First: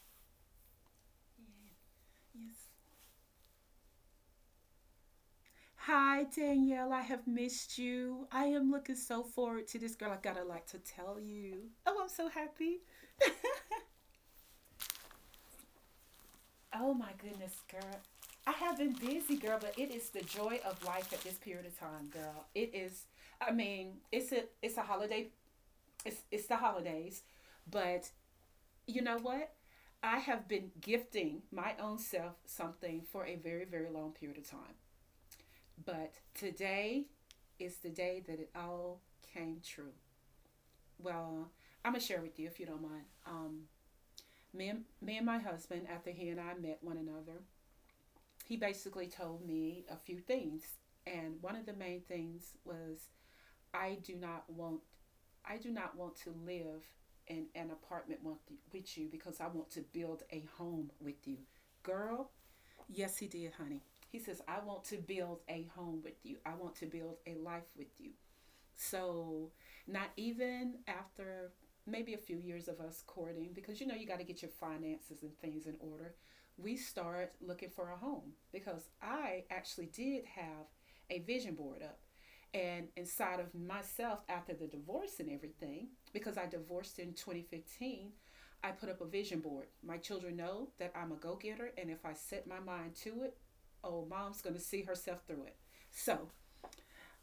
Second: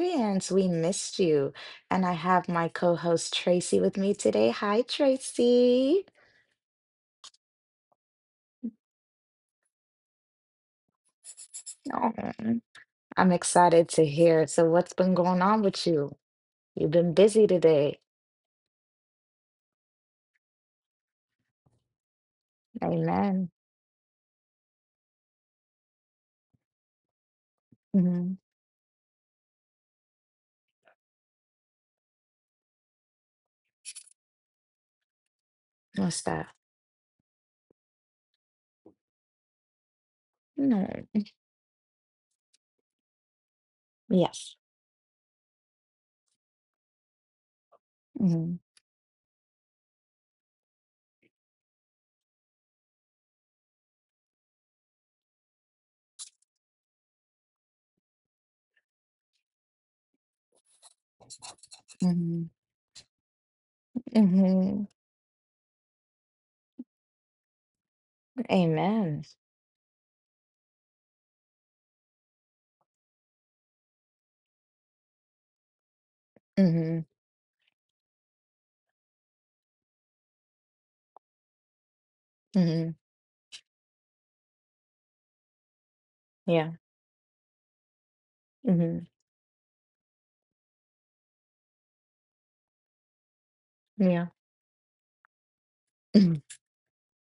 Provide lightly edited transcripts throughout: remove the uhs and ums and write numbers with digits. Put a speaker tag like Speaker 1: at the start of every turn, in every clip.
Speaker 1: Experience. We missed you. And I have
Speaker 2: Yes.
Speaker 1: my co-host Tracy with me today. Hi, Tracy.
Speaker 2: Hi Danielle, I have missed you. I am looking so forward to this girl. I gotta like to tell you. Oh, I'm
Speaker 1: Oh,
Speaker 2: so happy.
Speaker 1: I'm excited to hear. So, what's been going on with you? You've
Speaker 2: Oh my
Speaker 1: been busy
Speaker 2: goodness, girl.
Speaker 1: today.
Speaker 2: I have been busy, girl, but it is the joy of life at this period of time, girl. It is. I
Speaker 1: Amen.
Speaker 2: mean, it's a holiday. It's the holidays, but
Speaker 1: Hmm.
Speaker 2: you know what? I have been gifting my own self something for a very long period of time.
Speaker 1: What's
Speaker 2: But
Speaker 1: that?
Speaker 2: today is the day that it all came true.
Speaker 1: No.
Speaker 2: Well, I'm going to share with you if you don't mind.
Speaker 1: Yes.
Speaker 2: Me, and, me and my husband, after he and I met one another,
Speaker 1: Hmm.
Speaker 2: he basically told me a few things. And one of the main things was I do not want I do not want to live in an apartment with you because I want to build a home with you. Girl,
Speaker 1: Hmm.
Speaker 2: yes, he did, honey. He says, I want
Speaker 1: Hmm.
Speaker 2: to build a home with you. I want to build a life with you.
Speaker 1: Amen.
Speaker 2: So, not even after maybe a few years of us courting, because you know, you got to get your finances and things in order, we
Speaker 1: Hmm.
Speaker 2: start looking for a home because I actually did have a vision board up. And
Speaker 1: Hmm.
Speaker 2: inside of myself, after the divorce and everything, because I
Speaker 1: Yeah.
Speaker 2: divorced in 2015, I put
Speaker 1: Hmm.
Speaker 2: up a vision board. My children know that I'm a go getter, and if I set my mind to it, oh,
Speaker 1: Yeah.
Speaker 2: mom's going to see herself through it. So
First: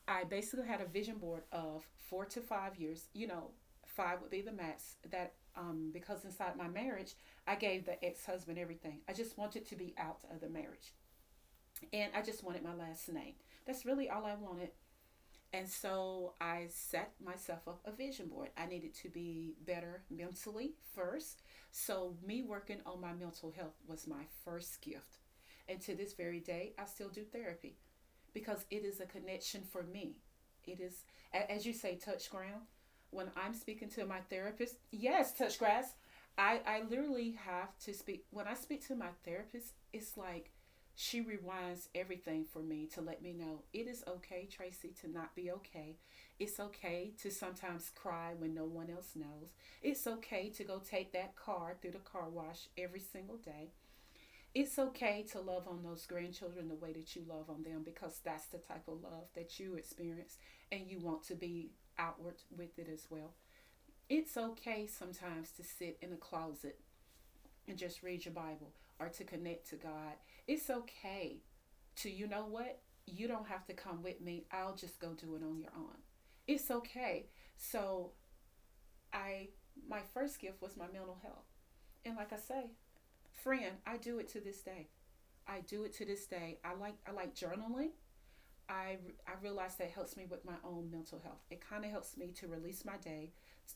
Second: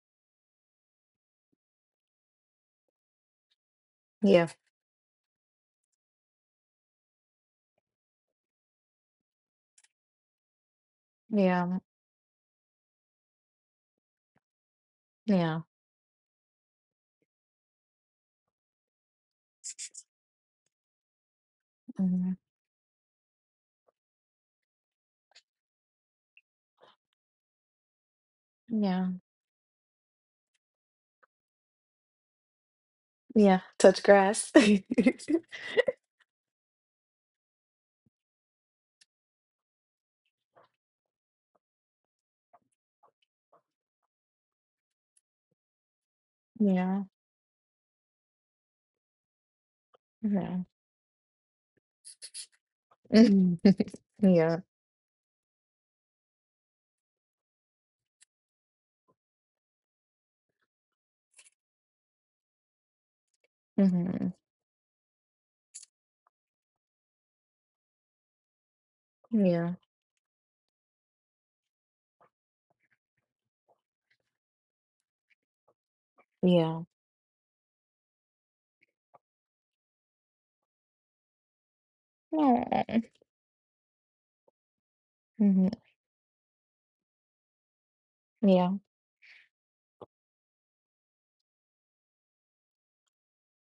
Speaker 2: I basically had a vision board of 4 to 5 years, you know, five would be
Speaker 1: Yeah.
Speaker 2: the max that because inside my marriage, I gave the ex husband everything. I just wanted to be out of the marriage.
Speaker 1: Yeah.
Speaker 2: And I just wanted my last name. That's really all I wanted.
Speaker 1: Yeah.
Speaker 2: And so I set myself up a vision board. I needed to be better mentally first. So,
Speaker 1: Hmm.
Speaker 2: me working on my mental health was my first gift. And to this very day, I still do therapy because it is a
Speaker 1: Yeah.
Speaker 2: connection for me. It is, as you say, touch ground. When I'm
Speaker 1: Yeah,
Speaker 2: speaking
Speaker 1: touch
Speaker 2: to my
Speaker 1: grass.
Speaker 2: therapist, yes, touch grass. I literally have to speak. When I speak to my therapist, it's like she rewinds everything for me to let me know it is okay, Tracy, to not be okay. It's
Speaker 1: Yeah.
Speaker 2: okay to sometimes cry when no one else knows. It's okay
Speaker 1: Yeah.
Speaker 2: to go take that car through the car wash every single
Speaker 1: Mhm.
Speaker 2: day.
Speaker 1: Yeah.
Speaker 2: It's okay to love on those grandchildren the way that you love on them because that's the type of love that you experience and you want to be outward with it as well.
Speaker 1: Hmm.
Speaker 2: It's okay sometimes to sit in a closet and just read your Bible or to connect
Speaker 1: Yeah.
Speaker 2: to God. It's okay to, you know what? You don't have to come with me. I'll just go do it on your own. It's
Speaker 1: Yeah.
Speaker 2: okay. So, I my first gift was my mental health. And like I say,
Speaker 1: Aw.
Speaker 2: friend, I do it to this day. I
Speaker 1: Mhm.
Speaker 2: do it to this day. I like journaling.
Speaker 1: Yeah.
Speaker 2: I I realize that helps me with my own mental health. It kind of helps me to release my day,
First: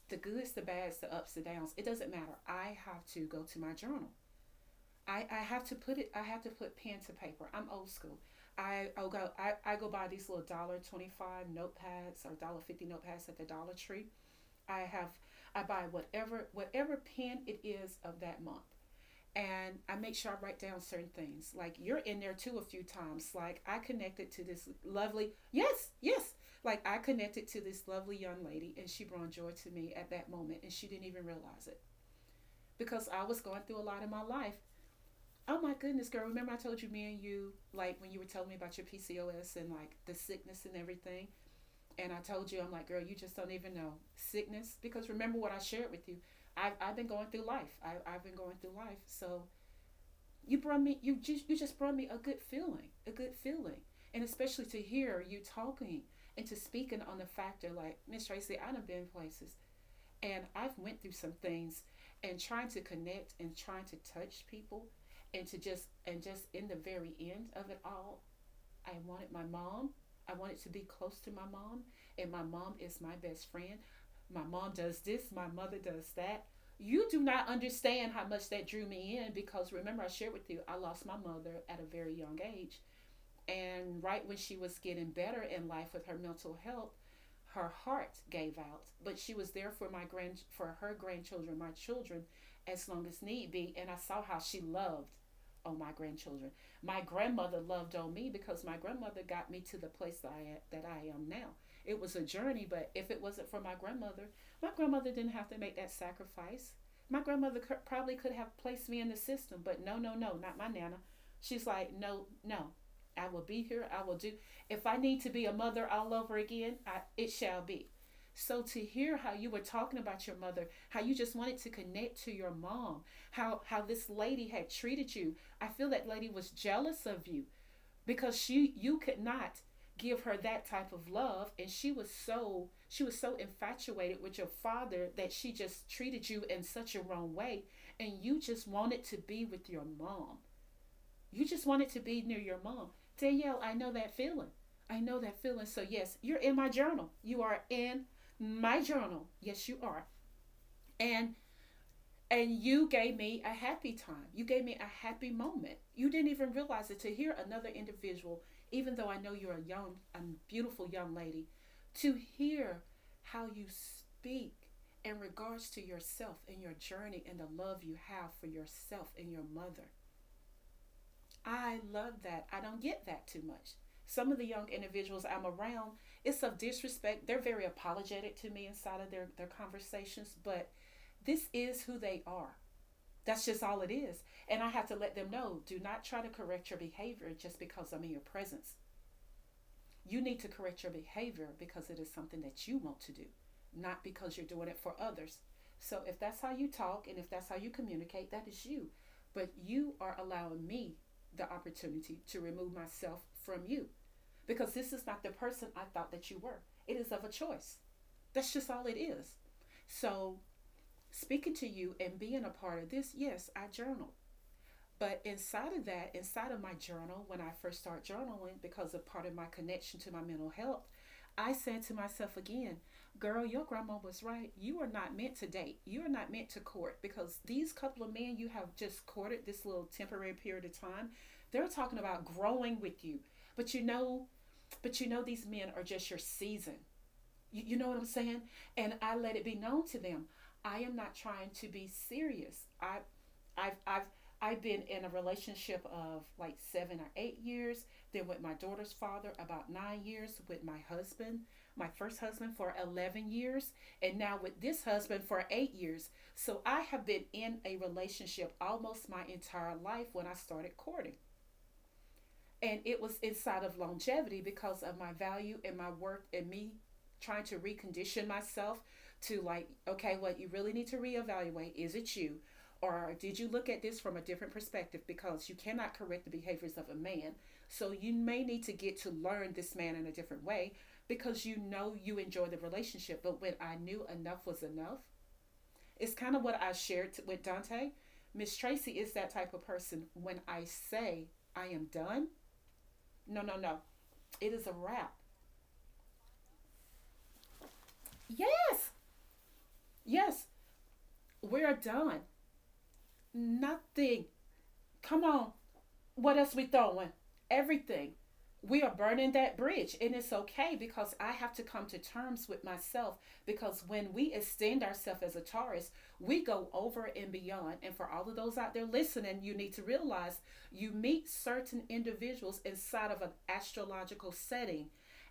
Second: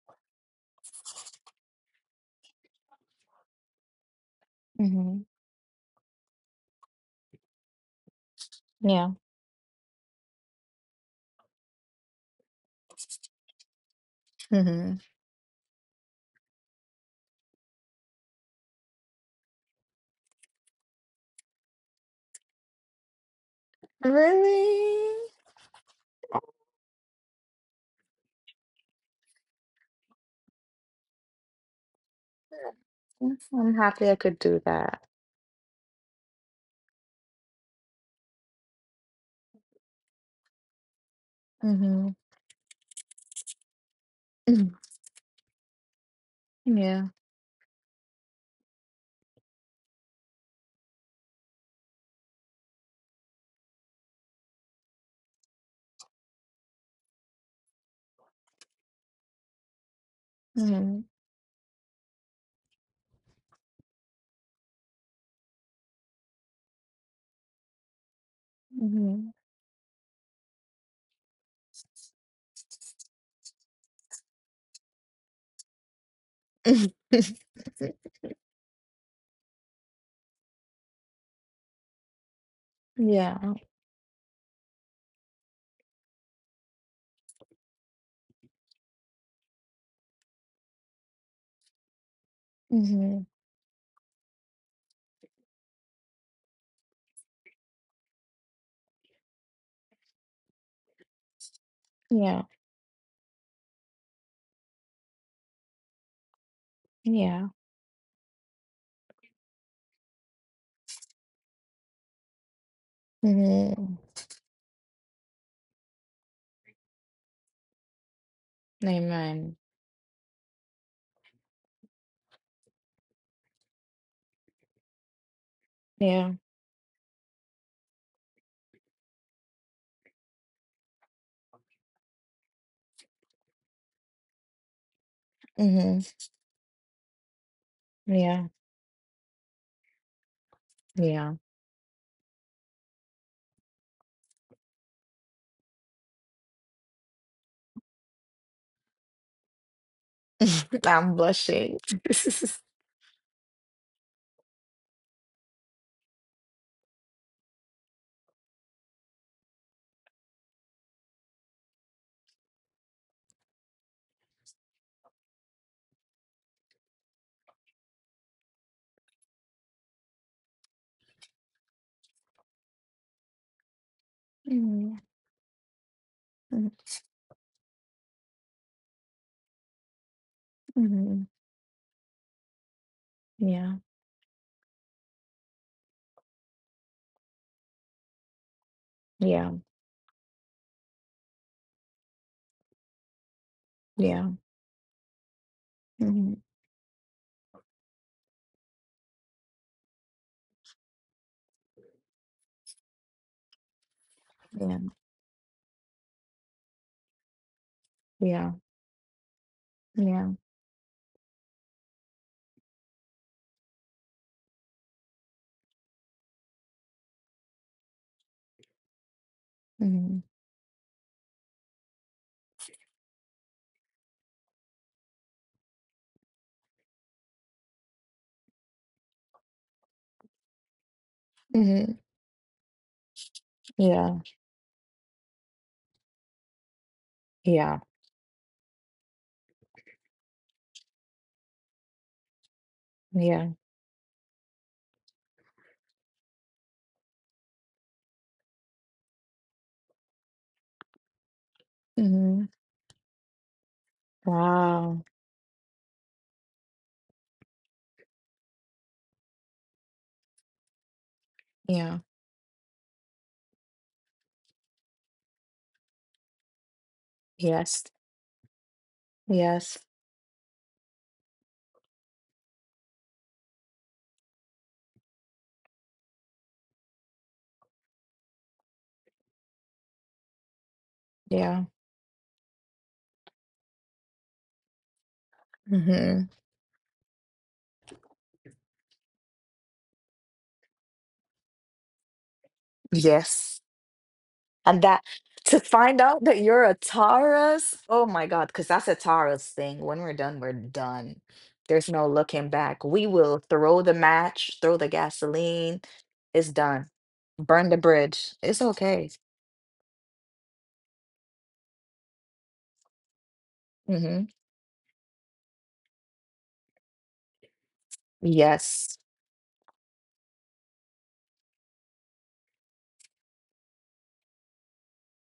Speaker 2: the goods, the bads, the ups, the downs. It doesn't matter. I have to go to my journal.
Speaker 1: Hmm.
Speaker 2: I have to put it. I have to put pen to paper. I'm old school. I I'll
Speaker 1: Yeah.
Speaker 2: go I, I go buy these little $1 25 notepads or $1 50 notepads at the Dollar Tree. I
Speaker 1: Hmm.
Speaker 2: have I buy whatever pen it is of that month and I make sure I write down certain things. Like you're in there too a few times. Like I connected to this
Speaker 1: Really?
Speaker 2: lovely yes, yes. Like I connected to this lovely young lady and she brought joy to me at that moment and she didn't even realize it. Because I was
Speaker 1: Yes,
Speaker 2: going
Speaker 1: I'm
Speaker 2: through a lot
Speaker 1: happy
Speaker 2: in
Speaker 1: I
Speaker 2: my
Speaker 1: could
Speaker 2: life.
Speaker 1: do that.
Speaker 2: Oh my goodness, girl, remember I told you me and you like when you were telling me about your PCOS and like the sickness and everything? And
Speaker 1: Hmm.
Speaker 2: I told you, I'm like, girl, you just don't even know. Sickness because remember what I shared with you. I've
Speaker 1: Yeah.
Speaker 2: been going through life. I've been going through life. So you brought me you just brought me a good feeling, and especially to hear you talking and to speaking on the factor like miss tracy I done been places and I've went
Speaker 1: Hmm.
Speaker 2: through some things and trying to connect and trying to touch people and to just and just in the very end of it all I wanted
Speaker 1: Hmm.
Speaker 2: my mom. I wanted to be close to my mom, and my mom is my best friend. My mom does this, my mother does that. You do not understand how much that drew me in because remember, I shared with you, I lost my mother at a very young age.
Speaker 1: Yeah.
Speaker 2: And right when she was getting better in life with her mental health, her heart gave out. But she was there for my grand for her grandchildren, my children, as long as
Speaker 1: Hmm.
Speaker 2: need be. And I saw how she loved on my grandchildren. My grandmother loved on me because my grandmother got me to the place that I am now. It was a
Speaker 1: Yeah.
Speaker 2: journey, but if it wasn't for my grandmother didn't have to make that sacrifice.
Speaker 1: Yeah.
Speaker 2: Probably could have placed me in the system, but no, no, no, not my nana. She's like, no, no, I will be here.
Speaker 1: Hmm.
Speaker 2: I will do. If I need to be a mother all over again, it shall be. So to hear how you
Speaker 1: Amen.
Speaker 2: were talking about your mother, how you just wanted to connect to your mom, how this lady had treated you, I feel that lady
Speaker 1: Yeah.
Speaker 2: was jealous of you because she you could not give her that type of love and she was so infatuated with your father that she just
Speaker 1: Hmm.
Speaker 2: treated you in such a wrong way and you
Speaker 1: Yeah.
Speaker 2: just wanted to be with your mom,
Speaker 1: Yeah.
Speaker 2: you just want it to be near your mom. Danielle, I know that feeling. I know that feeling. So, yes, you're in my journal. You are in my journal. Yes, you are.
Speaker 1: I'm
Speaker 2: And
Speaker 1: blushing.
Speaker 2: and you gave me a happy time. You gave me a happy moment. You didn't even realize it to hear another individual, even though I know you're a beautiful young lady, to hear how you speak in regards to yourself and your journey and the love you have for yourself and your mother. I love that. I don't get that too much. Some of the young
Speaker 1: Mhm.
Speaker 2: individuals I'm around, it's of
Speaker 1: Mm,
Speaker 2: disrespect. They're very apologetic to me inside of their conversations, but
Speaker 1: mhm.
Speaker 2: this is who they are. That's just
Speaker 1: Yeah,
Speaker 2: all it is. And I have to let them know do not try to correct your behavior just because I'm in your presence.
Speaker 1: yeah,
Speaker 2: You need to correct your behavior because it is something that you want to do, not
Speaker 1: yeah.
Speaker 2: because you're doing it for others. So if
Speaker 1: Mhm.
Speaker 2: that's how you talk and if that's how you communicate, that is you. But you are allowing me the opportunity to remove myself from you because
Speaker 1: Yeah,
Speaker 2: this is not the person I thought that you were. It is of a choice. That's
Speaker 1: yeah,
Speaker 2: just all it is.
Speaker 1: yeah.
Speaker 2: So, speaking to you and being a part of this, yes, I journaled. But inside of that, inside of my journal, when I first start journaling, because of part of my connection to my
Speaker 1: Mhm.
Speaker 2: mental health, I said to myself again, girl, your grandma was right. You are not meant to date. You are not meant to court because these couple of men you have just courted this little temporary period of time, they're talking
Speaker 1: Mhm.
Speaker 2: about growing with you. But you
Speaker 1: Yeah,
Speaker 2: know, but you know these men are just your season. You
Speaker 1: yeah,
Speaker 2: know what I'm saying? And I let it be known to them. I am not trying to be serious. I
Speaker 1: yeah.
Speaker 2: I've I've I've been in a relationship of like 7 or 8 years. Then with my daughter's father, about 9 years. With my husband, my first
Speaker 1: Mhm.
Speaker 2: husband, for 11 years, and now with this
Speaker 1: Wow.
Speaker 2: husband for 8 years. So I have been in a relationship almost my entire life when I started courting,
Speaker 1: Yeah.
Speaker 2: and it was inside of longevity because of my value and my worth and me trying to
Speaker 1: Yes.
Speaker 2: recondition myself to, like,
Speaker 1: Yes.
Speaker 2: okay, well, you really need to reevaluate, is it you or did you look at this from a different perspective? Because you cannot correct the behaviors of a man, so you may need to get to learn this man in a different way because you
Speaker 1: Yeah.
Speaker 2: know you enjoy the relationship. But when I knew enough was enough, it's
Speaker 1: Mhm.
Speaker 2: kind of what I shared with Dante. Miss Tracy is that type of person. When I say I am done, no, no,
Speaker 1: Yes.
Speaker 2: no, it is a
Speaker 1: And that,
Speaker 2: wrap.
Speaker 1: to find out that you're a Taurus, oh my God, because that's
Speaker 2: Yes,
Speaker 1: a Taurus thing. When we're done,
Speaker 2: yes,
Speaker 1: we're done.
Speaker 2: we're
Speaker 1: There's no
Speaker 2: done.
Speaker 1: looking back. We will throw the
Speaker 2: Nothing.
Speaker 1: match, throw the
Speaker 2: Come on,
Speaker 1: gasoline.
Speaker 2: what
Speaker 1: It's
Speaker 2: else we
Speaker 1: done.
Speaker 2: throwing?
Speaker 1: Burn the
Speaker 2: Everything.
Speaker 1: bridge. It's
Speaker 2: We are
Speaker 1: okay.
Speaker 2: burning that bridge, and it's okay because I have to come to terms with myself. Because when
Speaker 1: Hmm.
Speaker 2: we extend ourselves as a Taurus, we go over and beyond. And for all of those out there
Speaker 1: Yes.
Speaker 2: listening, you need to realize you meet certain individuals inside of an astrological setting,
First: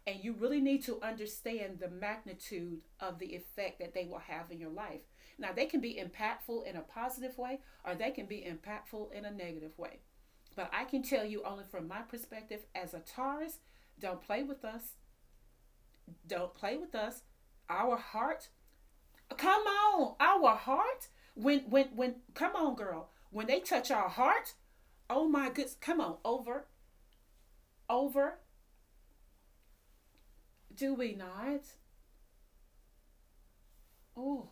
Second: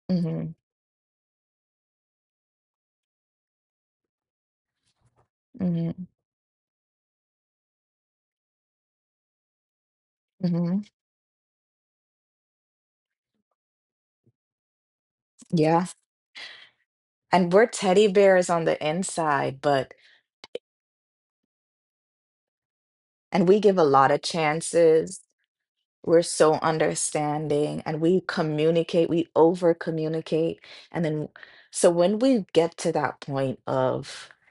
Speaker 2: and you
Speaker 1: Hmm.
Speaker 2: really need to understand the magnitude of the effect that they will have in your life. Now, they can be
Speaker 1: Hmm.
Speaker 2: impactful in a positive way, or they can be impactful in a negative way. But
Speaker 1: Hmm.
Speaker 2: I can tell you only from my perspective as a Taurus, don't play with us.
Speaker 1: Yeah.
Speaker 2: Don't play with us.
Speaker 1: And we're
Speaker 2: Our
Speaker 1: teddy
Speaker 2: heart,
Speaker 1: bears on the inside,
Speaker 2: come
Speaker 1: but,
Speaker 2: on, our heart. When come on, girl. When
Speaker 1: and
Speaker 2: they
Speaker 1: we give a
Speaker 2: touch our
Speaker 1: lot of
Speaker 2: heart,
Speaker 1: chances.
Speaker 2: oh my goodness, come on,
Speaker 1: We're so
Speaker 2: over,
Speaker 1: understanding, and we
Speaker 2: over.
Speaker 1: communicate, we over communicate.
Speaker 2: Do
Speaker 1: And
Speaker 2: we
Speaker 1: then,
Speaker 2: not?
Speaker 1: so when we get to that point of,
Speaker 2: Oh,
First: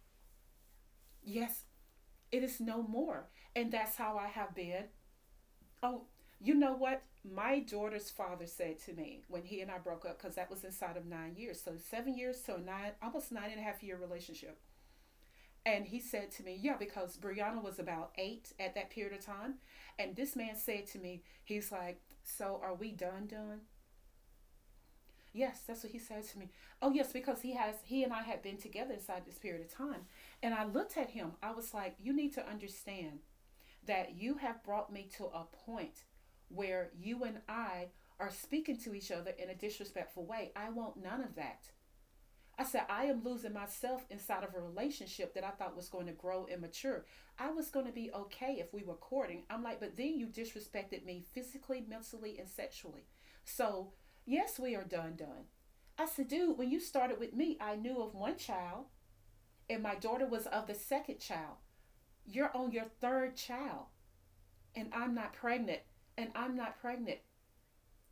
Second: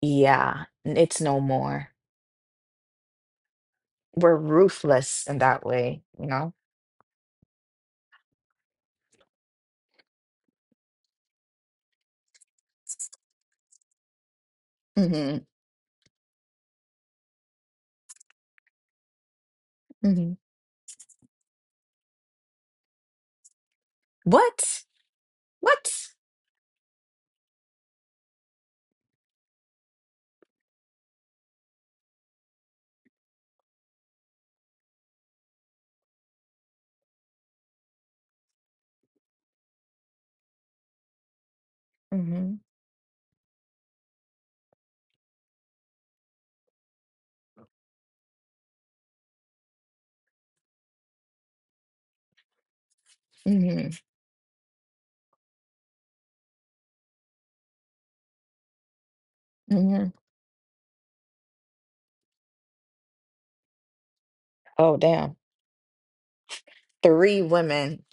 Speaker 1: yeah, n- it's no
Speaker 2: yes,
Speaker 1: more,
Speaker 2: it is no more. And that's how I
Speaker 1: we're
Speaker 2: have been.
Speaker 1: ruthless in that way,
Speaker 2: Oh,
Speaker 1: you
Speaker 2: you
Speaker 1: know?
Speaker 2: know what? My daughter's father said to me when he and I broke up, because that was inside of 9 years. So 7 years to a nine, almost nine and a half year relationship.
Speaker 1: Hmm.
Speaker 2: And he said to me, yeah, because Brianna was about eight at that period of time. And
Speaker 1: Hmm.
Speaker 2: this man said to me, he's like, so are we done, done?
Speaker 1: What?
Speaker 2: Yes, that's what he
Speaker 1: What?
Speaker 2: said to me. Oh, yes, because he has, he and I had been together inside this period of time. And I looked at him. I was like, you need to understand that you have brought me to a point where you and I are speaking to each other in a disrespectful way. I want none of that.
Speaker 1: Hmm.
Speaker 2: I said, I am losing myself inside of a relationship that I thought was going to grow and mature. I was going to be okay if we were courting. I'm like, but then you disrespected me physically, mentally, and sexually. So,
Speaker 1: Hmm.
Speaker 2: yes, we are done, done. I said, dude, when you started with me, I knew of one child, and my
Speaker 1: Hmm.
Speaker 2: daughter was of the second child. You're on your third child, and
Speaker 1: Oh,
Speaker 2: I'm not
Speaker 1: damn.
Speaker 2: pregnant, and I'm not pregnant.
Speaker 1: Three women.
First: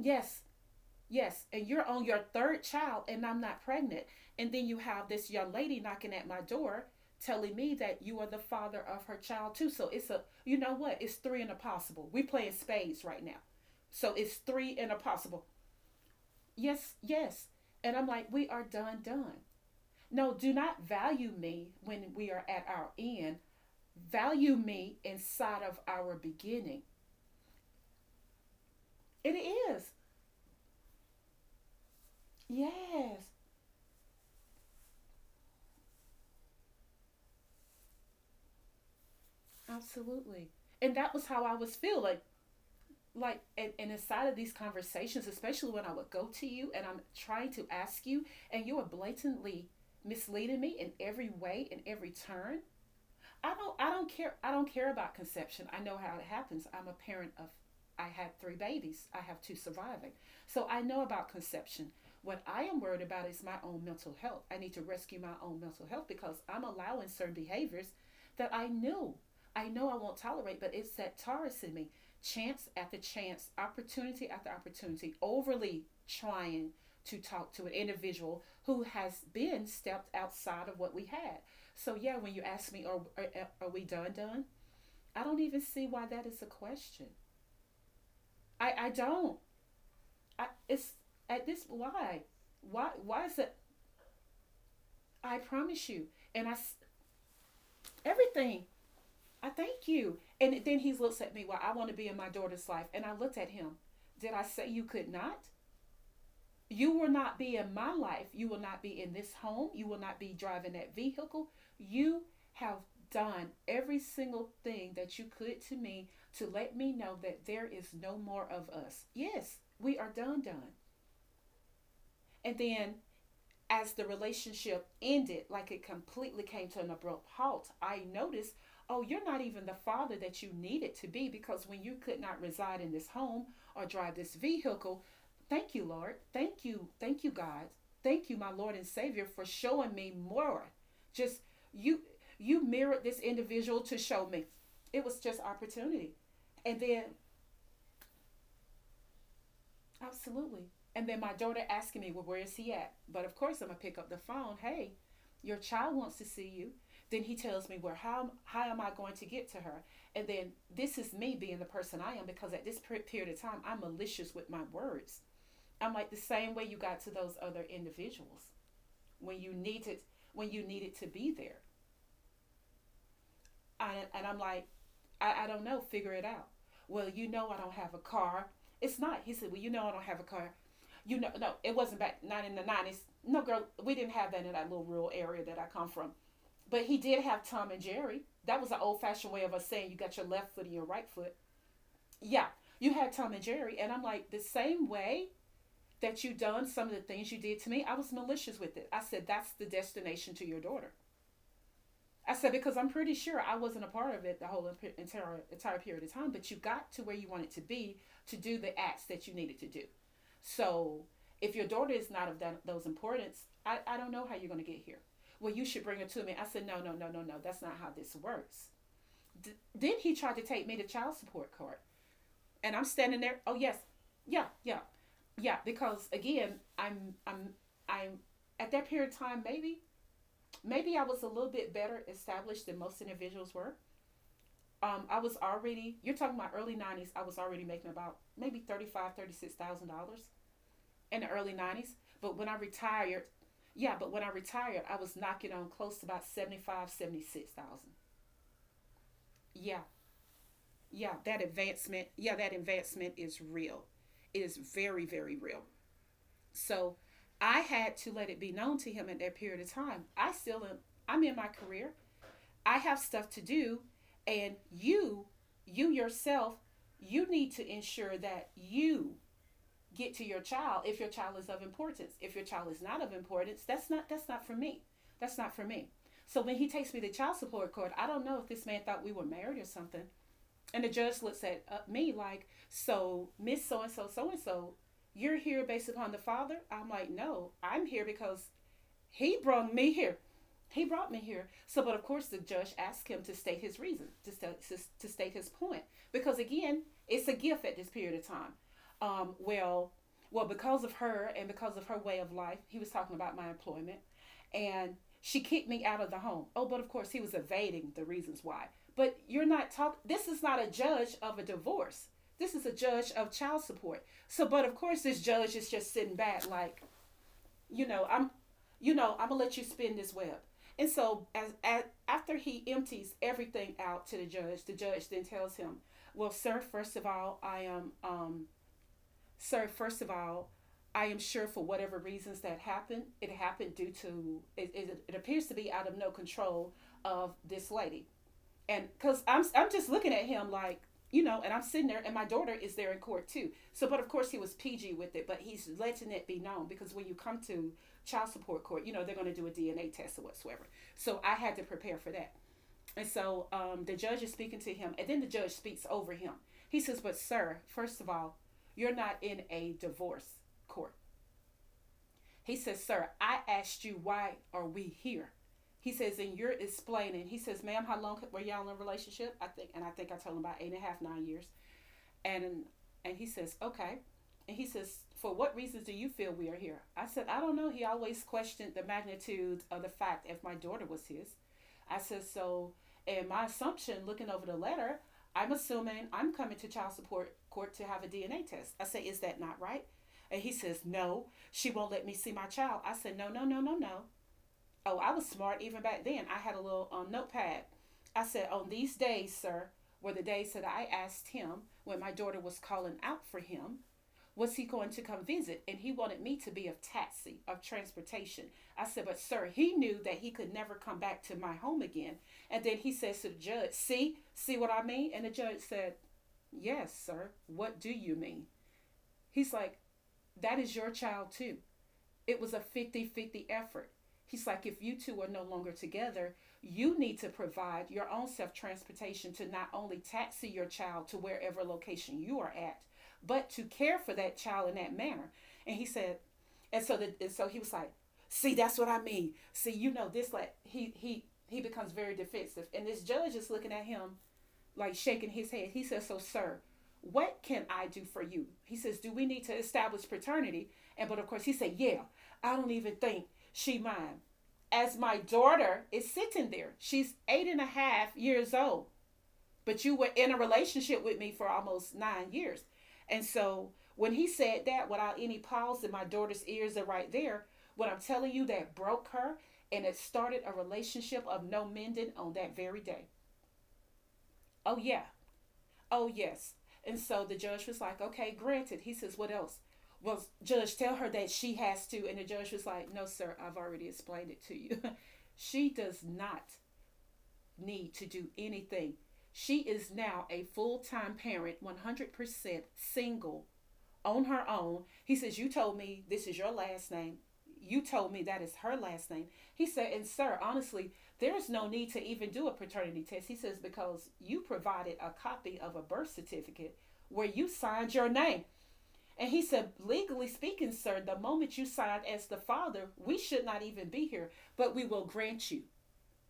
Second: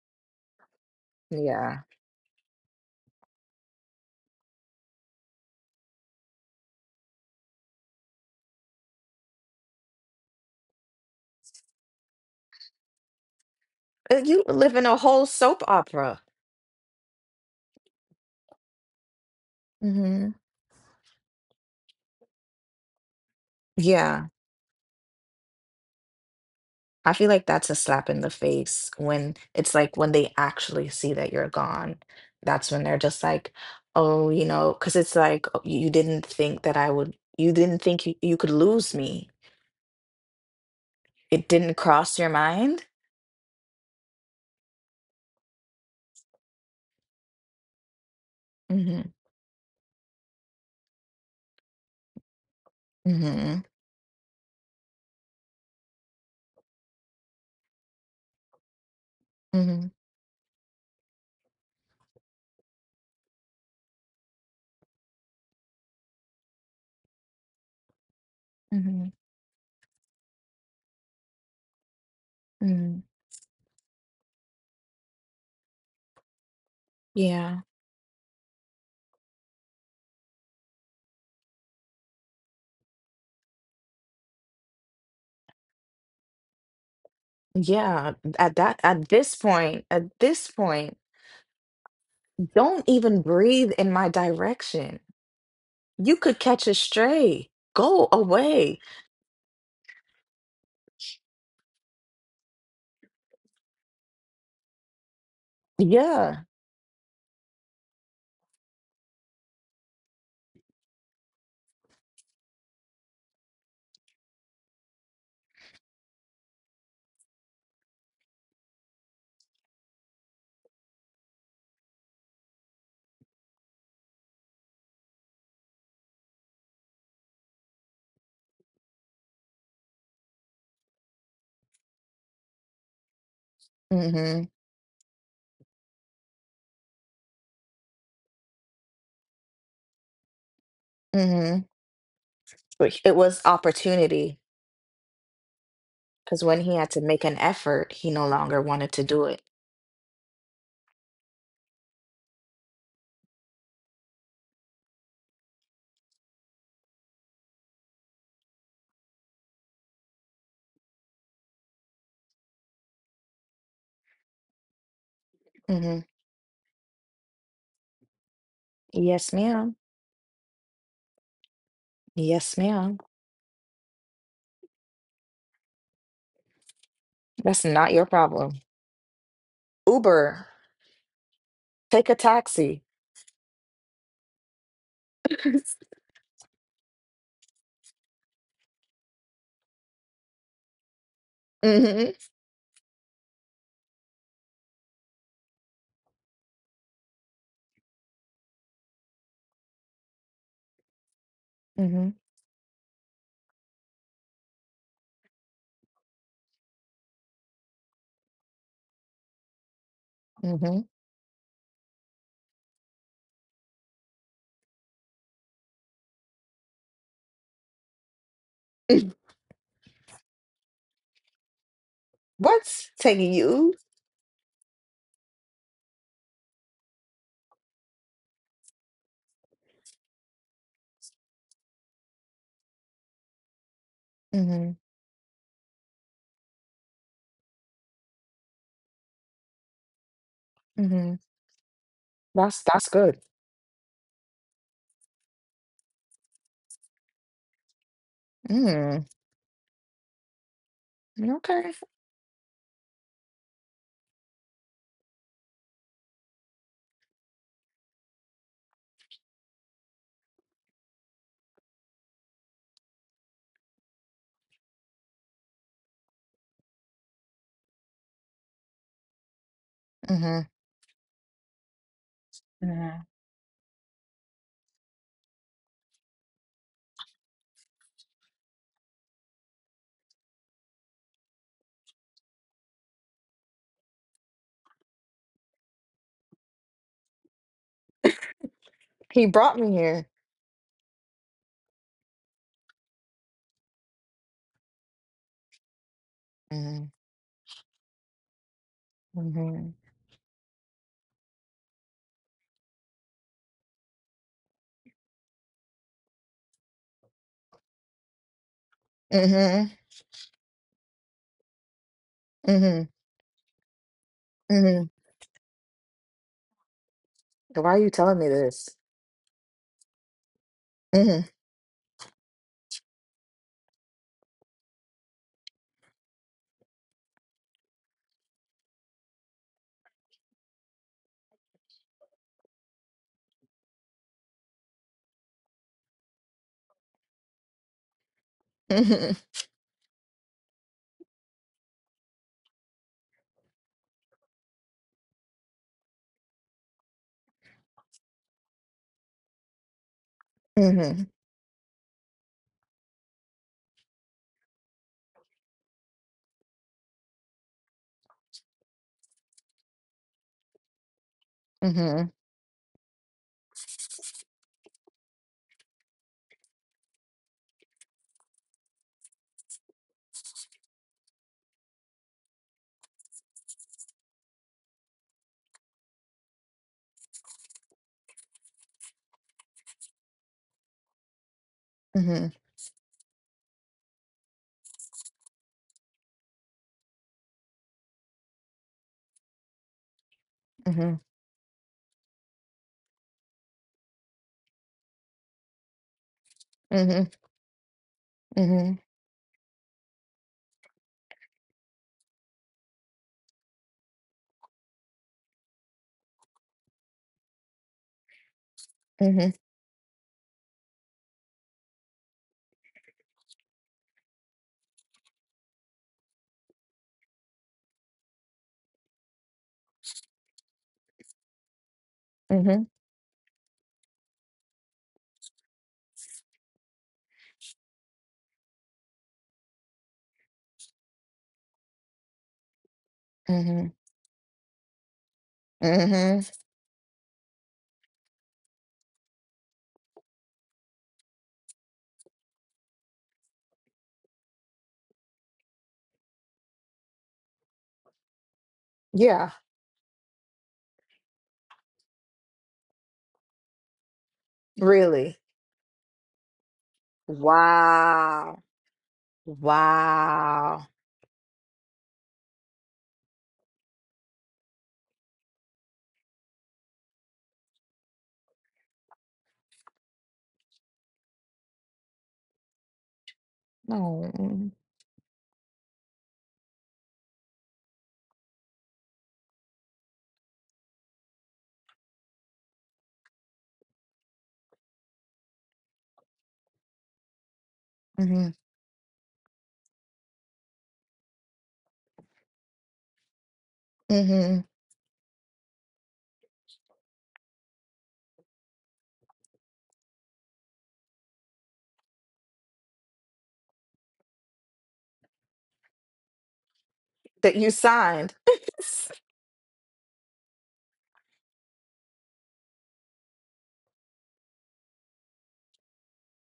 Speaker 2: Yes, yes, and
Speaker 1: Yeah.
Speaker 2: you're on your third child and I'm not pregnant. And then you have this young lady knocking at my door telling me that you are the father of her child too. So it's a, you know what? It's three and a possible. We playing spades right now. So it's
Speaker 1: You live
Speaker 2: three
Speaker 1: in
Speaker 2: and a
Speaker 1: a whole
Speaker 2: possible.
Speaker 1: soap opera.
Speaker 2: Yes, yes. And I'm like, we are done, done.
Speaker 1: Hmm.
Speaker 2: No, do not value me when we are at our end.
Speaker 1: Yeah.
Speaker 2: Value me inside of our beginning.
Speaker 1: I feel like that's a slap in the face
Speaker 2: It
Speaker 1: when it's
Speaker 2: is.
Speaker 1: like when they actually see that you're gone. That's when they're just
Speaker 2: Yes,
Speaker 1: like, oh, you know, because it's like, "Oh, you didn't think that I would, you didn't think you could lose me."
Speaker 2: absolutely. And that was how
Speaker 1: It
Speaker 2: I was
Speaker 1: didn't
Speaker 2: feeling.
Speaker 1: cross your mind.
Speaker 2: Like, and inside of these conversations, especially when I would go to you and I'm trying to ask you, and you are
Speaker 1: Hmm.
Speaker 2: blatantly misleading me in every way, in every turn. I
Speaker 1: Hmm.
Speaker 2: don't I don't care I don't care about conception. I know how it happens. I'm a parent of, I had three babies. I have two
Speaker 1: Hmm.
Speaker 2: surviving. So I know about conception. What I am worried about is my own mental health. I need to rescue my own mental health because I'm allowing certain behaviors that I
Speaker 1: Hmm.
Speaker 2: knew, I know I won't tolerate, but it's that Taurus in me. Chance after
Speaker 1: Hmm.
Speaker 2: chance, opportunity after opportunity, overly trying to talk
Speaker 1: Yeah.
Speaker 2: to an individual who has been stepped outside of what we had. So yeah, when you ask me, are we done done? I don't even see why that is a question.
Speaker 1: Yeah. At
Speaker 2: I
Speaker 1: that,
Speaker 2: I
Speaker 1: at this
Speaker 2: don't.
Speaker 1: point, at
Speaker 2: I,
Speaker 1: this
Speaker 2: it's
Speaker 1: point,
Speaker 2: at this, why
Speaker 1: don't
Speaker 2: why
Speaker 1: even
Speaker 2: why is it?
Speaker 1: breathe in my direction.
Speaker 2: I promise you,
Speaker 1: You could
Speaker 2: and I,
Speaker 1: catch a stray. Go
Speaker 2: everything.
Speaker 1: away.
Speaker 2: I thank you. And then he looks at me. Well, I want to be in my daughter's life, and I looked at him. Did I say you could not?
Speaker 1: Yeah.
Speaker 2: You will not be in my life. You will not be in this home. You will not be driving that vehicle. You have done every single thing that you could to me to let me know that there is no more of us. Yes, we are done, done. And then as the relationship ended, like it completely came to an abrupt halt, I noticed, oh, you're not even the father that you needed to be. Because when you could not reside in this home or drive this
Speaker 1: Mm-hmm.
Speaker 2: vehicle, thank you, Lord. Thank you. Thank you, God. Thank you, my Lord and Savior, for showing me more. Just
Speaker 1: Hmm.
Speaker 2: you you
Speaker 1: But
Speaker 2: mirrored
Speaker 1: it
Speaker 2: this
Speaker 1: was
Speaker 2: individual to show
Speaker 1: opportunity
Speaker 2: me. It was just opportunity.
Speaker 1: because when he
Speaker 2: And
Speaker 1: had to
Speaker 2: then,
Speaker 1: make an effort, he no longer wanted to do it.
Speaker 2: absolutely. And then my daughter asking me, well, where is he at? But of course, I'm going to pick up the phone. Hey, your child wants to see you. Then he tells me, well, how am I going to get to her? And then this is me being the person I am, because at this period of time, I'm malicious with my words. I'm
Speaker 1: Hmm.
Speaker 2: like, the same way you got to those other individuals
Speaker 1: Yes,
Speaker 2: when you
Speaker 1: ma'am.
Speaker 2: needed when you needed to be there.
Speaker 1: Yes, ma'am.
Speaker 2: I, and I'm like, I don't know, figure it out. Well, you know I
Speaker 1: That's
Speaker 2: don't
Speaker 1: not
Speaker 2: have a
Speaker 1: your
Speaker 2: car.
Speaker 1: problem.
Speaker 2: It's not. He said, well, you know I don't have a
Speaker 1: Uber,
Speaker 2: car. You know, no, it wasn't
Speaker 1: take a
Speaker 2: back, not in the
Speaker 1: taxi.
Speaker 2: nineties. No, girl, we didn't have that in that little rural area that I come from. But he did have Tom and Jerry. That was an old fashioned way of us saying you got your left foot and your right foot.
Speaker 1: Hmm.
Speaker 2: Yeah, you had Tom and Jerry, and I'm like the same way that you done some of the things you did to me. I was malicious with it. I said that's the destination to your daughter.
Speaker 1: Hmm.
Speaker 2: I said because I'm pretty sure I wasn't a part of it the whole entire period of time, but you got to where you wanted to be to do the acts that you needed to do.
Speaker 1: Hmm.
Speaker 2: So if your daughter is not of that, those importance, I don't know how you're going to get here. Well, you should bring her to me. I said, no, no, no, no, no. That's not how this works. Then he tried to take me to child support court. And I'm
Speaker 1: What's
Speaker 2: standing
Speaker 1: taking
Speaker 2: there. Oh,
Speaker 1: you?
Speaker 2: yes. Yeah, yeah. Yeah. Because again, I'm at that period of time, maybe, maybe I was a little bit better established than most individuals were.
Speaker 1: Hmm.
Speaker 2: I was already, you're talking about early 90s, I was already making about maybe $35,000, $36,000
Speaker 1: Hmm.
Speaker 2: in the early 90s. But when I
Speaker 1: That's good.
Speaker 2: retired, yeah, but when I retired, I was knocking on close to about 75, 76,000.
Speaker 1: Mm,
Speaker 2: Yeah,
Speaker 1: okay.
Speaker 2: yeah, that advancement is real. It is very, very real. So I had to let it be known to him at that period of time. I still am, I'm in my career. I have stuff to do. And you yourself, you need to ensure that you get to your
Speaker 1: Hmm.
Speaker 2: child if your child is of importance. If your child is
Speaker 1: Hmm.
Speaker 2: not of importance, that's not for me. That's not for me. So when he takes me to child support court, I don't know if this man thought we were married or something. And the judge looks at me, like, so Miss so and So, you're here based upon the father. I'm like, no, I'm here because
Speaker 1: He
Speaker 2: he
Speaker 1: brought me
Speaker 2: brought me
Speaker 1: here.
Speaker 2: here. He brought me here. So, but of course, the judge asked him to state his reason, to, to state his point, because again,
Speaker 1: Hmm.
Speaker 2: it's a gift at this period of time.
Speaker 1: Hmm.
Speaker 2: Well, well, because of her and because of her way of life, he was talking about my employment, and she kicked me out of the home. Oh, but of course, he was evading the reasons why. But you're not
Speaker 1: Hmm.
Speaker 2: talking. This is not a judge of a divorce. This is a
Speaker 1: Hmm.
Speaker 2: judge of child support. So, but of
Speaker 1: Hmm.
Speaker 2: course, this judge is just sitting back, like,
Speaker 1: Why are
Speaker 2: you
Speaker 1: you
Speaker 2: know,
Speaker 1: telling me
Speaker 2: I'm,
Speaker 1: this?
Speaker 2: you know, I'm gonna let you spin this web. And
Speaker 1: Hmm.
Speaker 2: so as after he empties everything out to the judge then tells him, well, sir, first of all, I am, sir, first of all, I am sure for whatever reasons that happened, it happened due to, it appears to be out of no control of this lady. And
Speaker 1: Hmm.
Speaker 2: because I'm just looking at him, like, you know, and I'm sitting there, and my daughter is there in court too. So, but of course he was PG with it, but he's letting it be known because when you come to child support court, you know they're going to do a DNA test or whatsoever.
Speaker 1: Hmm.
Speaker 2: So I had to prepare for that, and the judge is speaking to him, and then the judge speaks over him. He says, "But sir, first of all, you're not in a divorce court."
Speaker 1: Mhm.
Speaker 2: He says, "Sir, I asked you, why are we here? He says, and you're explaining." He says, "Ma'am, how long were y'all in a relationship?" I think, and I think I told him about eight and a half, 9 years. And and he says, "Okay." And he says, "For what reasons do you feel we are here?" I said, "I don't know. He always questioned the magnitude of the fact if my daughter was his." I said,
Speaker 1: Mhm.
Speaker 2: "So, and my assumption, looking over the letter, I'm assuming I'm coming to child support court to have a DNA test. I say, is that not right?" And he says,
Speaker 1: Mhm.
Speaker 2: "No, she won't let me see my child." I said, "No, no, no, no, no, oh, I was smart even back then. I had a little
Speaker 1: Mhm.
Speaker 2: notepad." I said, "On
Speaker 1: Mhm.
Speaker 2: these days, sir, were the days that I asked him when my daughter was calling out for him, was he going to come visit? And he wanted me to be of taxi, of transportation." I said, "But
Speaker 1: Mhm.
Speaker 2: sir, he knew that he could never come back to my home again." And then he says to the judge, "See, see what I mean?" And the judge said, "Yes, sir, what do you mean?" He's like, "That is your child too. It was a
Speaker 1: Mhm.
Speaker 2: 50-50 effort." He's like, "If you two are no longer together, you need to provide your own self transportation to not only taxi your child to wherever location you are at, but to
Speaker 1: Mhm.
Speaker 2: care for that child in that manner." And he
Speaker 1: Mhm.
Speaker 2: said, and so he was like, "See, that's what I mean. See, you know this," like he becomes very defensive, and this judge is looking at him like shaking his head. He says, "So, sir, what can I do for you?" He says, "Do we
Speaker 1: Yeah,
Speaker 2: need to establish paternity?" And but of course he said, "Yeah, I don't even think she mine." As
Speaker 1: really.
Speaker 2: my daughter is sitting there, she's eight and a half
Speaker 1: Wow.
Speaker 2: years old, but you were in a
Speaker 1: Wow.
Speaker 2: relationship with me for almost 9 years. And so when he said that without any pause and my daughter's ears are right there, what I'm telling you that broke her and it started a relationship of no mending on that very day.
Speaker 1: No.
Speaker 2: Oh yeah. Oh, yes. And so the judge was like, "Okay, granted." He says, "What else?" "Well, judge, tell her that she has to." And the judge was like, "No, sir, I've already explained it to you." She does not need to
Speaker 1: Mhm.
Speaker 2: do anything. She is now a full time parent, 100% single, on
Speaker 1: Mhm.
Speaker 2: her own. He says, "You told me this is your last name. You told me that is her last name." He said, "And sir, honestly, there is no need to even do a paternity test." He says, "Because you provided a copy of a birth certificate where
Speaker 1: That you
Speaker 2: you signed your
Speaker 1: signed.
Speaker 2: name." And he said, "Legally speaking, sir, the moment you signed as the father, we should not even be here, but we will grant you.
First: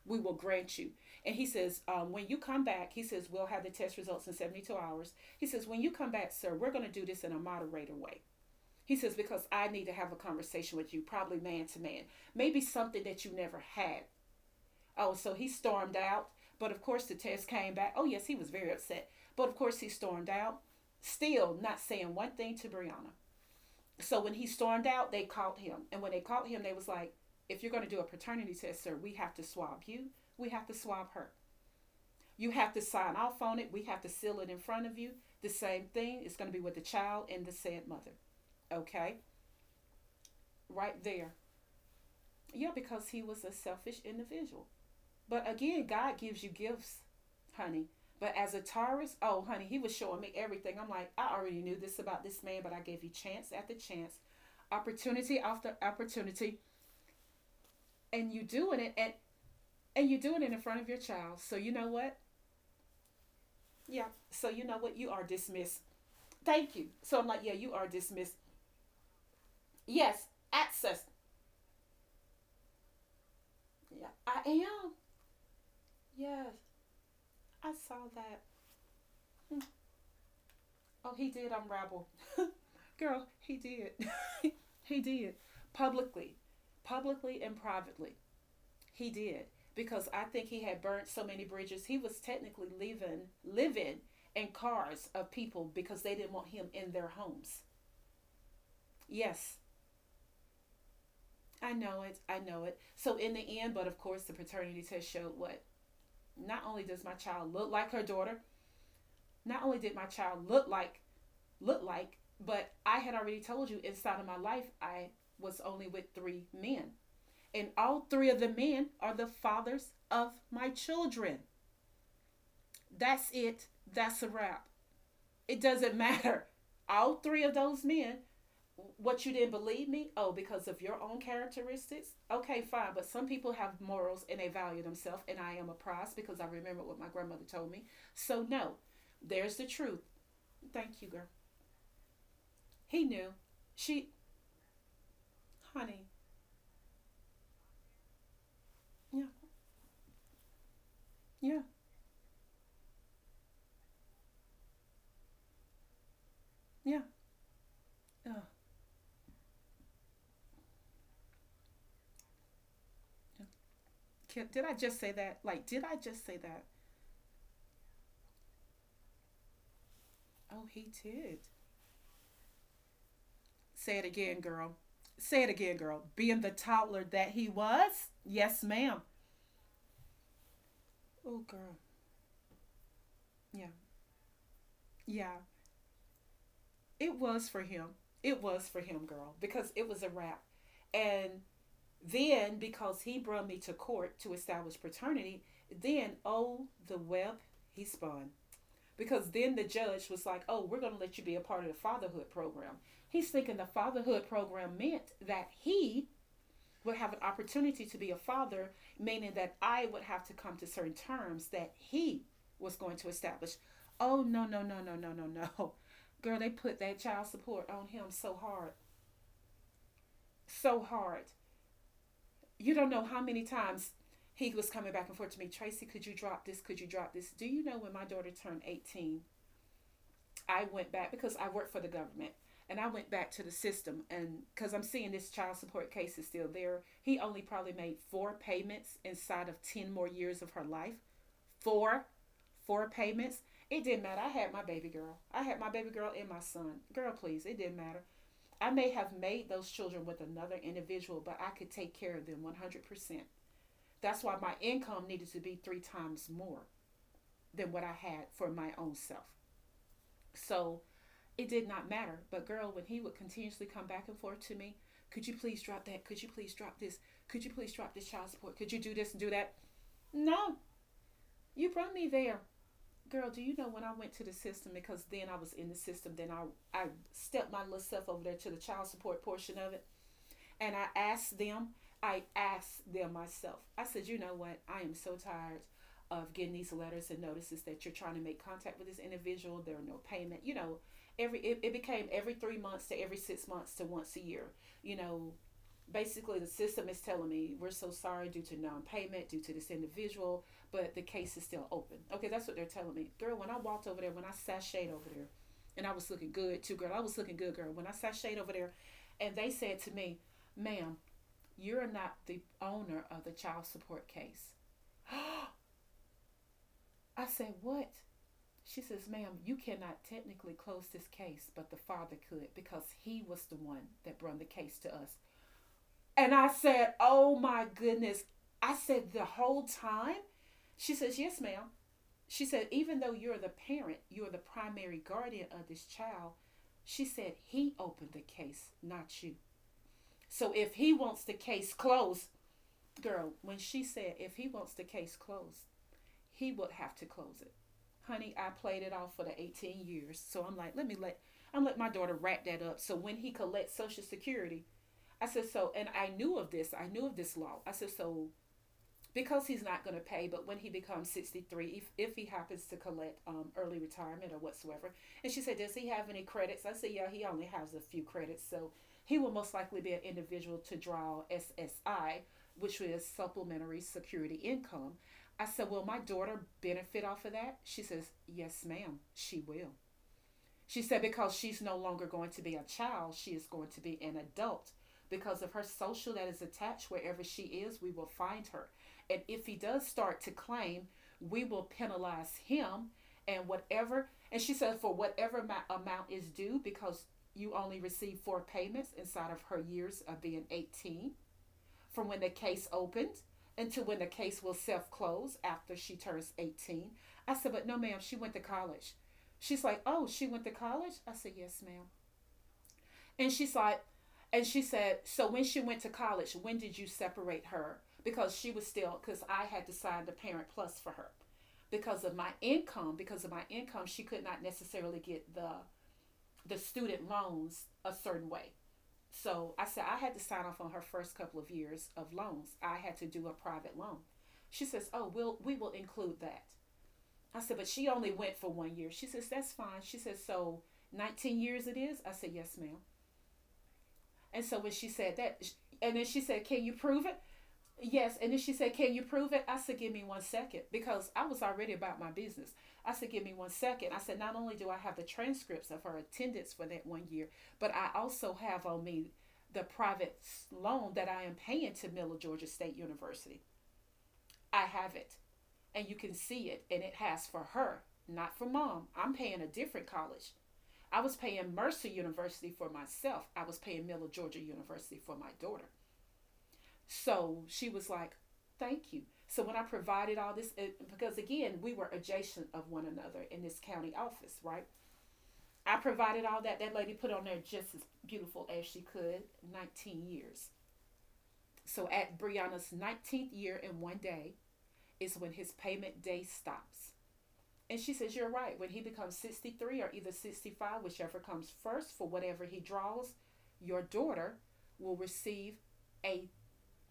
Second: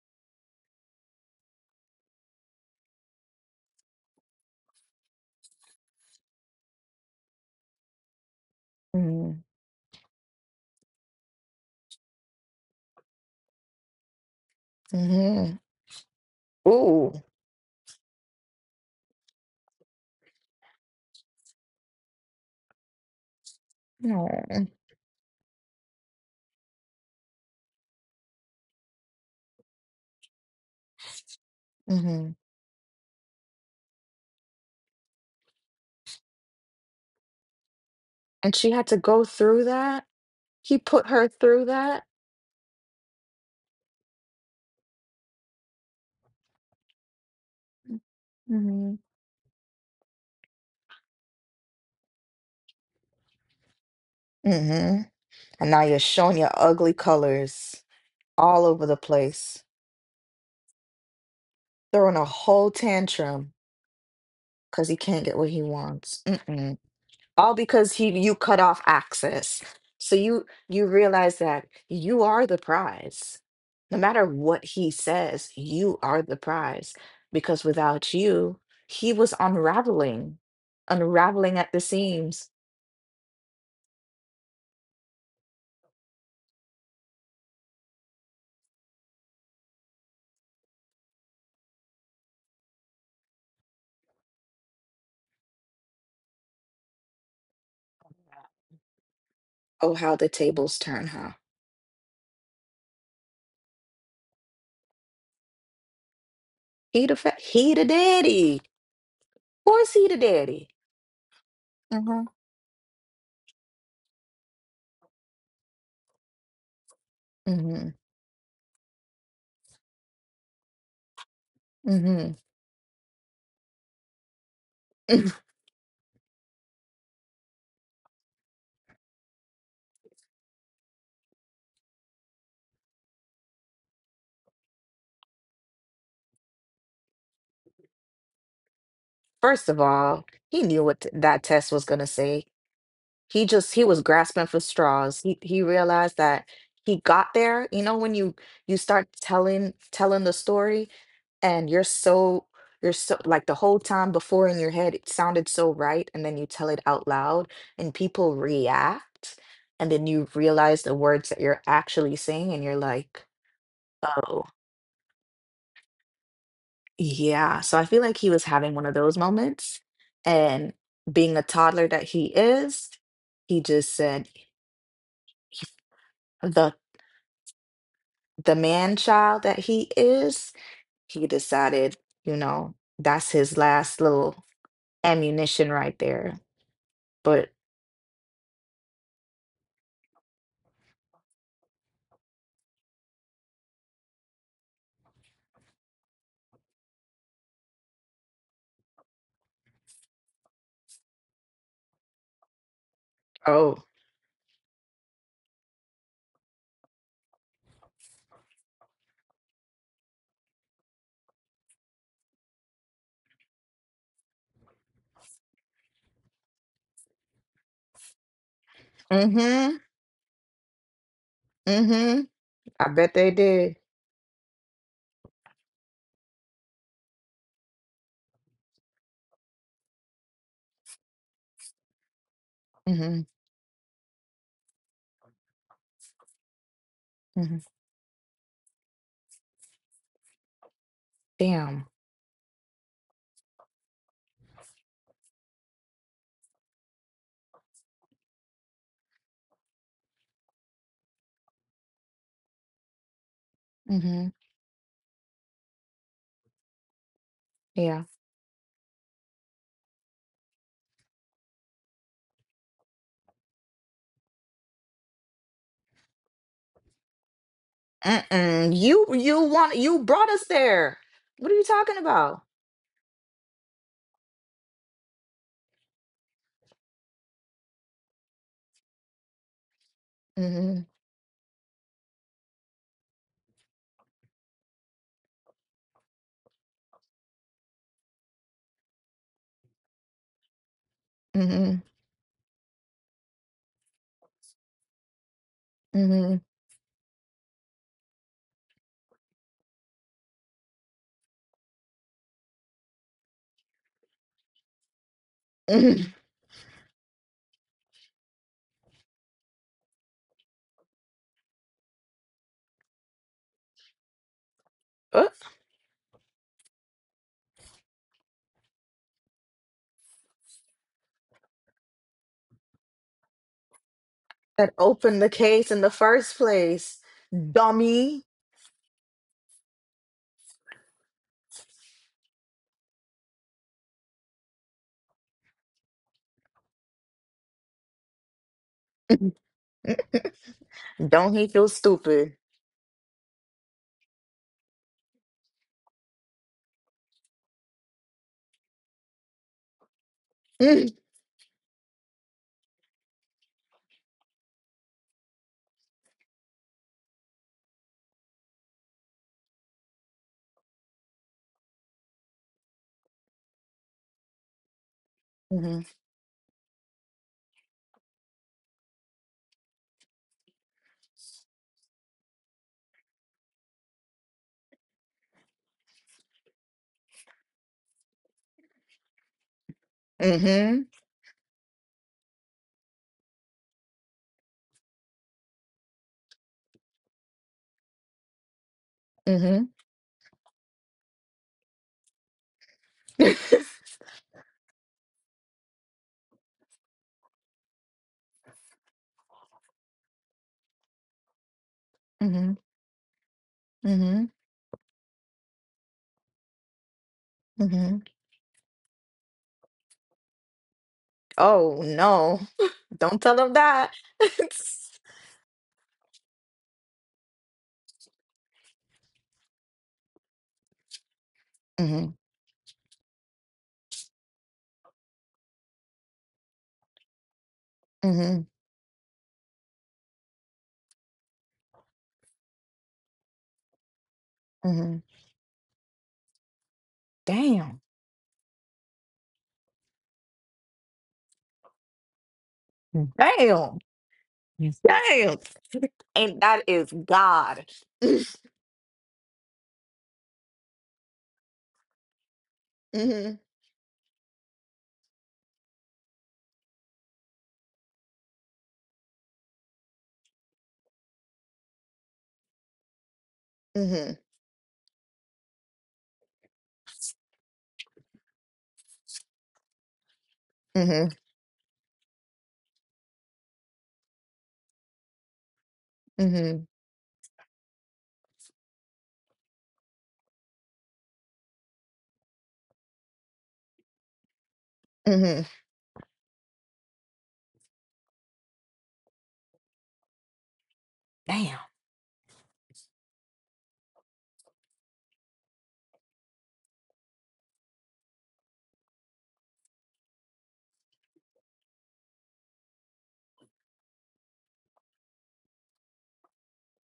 Speaker 2: We will grant you." And he says, "When you come back," he says, "we'll have the test results in 72 hours." He says, "When you come back, sir, we're going to do this in a moderator way." He says,
Speaker 1: Mhm.
Speaker 2: "Because I need to have a conversation with you, probably man to man, maybe something that you never had." Oh, so he
Speaker 1: Mhm.
Speaker 2: stormed out. But of course,
Speaker 1: Ooh.
Speaker 2: the test came back. Oh, yes, he was very upset. But of course, he stormed out, still not saying one thing to Brianna. So
Speaker 1: No.
Speaker 2: when he stormed out, they caught him. And when they caught him, they was like, "If you're going to do a paternity test, sir, we have to swab you. We have to swab her.
Speaker 1: Mhm.
Speaker 2: You have to sign off on it. We have to seal it in front of you. The same thing is going to be with the child and the said mother.
Speaker 1: And she had to
Speaker 2: Okay?"
Speaker 1: go through that. He
Speaker 2: Right
Speaker 1: put her
Speaker 2: there.
Speaker 1: through that.
Speaker 2: Yeah, because he was a selfish individual. But again, God gives you gifts, honey. But as a
Speaker 1: Mhm.
Speaker 2: Taurus, oh, honey, he was showing me everything. I'm like, I already knew this about this man, but I gave you chance after chance,
Speaker 1: Mhm.
Speaker 2: opportunity
Speaker 1: And
Speaker 2: after
Speaker 1: now you're showing your
Speaker 2: opportunity,
Speaker 1: ugly colors
Speaker 2: and you
Speaker 1: all
Speaker 2: doing
Speaker 1: over the
Speaker 2: it,
Speaker 1: place,
Speaker 2: and you doing it in front of your child. So you know
Speaker 1: throwing
Speaker 2: what?
Speaker 1: a whole tantrum,
Speaker 2: Yeah. So you know
Speaker 1: because he
Speaker 2: what? You
Speaker 1: can't
Speaker 2: are
Speaker 1: get what he
Speaker 2: dismissed.
Speaker 1: wants. Mm-mm.
Speaker 2: Thank you. So I'm like,
Speaker 1: All
Speaker 2: yeah, you are
Speaker 1: because he, you
Speaker 2: dismissed.
Speaker 1: cut off access. So
Speaker 2: Yes,
Speaker 1: you
Speaker 2: access.
Speaker 1: realize that you are the prize. No
Speaker 2: Yeah,
Speaker 1: matter
Speaker 2: I
Speaker 1: what he
Speaker 2: am.
Speaker 1: says, you are the
Speaker 2: Yes,
Speaker 1: prize, because
Speaker 2: I saw
Speaker 1: without
Speaker 2: that.
Speaker 1: you, he was
Speaker 2: Hmm.
Speaker 1: unraveling,
Speaker 2: Oh, he did
Speaker 1: unraveling at the
Speaker 2: unravel.
Speaker 1: seams.
Speaker 2: Girl, he did. He did. Publicly, publicly and privately. He did. Because I think he had burnt so many bridges. He was technically leaving, living in cars of people because they didn't want him in their homes. Yes,
Speaker 1: Oh, how the tables turn, huh?
Speaker 2: I know it. I know it. So, in the end, but of course, the paternity test showed what? Not only does
Speaker 1: He
Speaker 2: my
Speaker 1: the fa-
Speaker 2: child look
Speaker 1: he the
Speaker 2: like her daughter,
Speaker 1: daddy.
Speaker 2: not
Speaker 1: Of
Speaker 2: only
Speaker 1: course
Speaker 2: did my
Speaker 1: he the
Speaker 2: child
Speaker 1: daddy.
Speaker 2: look like looked like.
Speaker 1: Hmm.
Speaker 2: But I had already told you, inside of my life, I was only with 3 men. And
Speaker 1: Hmm.
Speaker 2: all 3 of the men are the fathers of my children.
Speaker 1: Hmm.
Speaker 2: That's it. That's a wrap. It doesn't matter. All 3 of those men, what, you didn't believe me? Oh, because of your own characteristics? Okay, fine. But some people have morals and they value themselves. And I am a prize because I remember what my grandmother told me. So, no, there's the
Speaker 1: First of
Speaker 2: truth.
Speaker 1: all, he knew what
Speaker 2: Thank you,
Speaker 1: th-
Speaker 2: girl.
Speaker 1: that test was gonna say.
Speaker 2: He knew.
Speaker 1: He just he was
Speaker 2: She,
Speaker 1: grasping for straws, he
Speaker 2: honey,
Speaker 1: realized that he got there. You know, when you start
Speaker 2: yeah.
Speaker 1: telling the story,
Speaker 2: Yeah,
Speaker 1: and you're so, you're so like, the whole time before in your head it sounded so right, and then you tell it
Speaker 2: yeah.
Speaker 1: out loud and people
Speaker 2: Ugh.
Speaker 1: react, and then you realize the words that you're actually saying and you're like, oh,
Speaker 2: Can- Did I just say that? Like, did I just say that?
Speaker 1: yeah. So I feel like he was having one of those moments,
Speaker 2: Oh,
Speaker 1: and
Speaker 2: he
Speaker 1: being a
Speaker 2: did.
Speaker 1: toddler that he is, he just
Speaker 2: Say it
Speaker 1: said
Speaker 2: again, girl. Say it again, girl. Being the
Speaker 1: the
Speaker 2: toddler that he was?
Speaker 1: the
Speaker 2: Yes,
Speaker 1: man
Speaker 2: ma'am.
Speaker 1: child that he is, he
Speaker 2: Oh, girl.
Speaker 1: decided, you know, that's his
Speaker 2: Yeah,
Speaker 1: last little
Speaker 2: yeah.
Speaker 1: ammunition right there.
Speaker 2: It
Speaker 1: But
Speaker 2: was for him. It was for him, girl, because it was a wrap. And then, because he brought me to court to establish paternity, then, oh, the web he spun. Because then the judge was like, "Oh, we're going to let you be a part of the fatherhood program." He's thinking the
Speaker 1: oh,
Speaker 2: fatherhood program meant that he would have an opportunity to be a father, meaning that I would have to come to certain terms that he was going to establish. Oh no no no no no no no, girl! They put that child support on him so hard,
Speaker 1: mm-hmm,
Speaker 2: so hard.
Speaker 1: mm-hmm.
Speaker 2: You
Speaker 1: I
Speaker 2: don't know
Speaker 1: bet
Speaker 2: how
Speaker 1: they
Speaker 2: many
Speaker 1: did.
Speaker 2: times he was coming back and forth to me. "Tracy, could you drop this? Could you drop this?" Do you know when my daughter turned 18? I went back because I work for the government, and I went
Speaker 1: Mm-hmm,
Speaker 2: back to the system and because I'm seeing this child support case is still there. He only
Speaker 1: mm-hmm.
Speaker 2: probably made 4 payments inside of 10 more years of her life.
Speaker 1: Damn.
Speaker 2: Four, four payments. It didn't matter. I had my baby girl. I had my baby girl and my son. Girl, please, it didn't matter. I may have made those children with another individual, but I could take care of them 100%. That's
Speaker 1: Mm-hmm.
Speaker 2: why my income needed to be 3 times more than what I
Speaker 1: Yeah.
Speaker 2: had for my own self. So it did not matter. But girl, when he would continuously come back and forth to me, could you please drop that? Could you please drop this? Could you please drop this child support? Could
Speaker 1: Mm-mm.
Speaker 2: you do
Speaker 1: You
Speaker 2: this and do
Speaker 1: you
Speaker 2: that?
Speaker 1: want, you brought us
Speaker 2: No,
Speaker 1: there. What are you
Speaker 2: you brought
Speaker 1: talking
Speaker 2: me there.
Speaker 1: about?
Speaker 2: Girl, do you know when I went to the system? Because then I was in the system, then I stepped my little self over there to the child support portion of it, and
Speaker 1: Mm-hmm.
Speaker 2: I asked them myself. I said, "You know what? I am so tired of getting these letters and notices that you're trying to make contact with this individual. There are no payment." You know, every, it
Speaker 1: Mm-hmm.
Speaker 2: became every 3 months to every 6 months to once a year. You know,
Speaker 1: Mm-hmm.
Speaker 2: basically the system is telling me, "We're so sorry, due to non-payment, due to this individual, but the case is still open." Okay, that's what they're telling me. Girl, when I walked over there, when I sashayed over there, and I was
Speaker 1: Mm.
Speaker 2: looking good too, girl, I was looking good, girl, when I sashayed over there, and they said to me, "Ma'am, you're not the owner of the child support case." I said, "What?" She says, "Ma'am, you cannot technically close this case, but the father could, because he was the one that brought the
Speaker 1: That
Speaker 2: case to us."
Speaker 1: opened the case in the
Speaker 2: And
Speaker 1: first
Speaker 2: I said,
Speaker 1: place.
Speaker 2: "Oh my goodness."
Speaker 1: Dummy.
Speaker 2: I said, "The whole time?" She says, "Yes, ma'am." She said, "Even though you're the parent, you're the primary guardian of this child." She said, "He opened the case, not you. So if he wants the
Speaker 1: Don't he feel
Speaker 2: case closed..."
Speaker 1: stupid?
Speaker 2: Girl, when she said, "If he wants the case closed, he would have to close it." Honey, I played it off for the 18 years. So I'm like, "Let me let..." I'm let my daughter wrap that up. So when he collects Social Security, I said, so, and I knew of this. I knew of this law. I said, so because he's not going to pay, but when he becomes 63, if he happens to collect early retirement or whatsoever. And she said, "Does
Speaker 1: Mm-hmm.
Speaker 2: he have any credits?" I said, "Yeah, he only has a few credits. So he will most likely be an individual to draw SSI, which is supplementary security income." I said, "Will my daughter benefit off of that?" She says, "Yes, ma'am, she will." She
Speaker 1: Mm-hmm.
Speaker 2: said, "Because she's no longer going to be a child, she is going to be an adult. Because of her social that is attached wherever she is, we will find her. And if he
Speaker 1: Mm-hmm.
Speaker 2: does start to claim, we will penalize him and whatever." And she said, "For whatever amount is due, because you only receive four payments inside of her years of being 18, from when the
Speaker 1: Mm-hmm.
Speaker 2: case opened until when the
Speaker 1: Mm-hmm.
Speaker 2: case will self close after she turns 18." I said, "But no, ma'am,
Speaker 1: Mm-hmm.
Speaker 2: she went to college." She's like, "Oh, she went to college?" I said, "Yes,
Speaker 1: Oh
Speaker 2: ma'am."
Speaker 1: no. Don't
Speaker 2: And
Speaker 1: tell
Speaker 2: she's
Speaker 1: them
Speaker 2: like...
Speaker 1: that.
Speaker 2: And she said, "So when she went to college, when did you separate her?" Because she was still, because I had to sign the parent plus for her. Because
Speaker 1: Mm-hmm.
Speaker 2: of my income, because of my income, she could not necessarily get the student loans a certain
Speaker 1: Mm-hmm.
Speaker 2: way. So I said, I had to sign off on her first couple of years of loans. I had to do a private loan. She says,
Speaker 1: Mm-hmm.
Speaker 2: "Oh, we'll, we will include that." I said, "But
Speaker 1: Damn.
Speaker 2: she only went for 1 year." She says, "That's fine." She says, "So 19 years it is?" I said, "Yes, ma'am."
Speaker 1: Damn.
Speaker 2: And so when
Speaker 1: Yes.
Speaker 2: she said
Speaker 1: Damn.
Speaker 2: that, and then she
Speaker 1: And
Speaker 2: said,
Speaker 1: that
Speaker 2: "Can you
Speaker 1: is
Speaker 2: prove it?"
Speaker 1: God.
Speaker 2: Yes, and then she said, "Can you prove it?" I said, "Give me one second, because I was already about my business." I said, "Give
Speaker 1: Mm-hmm.
Speaker 2: me one second. I said, not only do I have the transcripts of her attendance for that 1 year, but I also have on me the private loan that I am paying to Miller Georgia State University.
Speaker 1: Mm-hmm.
Speaker 2: I have it, and you can see it, and it has for her, not for mom. I'm paying a different college. I
Speaker 1: Mm-hmm.
Speaker 2: was paying Mercer University for myself. I was paying Miller Georgia University for my daughter."
Speaker 1: Mm-hmm.
Speaker 2: So she was like, "Thank you." So when I provided all this, because again, we were adjacent of one another in this county office, right?
Speaker 1: Mm-hmm.
Speaker 2: I provided all that. That lady put on there just as beautiful as she could, 19 years.
Speaker 1: Damn.
Speaker 2: So at Brianna's 19th year and one day is when his payment day stops. And she says, "You're right. When he becomes 63 or either 65, whichever comes first, for whatever he draws, your daughter will receive a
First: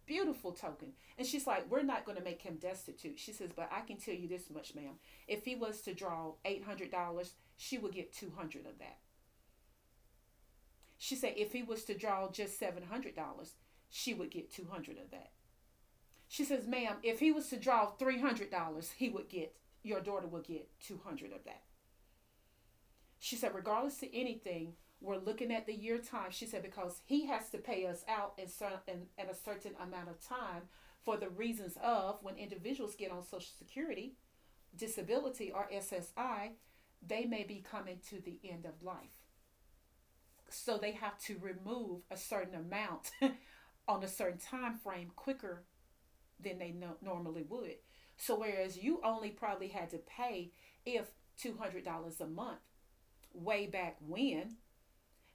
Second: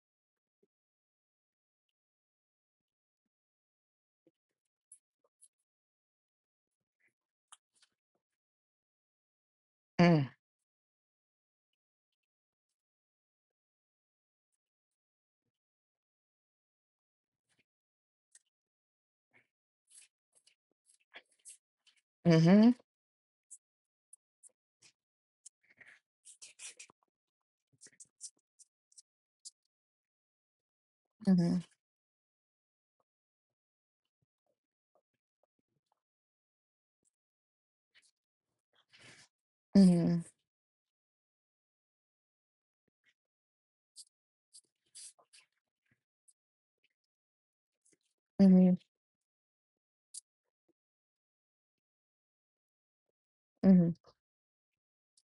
Speaker 2: beautiful token." And she's like, "We're not going to make him destitute." She says, "But I can tell you this much, ma'am. If he was to draw $800, she would get 200 of that."
Speaker 1: Mm.
Speaker 2: She said, "If he was to draw just $700, she would get 200 of that." She says, "Ma'am, if he was to draw $300, he would get, your daughter will get 200 of that."
Speaker 1: Mm-hmm.
Speaker 2: She said, "Regardless to anything, we're looking at the year time." She said, "Because he has to pay us out in, in a certain amount of time, for the
Speaker 1: Mm-hmm.
Speaker 2: reasons of when individuals get on Social Security, disability, or SSI, they may be coming to the end of life.
Speaker 1: Mm-hmm.
Speaker 2: So they have to remove a certain amount on a certain time frame quicker than they normally would. So
Speaker 1: Mm-hmm.
Speaker 2: whereas you only probably had to pay if $200 a month way
Speaker 1: Mm-hmm.
Speaker 2: back when,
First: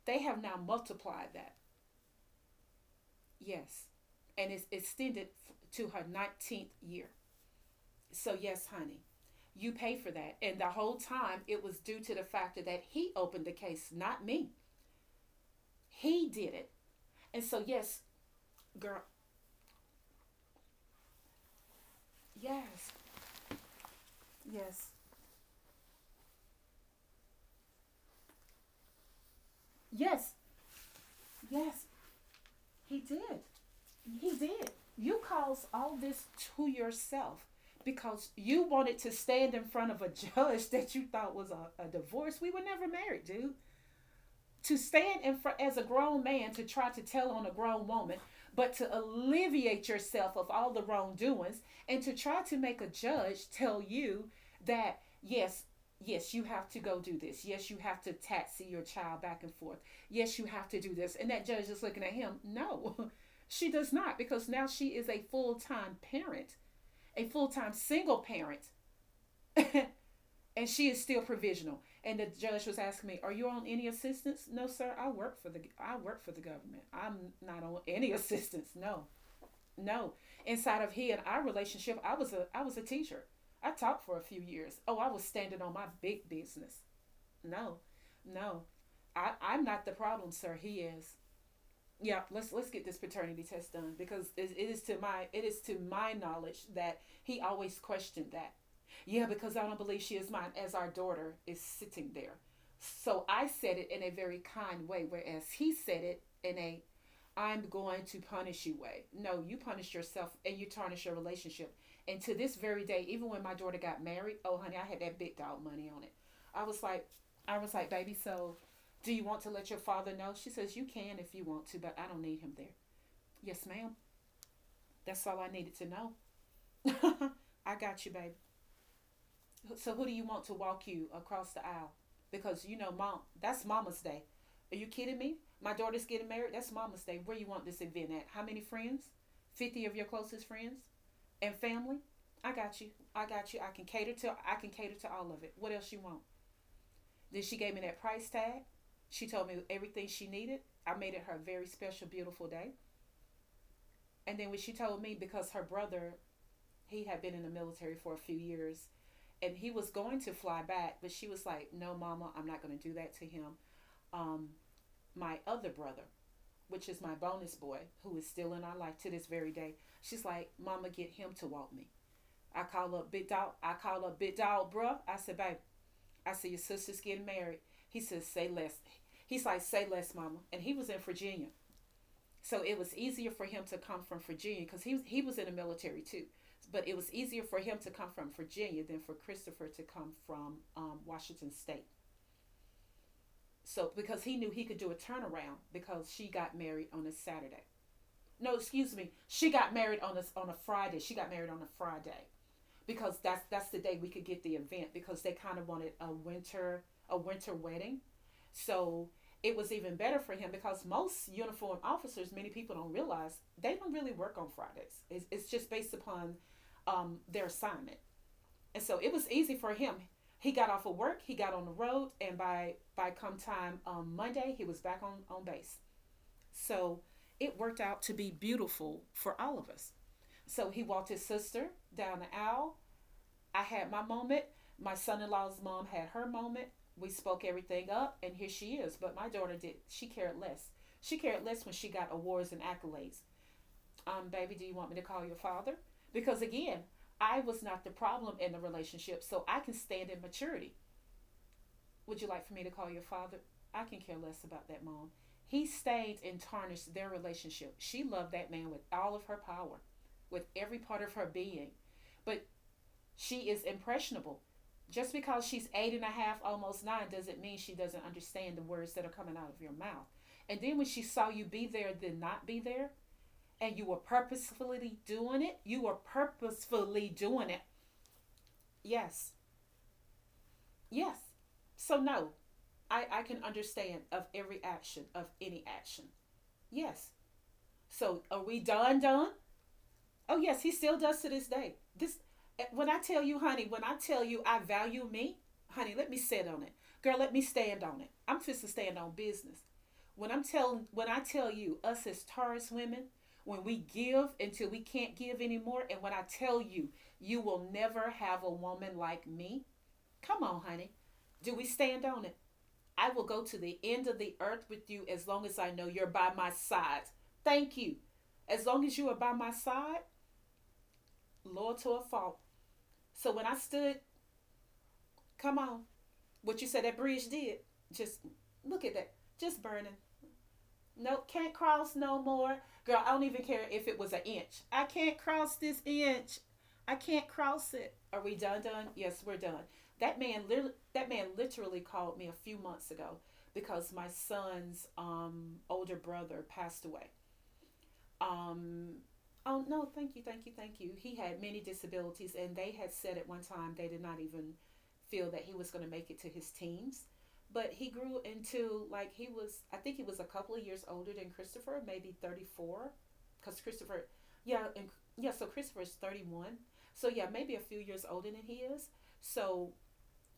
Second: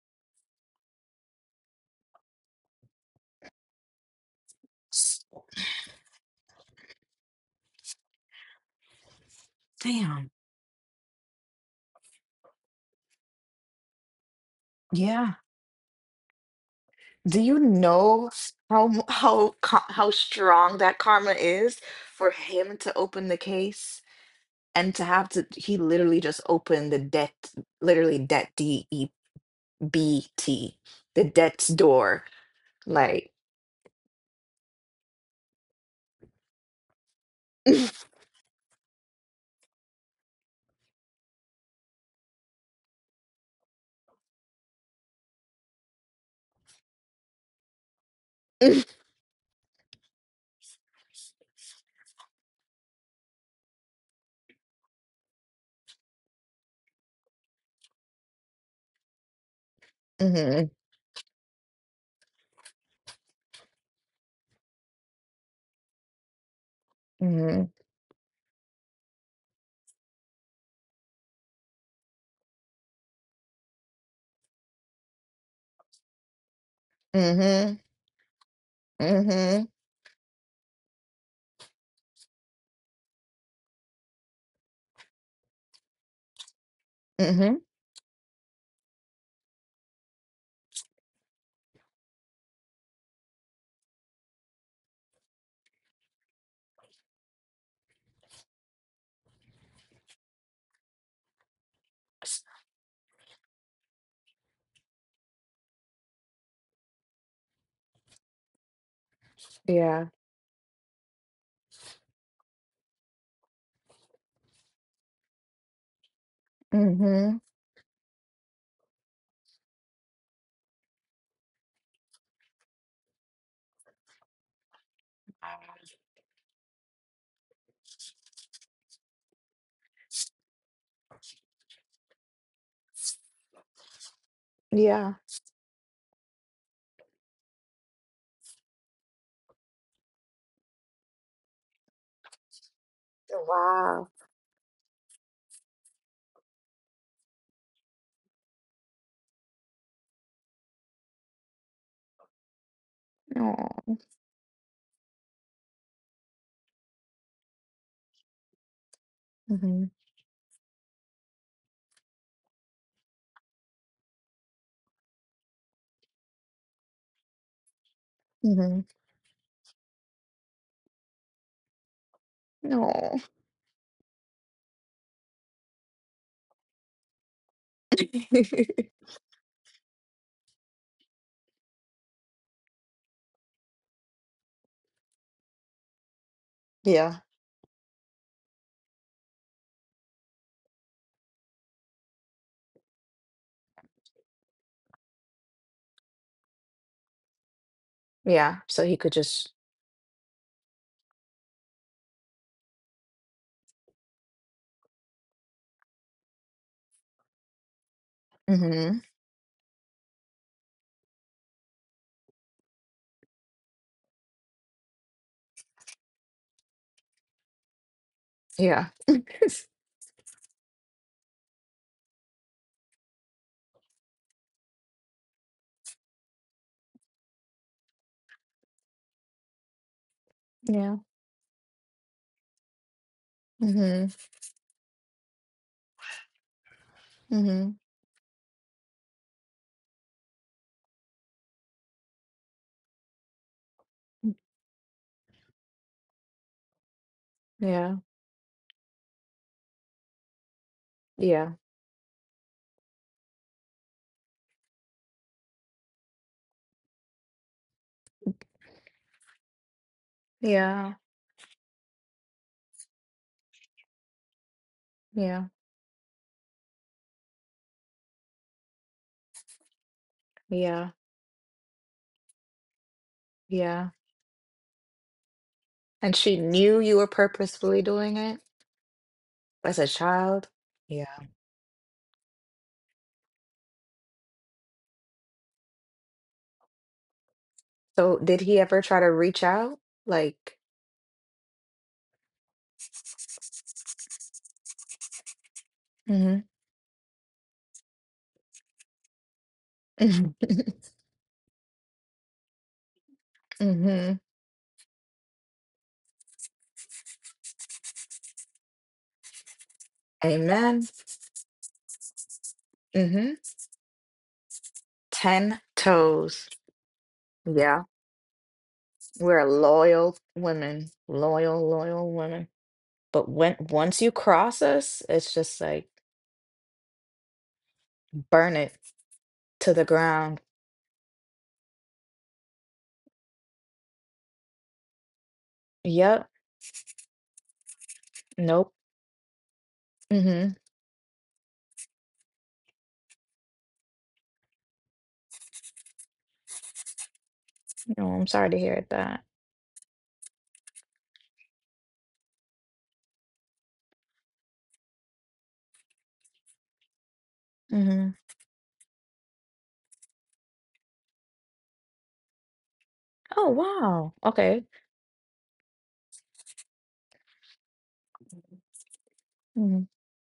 Speaker 2: they have now multiplied that." Yes. "And it's extended to her 19th year." So, yes, honey, you pay for
Speaker 1: Damn.
Speaker 2: that. And the whole time it was due to the fact that he opened the case, not me.
Speaker 1: Yeah.
Speaker 2: He did it.
Speaker 1: Do
Speaker 2: And
Speaker 1: you
Speaker 2: so, yes,
Speaker 1: know s- how
Speaker 2: girl,
Speaker 1: mu- how ca- how strong that karma is for him
Speaker 2: yes,
Speaker 1: to open the case,
Speaker 2: yes,
Speaker 1: and to have to, he literally just opened the debt, literally debt, D E B
Speaker 2: yes,
Speaker 1: T, the debt's
Speaker 2: yes,
Speaker 1: door,
Speaker 2: he
Speaker 1: like,
Speaker 2: did. He did. You caused all this to yourself because you wanted to stand in front of a judge that you thought was a divorce. We were never married, dude. To stand in front as a grown man to try to tell on a grown woman, but
Speaker 1: mhm,
Speaker 2: to alleviate yourself of all the wrongdoings and to try to make a judge tell you that yes, yes, you have to go do this. Yes, you have to taxi your child back and forth. Yes, you have
Speaker 1: mhm,
Speaker 2: to do this. And that judge is looking at him, no, she does not, because now she is a full time parent, a full
Speaker 1: mhm,
Speaker 2: time single parent. And she is still provisional. And the judge was asking me, "Are you on any assistance?" "No, sir. I work for the government. I'm not
Speaker 1: mhm,
Speaker 2: on any assistance. No,
Speaker 1: mhm,
Speaker 2: no. Inside of he and our relationship, I was a teacher. I taught for a few years." Oh, I was standing on my big business.
Speaker 1: mhm,
Speaker 2: "No, no. I'm not the problem, sir. He is..." Yeah, let's get this paternity test done, because it is to my knowledge that he always questioned that. "Yeah, because I don't believe she is mine," as our daughter is sitting there. So I said it in a very kind way, whereas he said it in a "I'm going to punish you" way. No, you punish
Speaker 1: yeah,
Speaker 2: yourself and you tarnish your relationship. And to this very day, even when my daughter got married, oh honey, I had that big dog money on it. I was like,
Speaker 1: mhm,
Speaker 2: I was like, "Baby, so do you want to let your father know?" She says, "You can if you want to, but I don't need him there." "Yes, ma'am. That's all I needed to know." "I got you, baby. So who do you want to walk you across the aisle? Because you know, mom, that's Mama's Day. Are you
Speaker 1: yeah,
Speaker 2: kidding me? My daughter's getting married. That's Mama's Day. Where you want this event at? How many friends?" "50 of your closest friends and family." "I got you.
Speaker 1: wow,
Speaker 2: I can cater to all of it. What else you want?" Then she gave me that price tag. She told me everything she needed. I made it her very special, beautiful day.
Speaker 1: no,
Speaker 2: And then when she told me, because her brother, he had been in the military for a few years and he
Speaker 1: mhm,
Speaker 2: was going to fly back, but she was like, "No, Mama, I'm not going to do that to him." Um, my other brother, which is my bonus boy, who is still in our
Speaker 1: mhm,
Speaker 2: life to this very day, she's like, "Mama, get him to walk me." I call up
Speaker 1: no.
Speaker 2: big dog. I call up big dog, bruh. I said, "Babe, I said your sister's getting married." He says, "Say less." He's like, "Say less, Mama," and he was in Virginia. So it was easier for him to come from Virginia because he was in the military too. But it was
Speaker 1: Yeah,
Speaker 2: easier for him to come from Virginia than for Christopher to come from Washington State. So because he knew he could do a turnaround because she got married on a Saturday.
Speaker 1: yeah,
Speaker 2: No,
Speaker 1: so he
Speaker 2: excuse
Speaker 1: could
Speaker 2: me,
Speaker 1: just.
Speaker 2: she got married on a Friday. She got married on a Friday because that's the day we could get the event because they kind of wanted a winter wedding,
Speaker 1: Mhm.
Speaker 2: so it was even better for him because most uniform officers, many people don't realize, they don't really work on Fridays. It's just based upon their assignment.
Speaker 1: Yeah.
Speaker 2: And so it was easy for him. He got off of work, he got on the road, and by come time Monday, he was back on base. So it worked out to be beautiful for all of us. So he
Speaker 1: Yeah.
Speaker 2: walked his sister down the aisle. I had my
Speaker 1: Mhm.
Speaker 2: moment. My son in law's mom had her moment. We spoke
Speaker 1: Mhm.
Speaker 2: everything up, and here she is. But my daughter did, she cared less. She cared less when she got awards and accolades. "Baby, do you want me to call your father? Because again, I was not the
Speaker 1: Yeah.
Speaker 2: problem in the relationship, so I can stand in maturity.
Speaker 1: Yeah.
Speaker 2: Would you like for me to call your father? I can care less about that, mom. He stayed and tarnished their relationship. She loved that man with all of her power, with every
Speaker 1: Yeah.
Speaker 2: part of her being. But she is impressionable. Just
Speaker 1: Yeah.
Speaker 2: because she's eight and a half, almost nine, doesn't mean she doesn't understand the words that are coming out of your mouth. And then
Speaker 1: Yeah.
Speaker 2: when she saw you be there, then not be there, and
Speaker 1: Yeah.
Speaker 2: you were purposefully doing it, you were
Speaker 1: And she knew you were
Speaker 2: purposefully doing it.
Speaker 1: purposefully doing it
Speaker 2: Yes,
Speaker 1: as a child. Yeah.
Speaker 2: yes. So, no, I can understand of every action, of any action. Yes.
Speaker 1: So
Speaker 2: So,
Speaker 1: did
Speaker 2: are
Speaker 1: he
Speaker 2: we
Speaker 1: ever try
Speaker 2: done,
Speaker 1: to
Speaker 2: done?
Speaker 1: reach out?
Speaker 2: Oh
Speaker 1: Like,
Speaker 2: yes, he still does to this day. This when I tell you, honey, when I tell you I value me, honey, let me
Speaker 1: mhm.
Speaker 2: sit on it. Girl, let me stand on it. I'm fist to stand on business.
Speaker 1: Mhm.
Speaker 2: When I tell you us as Taurus women, when we
Speaker 1: Mhm.
Speaker 2: give until we can't give anymore, and when I tell you you will never have a woman like me, come on,
Speaker 1: Amen.
Speaker 2: honey. Do we stand on it? I will
Speaker 1: Mhm.
Speaker 2: go to the end of the earth with you as long as
Speaker 1: 10
Speaker 2: I know you're by
Speaker 1: toes.
Speaker 2: my side. Thank
Speaker 1: Yeah.
Speaker 2: you. As long as you are by
Speaker 1: We're
Speaker 2: my side,
Speaker 1: loyal women. Loyal,
Speaker 2: loyal to a
Speaker 1: loyal
Speaker 2: fault.
Speaker 1: women. But
Speaker 2: So when
Speaker 1: when
Speaker 2: I
Speaker 1: once
Speaker 2: stood,
Speaker 1: you cross us, it's
Speaker 2: come
Speaker 1: just
Speaker 2: on,
Speaker 1: like,
Speaker 2: what you said that bridge did, just
Speaker 1: burn it
Speaker 2: look at that, just
Speaker 1: to the
Speaker 2: burning.
Speaker 1: ground.
Speaker 2: No, can't cross no more. Girl, I don't even care if it was an inch. I can't cross this
Speaker 1: Yep.
Speaker 2: inch. I can't cross it. Are we done?
Speaker 1: Nope.
Speaker 2: Done? Yes, we're done.
Speaker 1: Mhm.
Speaker 2: That man, literally called me a few months ago because my son's older brother passed away.
Speaker 1: No, I'm sorry to hear
Speaker 2: Um,
Speaker 1: that.
Speaker 2: oh no, thank you, thank you, thank you. He had many disabilities, and they had said at one time they did not even feel that he was going to make it to his teens. But he
Speaker 1: Mhm.
Speaker 2: grew into like he was. I think he was a couple of years older than Christopher, maybe 34,
Speaker 1: Oh,
Speaker 2: because Christopher,
Speaker 1: wow. Okay.
Speaker 2: yeah, and yeah, so Christopher is 31. So yeah, maybe a few years older than he is. So
Speaker 1: Mhm.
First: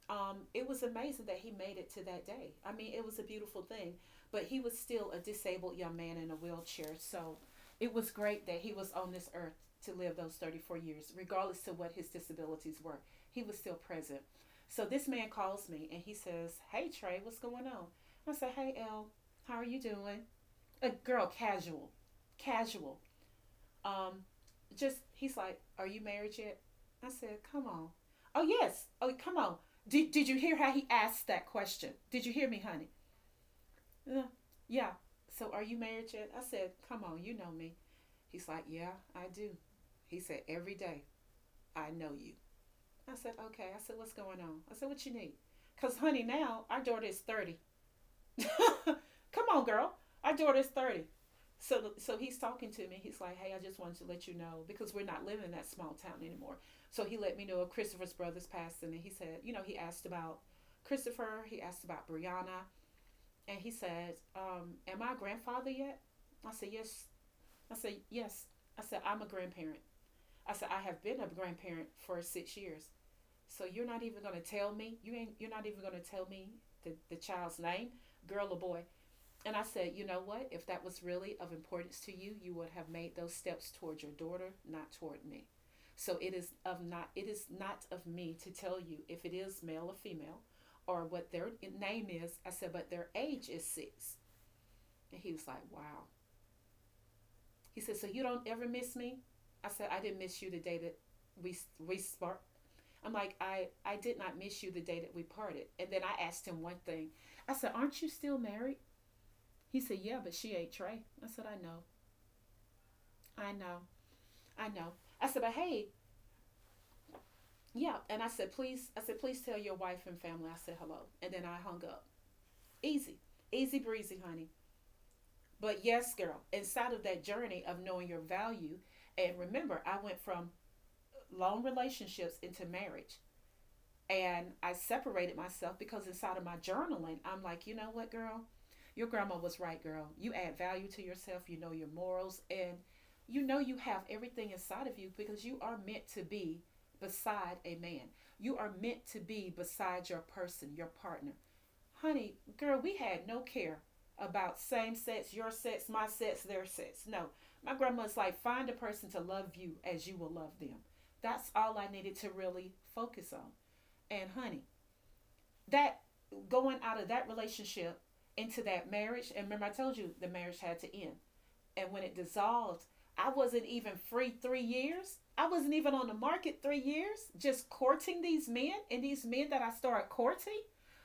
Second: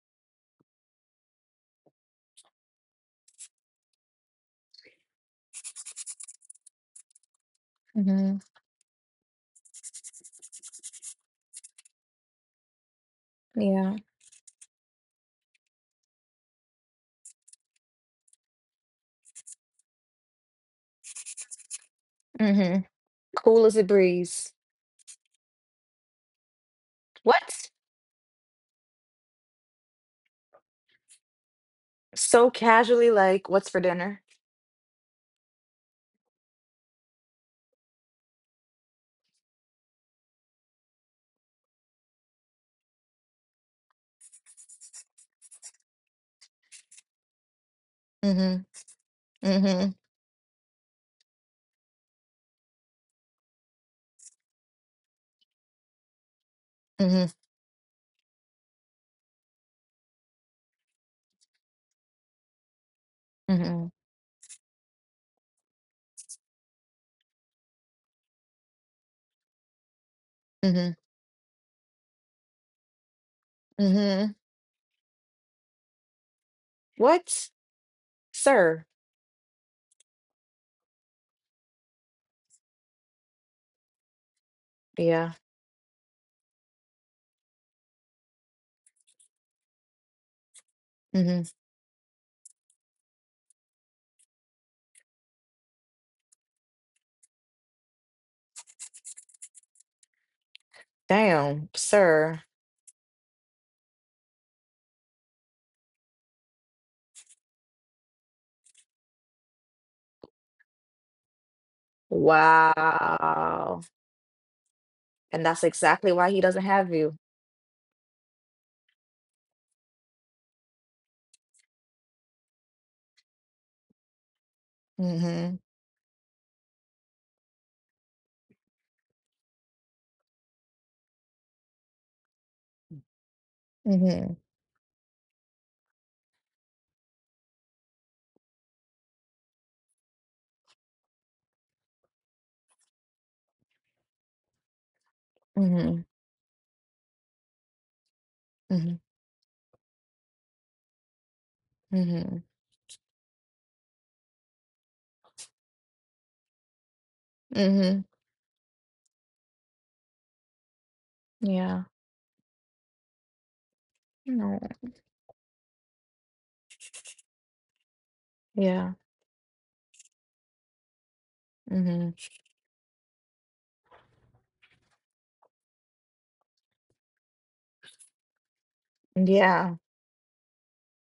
Speaker 2: it was amazing that he made it to that day. I mean, it was a beautiful thing, but he was still a disabled young man in a wheelchair. So it was
Speaker 1: Mhm.
Speaker 2: great that he was on this earth to live those 34 years, regardless to what his disabilities were. He was still
Speaker 1: Yeah.
Speaker 2: present. So this man calls me and he says, "Hey, Trey, what's going on?" I said, "Hey, El, how are you doing?" A girl, casual,
Speaker 1: Mhm.
Speaker 2: casual.
Speaker 1: Cool as a
Speaker 2: Um,
Speaker 1: breeze.
Speaker 2: just he's like, "Are you married yet?" I said, "Come
Speaker 1: What?
Speaker 2: on." Oh yes. Oh come on. Did you hear how he asked that question? Did you
Speaker 1: So
Speaker 2: hear me, honey?
Speaker 1: casually, like, what's for dinner?
Speaker 2: "Uh, yeah. So are you married yet?" I said, "Come on, you know me." He's like, "Yeah, I do." He said, "Every day I know you." I said, "Okay." I said, "What's going on?" I said, "What you need?" Cause honey, now our daughter is 30.
Speaker 1: Mhm.
Speaker 2: Come on,
Speaker 1: Mhm.
Speaker 2: girl. Our daughter is 30. So he's talking to me. He's like, "Hey, I just wanted to let you know because we're not living in that small town anymore." So he
Speaker 1: Mhm.
Speaker 2: let me know of Christopher's brother's passing, and he said, "You know, he asked about Christopher. He asked about Brianna, and he
Speaker 1: Mhm.
Speaker 2: said, am I a grandfather yet?" I said, "Yes." I said, "Yes." I said, "I'm a grandparent." I said, "I
Speaker 1: Mhm.
Speaker 2: have been a grandparent for 6 years." So you're not even
Speaker 1: Mhm.
Speaker 2: gonna tell me you're not even gonna tell me the
Speaker 1: What?
Speaker 2: child's name, girl or boy.
Speaker 1: Sir.
Speaker 2: And I said, you know what? If that was really of importance to you, you would have made those steps toward your daughter, not toward
Speaker 1: Yeah.
Speaker 2: me. So it is not of me to tell you if it is male or female or what
Speaker 1: Mhm.
Speaker 2: their name is. I said, but their age is six. And he was like, wow. He said, "So you don't ever miss me?" I said, "I didn't miss you the day that we
Speaker 1: Damn,
Speaker 2: we
Speaker 1: sir.
Speaker 2: sparked." I'm like, I did not miss you the day that we parted." And then I asked him one thing. I said, "Aren't you still married?" He said, "Yeah, but she ain't Trey." I said, "I know. I
Speaker 1: Wow.
Speaker 2: know. I know." I said,
Speaker 1: And
Speaker 2: "But
Speaker 1: that's
Speaker 2: hey,
Speaker 1: exactly why he doesn't have you.
Speaker 2: yeah." And I said, "Please," I said, "please tell your wife and family I said hello." And then I hung up. Easy. Easy breezy, honey.
Speaker 1: Mhm.
Speaker 2: But yes, girl, inside of that journey of knowing your value, and remember, I went from long relationships into marriage.
Speaker 1: Mhm.
Speaker 2: And I separated myself because inside of my journaling, I'm like, you know what, girl? Your grandma was right, girl. You add value to yourself, you know your morals, and you know you have everything inside of you because you are
Speaker 1: Mhm.
Speaker 2: meant to be beside a man. You are
Speaker 1: Mhm.
Speaker 2: meant to be beside your person, your partner. Honey,
Speaker 1: Mhm.
Speaker 2: girl, we had no care about same sex, your sex, my sex, their sex. No. My
Speaker 1: Mhm.
Speaker 2: grandma's like, find a person to love you as you will love them. That's all
Speaker 1: Yeah.
Speaker 2: I needed to really focus on. And
Speaker 1: No.
Speaker 2: honey, that going out of that relationship into that
Speaker 1: Yeah.
Speaker 2: marriage, and remember I told you the marriage had to end. And when
Speaker 1: Mhm.
Speaker 2: it dissolved, I wasn't even free 3 years. I wasn't even on the market 3 years, just courting these men and these men that I
Speaker 1: Yeah.
Speaker 2: started courting.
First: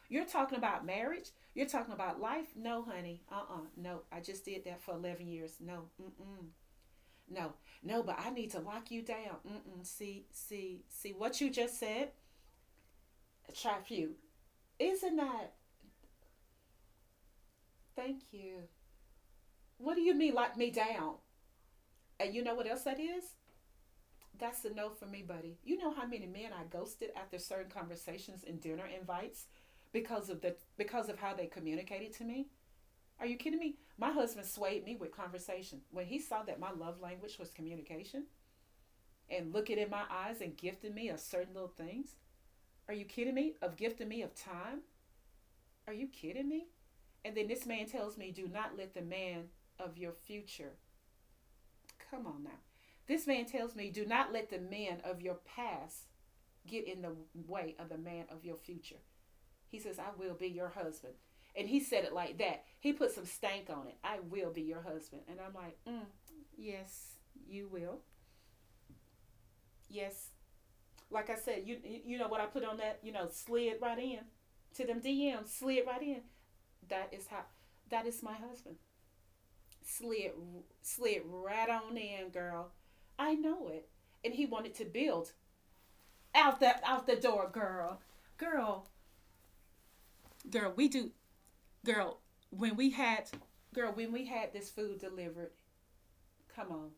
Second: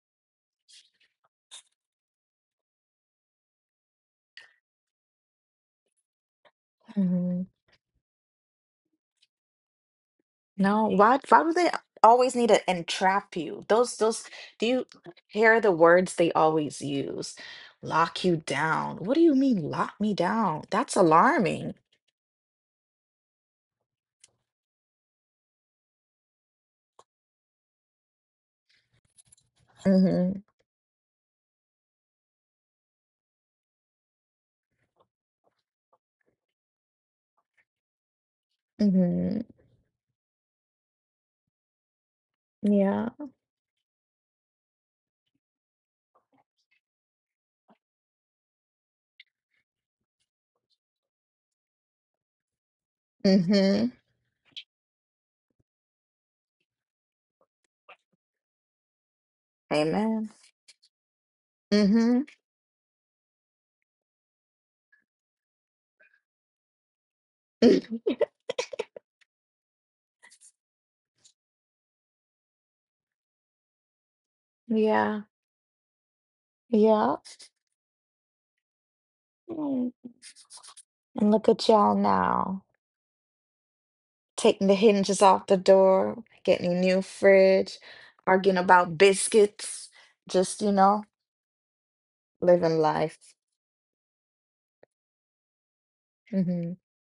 Speaker 2: You're talking about marriage. You're talking about life. No, honey. Uh, no, I just did that for 11 years. No, mm-mm.
Speaker 1: Mhm.
Speaker 2: No, no, but I need to lock you down. Mm-mm. See, see,
Speaker 1: No,
Speaker 2: see
Speaker 1: why
Speaker 2: what
Speaker 1: why
Speaker 2: you
Speaker 1: do they
Speaker 2: just said?
Speaker 1: always need to entrap you?
Speaker 2: Try
Speaker 1: Those
Speaker 2: few.
Speaker 1: those do you
Speaker 2: Isn't that?
Speaker 1: hear the words they always use? Lock
Speaker 2: Thank
Speaker 1: you
Speaker 2: you.
Speaker 1: down. What do you mean lock
Speaker 2: What do you
Speaker 1: me
Speaker 2: mean lock
Speaker 1: down?
Speaker 2: me
Speaker 1: That's
Speaker 2: down?
Speaker 1: alarming.
Speaker 2: And you know what else that is? That's a no for me, buddy. You know how many men I ghosted after certain conversations and dinner invites because
Speaker 1: Mhm.
Speaker 2: of how they communicated to me? Are you kidding me? My husband swayed me with conversation. When he saw that my love language was communication
Speaker 1: Mhm.
Speaker 2: and looking in my eyes and gifting me of certain little things, are you
Speaker 1: Yeah.
Speaker 2: kidding me? Of gifting me of time? Are you kidding me? And then this man tells me, do not let the man of your future come on now. This man tells
Speaker 1: Mhm.
Speaker 2: me, "Do not let the man of your past get in the way of the man of your future. He says, I
Speaker 1: Amen.
Speaker 2: will be your husband." And he said it
Speaker 1: Mhm.
Speaker 2: like that. He put some stank on it. "I will be your husband." And I'm like, mm, yes, you will. Yes. Like I said, you know what I put on that, you know, slid right in to them
Speaker 1: Yeah.
Speaker 2: DMs, slid right in. That
Speaker 1: Yeah.
Speaker 2: is how that is my husband.
Speaker 1: Mm.
Speaker 2: Slid slid
Speaker 1: And look at
Speaker 2: right
Speaker 1: y'all
Speaker 2: on in,
Speaker 1: now,
Speaker 2: girl. I know it. And he
Speaker 1: taking the
Speaker 2: wanted to
Speaker 1: hinges
Speaker 2: build.
Speaker 1: off the door,
Speaker 2: out
Speaker 1: getting a
Speaker 2: the
Speaker 1: new
Speaker 2: out the door,
Speaker 1: fridge,
Speaker 2: girl.
Speaker 1: arguing
Speaker 2: Girl,
Speaker 1: about biscuits, just, you
Speaker 2: girl, we
Speaker 1: know,
Speaker 2: do girl, when
Speaker 1: living
Speaker 2: we had
Speaker 1: life.
Speaker 2: girl, when we had this food delivered, come
Speaker 1: Hmm.
Speaker 2: on,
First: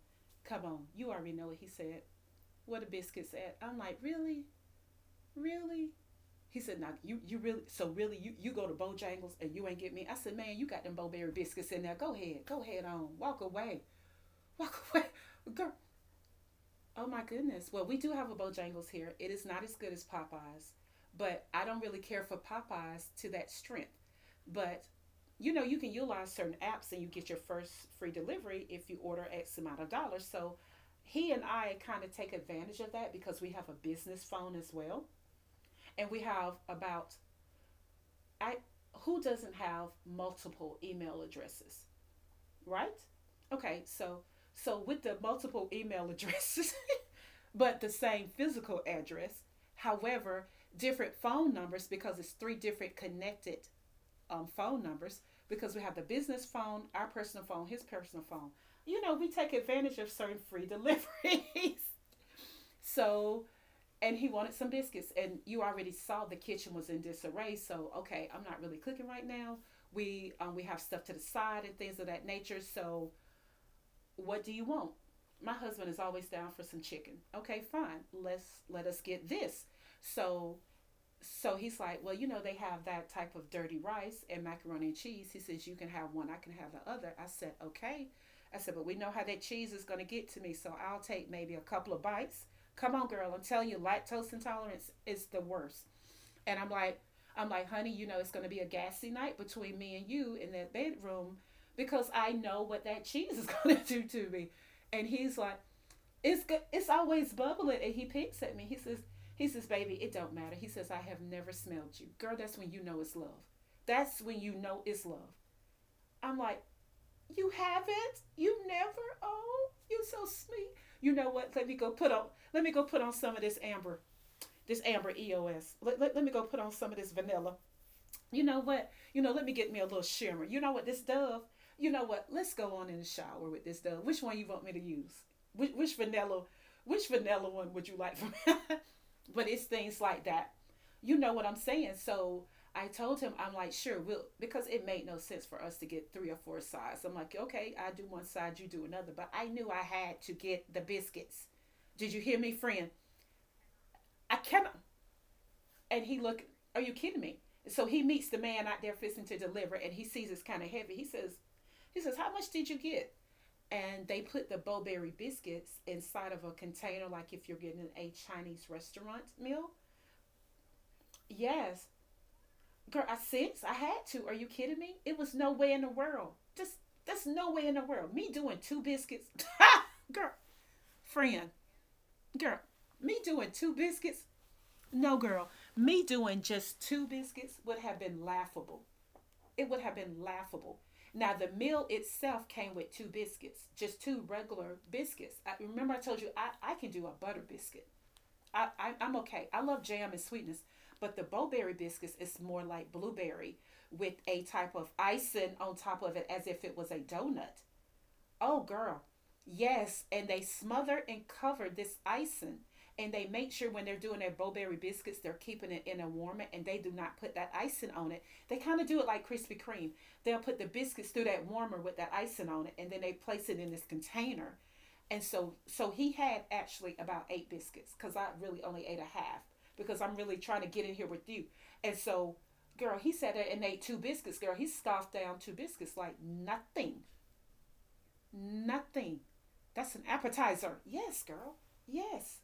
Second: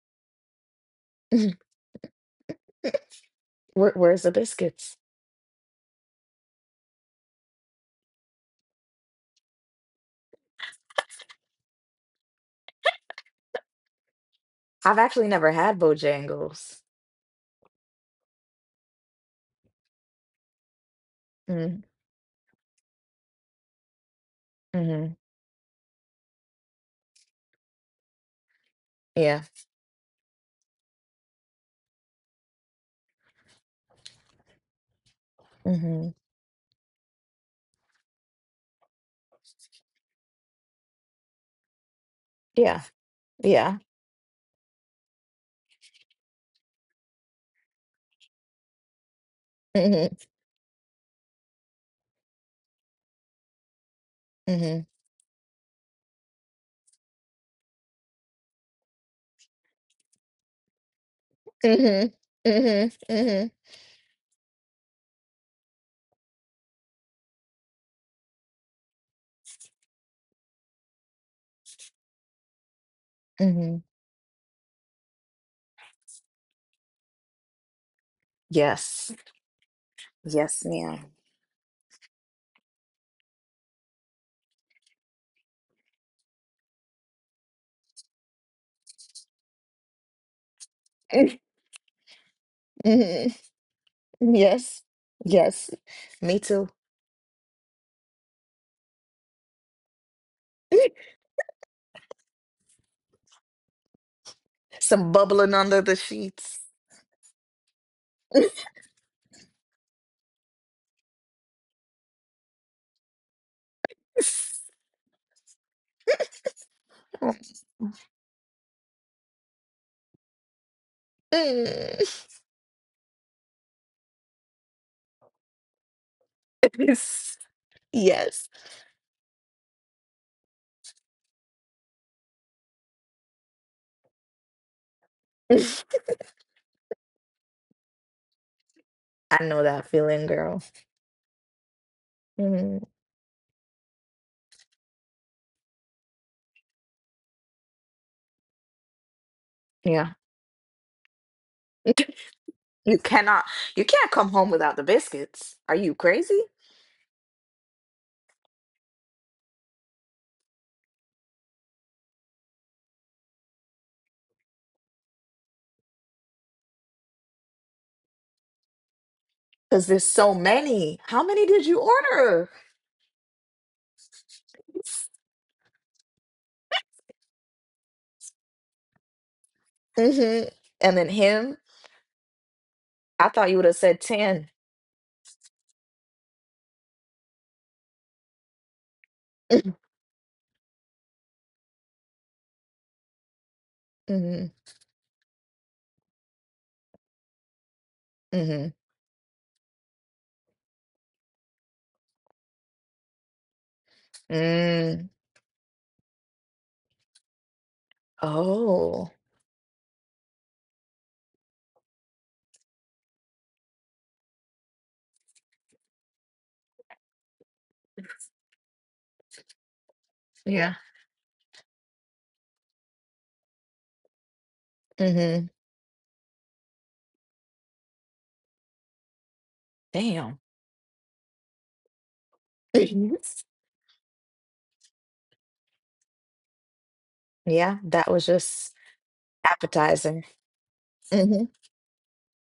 Speaker 2: come on. You already know what he said. "Where the biscuits at?" I'm
Speaker 1: Where,
Speaker 2: like,
Speaker 1: where's the
Speaker 2: "Really?
Speaker 1: biscuits?
Speaker 2: Really?" He said, "Nah, you really so really you you go to Bojangles and you ain't get me." I said, "Man, you got them Bowberry biscuits in there. Go ahead on, walk away, walk
Speaker 1: I've
Speaker 2: away,
Speaker 1: actually never
Speaker 2: girl."
Speaker 1: had Bojangles.
Speaker 2: Oh my goodness. Well, we do have a Bojangles here. It is not as good as Popeyes, but I don't
Speaker 1: Mm-hmm.
Speaker 2: really care for Popeyes to that strength. But
Speaker 1: Mm-hmm.
Speaker 2: you know, you can utilize certain apps and you get your first free delivery if you order
Speaker 1: Yeah.
Speaker 2: X amount of dollars. So he and I kind of take advantage of that because we have a business phone as well.
Speaker 1: Hmm.
Speaker 2: And we have about I who doesn't have multiple email addresses,
Speaker 1: Yeah.
Speaker 2: right?
Speaker 1: Yeah.
Speaker 2: Okay, so with the multiple email addresses, but the same physical address.
Speaker 1: Hmm.
Speaker 2: However, different phone numbers because it's three different connected
Speaker 1: Hmm.
Speaker 2: phone numbers because we have the business phone, our personal phone, his personal phone. You know, we take advantage of certain free deliveries.
Speaker 1: Hmm. Hmm.
Speaker 2: So,
Speaker 1: Hmm.
Speaker 2: and he wanted some biscuits, and you already saw the kitchen was in disarray. So, okay, I'm not really cooking right now. We have stuff to the side and things of that nature. So,
Speaker 1: Hmm.
Speaker 2: what do you want? My husband is always down for some chicken. Okay, fine. Let us
Speaker 1: Yes.
Speaker 2: get this. So
Speaker 1: Yes, ma'am.
Speaker 2: he's like, well, you know, they have that type of dirty rice and macaroni and cheese. He says you can have one, I can have the other. I said, okay. I said, but we know how that cheese is going to get to me, so I'll take maybe a couple of bites. Come on,
Speaker 1: Hmm.
Speaker 2: girl. I'm telling you, lactose
Speaker 1: Yes.
Speaker 2: intolerance is the
Speaker 1: Yes.
Speaker 2: worst.
Speaker 1: Me
Speaker 2: And
Speaker 1: too.
Speaker 2: I'm like, honey, you know, it's going to be a gassy night between me and you in that bedroom because I know what that cheese is going to do to me. And
Speaker 1: Some
Speaker 2: he's
Speaker 1: bubbling
Speaker 2: like,
Speaker 1: under the
Speaker 2: it's good.
Speaker 1: sheets.
Speaker 2: It's always bubbling. And he peeks at me. He says, baby, it don't matter. He says, I have never smelled you. Girl, that's when you know it's love. That's when you know it's love. I'm like, you
Speaker 1: Mm.
Speaker 2: haven't? You never? Oh, you so sweet. You know what? Let me go put on some of this amber EOS. Let me go put on some of this vanilla. You
Speaker 1: Yes.
Speaker 2: know what? You know, let me get me a little shimmer. You know what? This dove. You know what? Let's go on in the shower with this dove. Which one you want me to use?
Speaker 1: I
Speaker 2: Which vanilla? Which vanilla one would you like from? But
Speaker 1: know
Speaker 2: it's
Speaker 1: that
Speaker 2: things like
Speaker 1: feeling,
Speaker 2: that.
Speaker 1: girl.
Speaker 2: You know what I'm saying? So
Speaker 1: Mm,
Speaker 2: I told him, I'm like, sure, we'll, because it made no sense for us to get three or four sides. I'm like, okay, I do one side, you do another. But I knew I
Speaker 1: yeah.
Speaker 2: had to get the biscuits. Did you hear me, friend?
Speaker 1: You cannot, you can't come
Speaker 2: I
Speaker 1: home
Speaker 2: cannot.
Speaker 1: without the biscuits. Are you
Speaker 2: And he look,
Speaker 1: crazy?
Speaker 2: are you kidding me? So he meets the man out there fixing to deliver, and he sees it's kind of heavy. He says, how much did you get? And they put the bowberry biscuits inside of a container, like if you're getting a Chinese restaurant meal.
Speaker 1: Because there's so many. How many did you
Speaker 2: Yes,
Speaker 1: order?
Speaker 2: girl, I sensed I had to. Are you kidding me? It was no way in the world. Just there's no way in the world. Me doing two biscuits, girl,
Speaker 1: Hmm. And then
Speaker 2: friend,
Speaker 1: him,
Speaker 2: girl, me
Speaker 1: I thought
Speaker 2: doing
Speaker 1: you would
Speaker 2: two
Speaker 1: have said
Speaker 2: biscuits.
Speaker 1: 10.
Speaker 2: No, girl, me doing just two biscuits would have been laughable. It
Speaker 1: Hmm.
Speaker 2: would have been laughable. Now the meal itself came with two biscuits, just two regular biscuits. Remember I told you, I can do a butter biscuit.
Speaker 1: Hmm.
Speaker 2: I'm okay. I love jam and sweetness, but the bowberry biscuits is more like blueberry with a type of
Speaker 1: Mm.
Speaker 2: icing on top of it as if it was a donut. Oh, girl.
Speaker 1: Oh,
Speaker 2: Yes. And they smother and cover this icing. And they make sure when they're doing their bowberry biscuits, they're keeping it in a warmer and they do not put that icing on it. They kind of do it like Krispy Kreme. They'll put the
Speaker 1: yeah.
Speaker 2: biscuits through that warmer with that icing on it and then they place it in this container. And
Speaker 1: Hmm.
Speaker 2: so so he had actually about eight biscuits because I really only ate a half because I'm really
Speaker 1: Damn.
Speaker 2: trying to get in here with you. And so girl, he sat there and ate two biscuits, girl. He scoffed down two biscuits like nothing.
Speaker 1: Yeah, that was just
Speaker 2: Nothing. That's an
Speaker 1: appetizing.
Speaker 2: appetizer. Yes,
Speaker 1: Hmm.
Speaker 2: girl. Yes.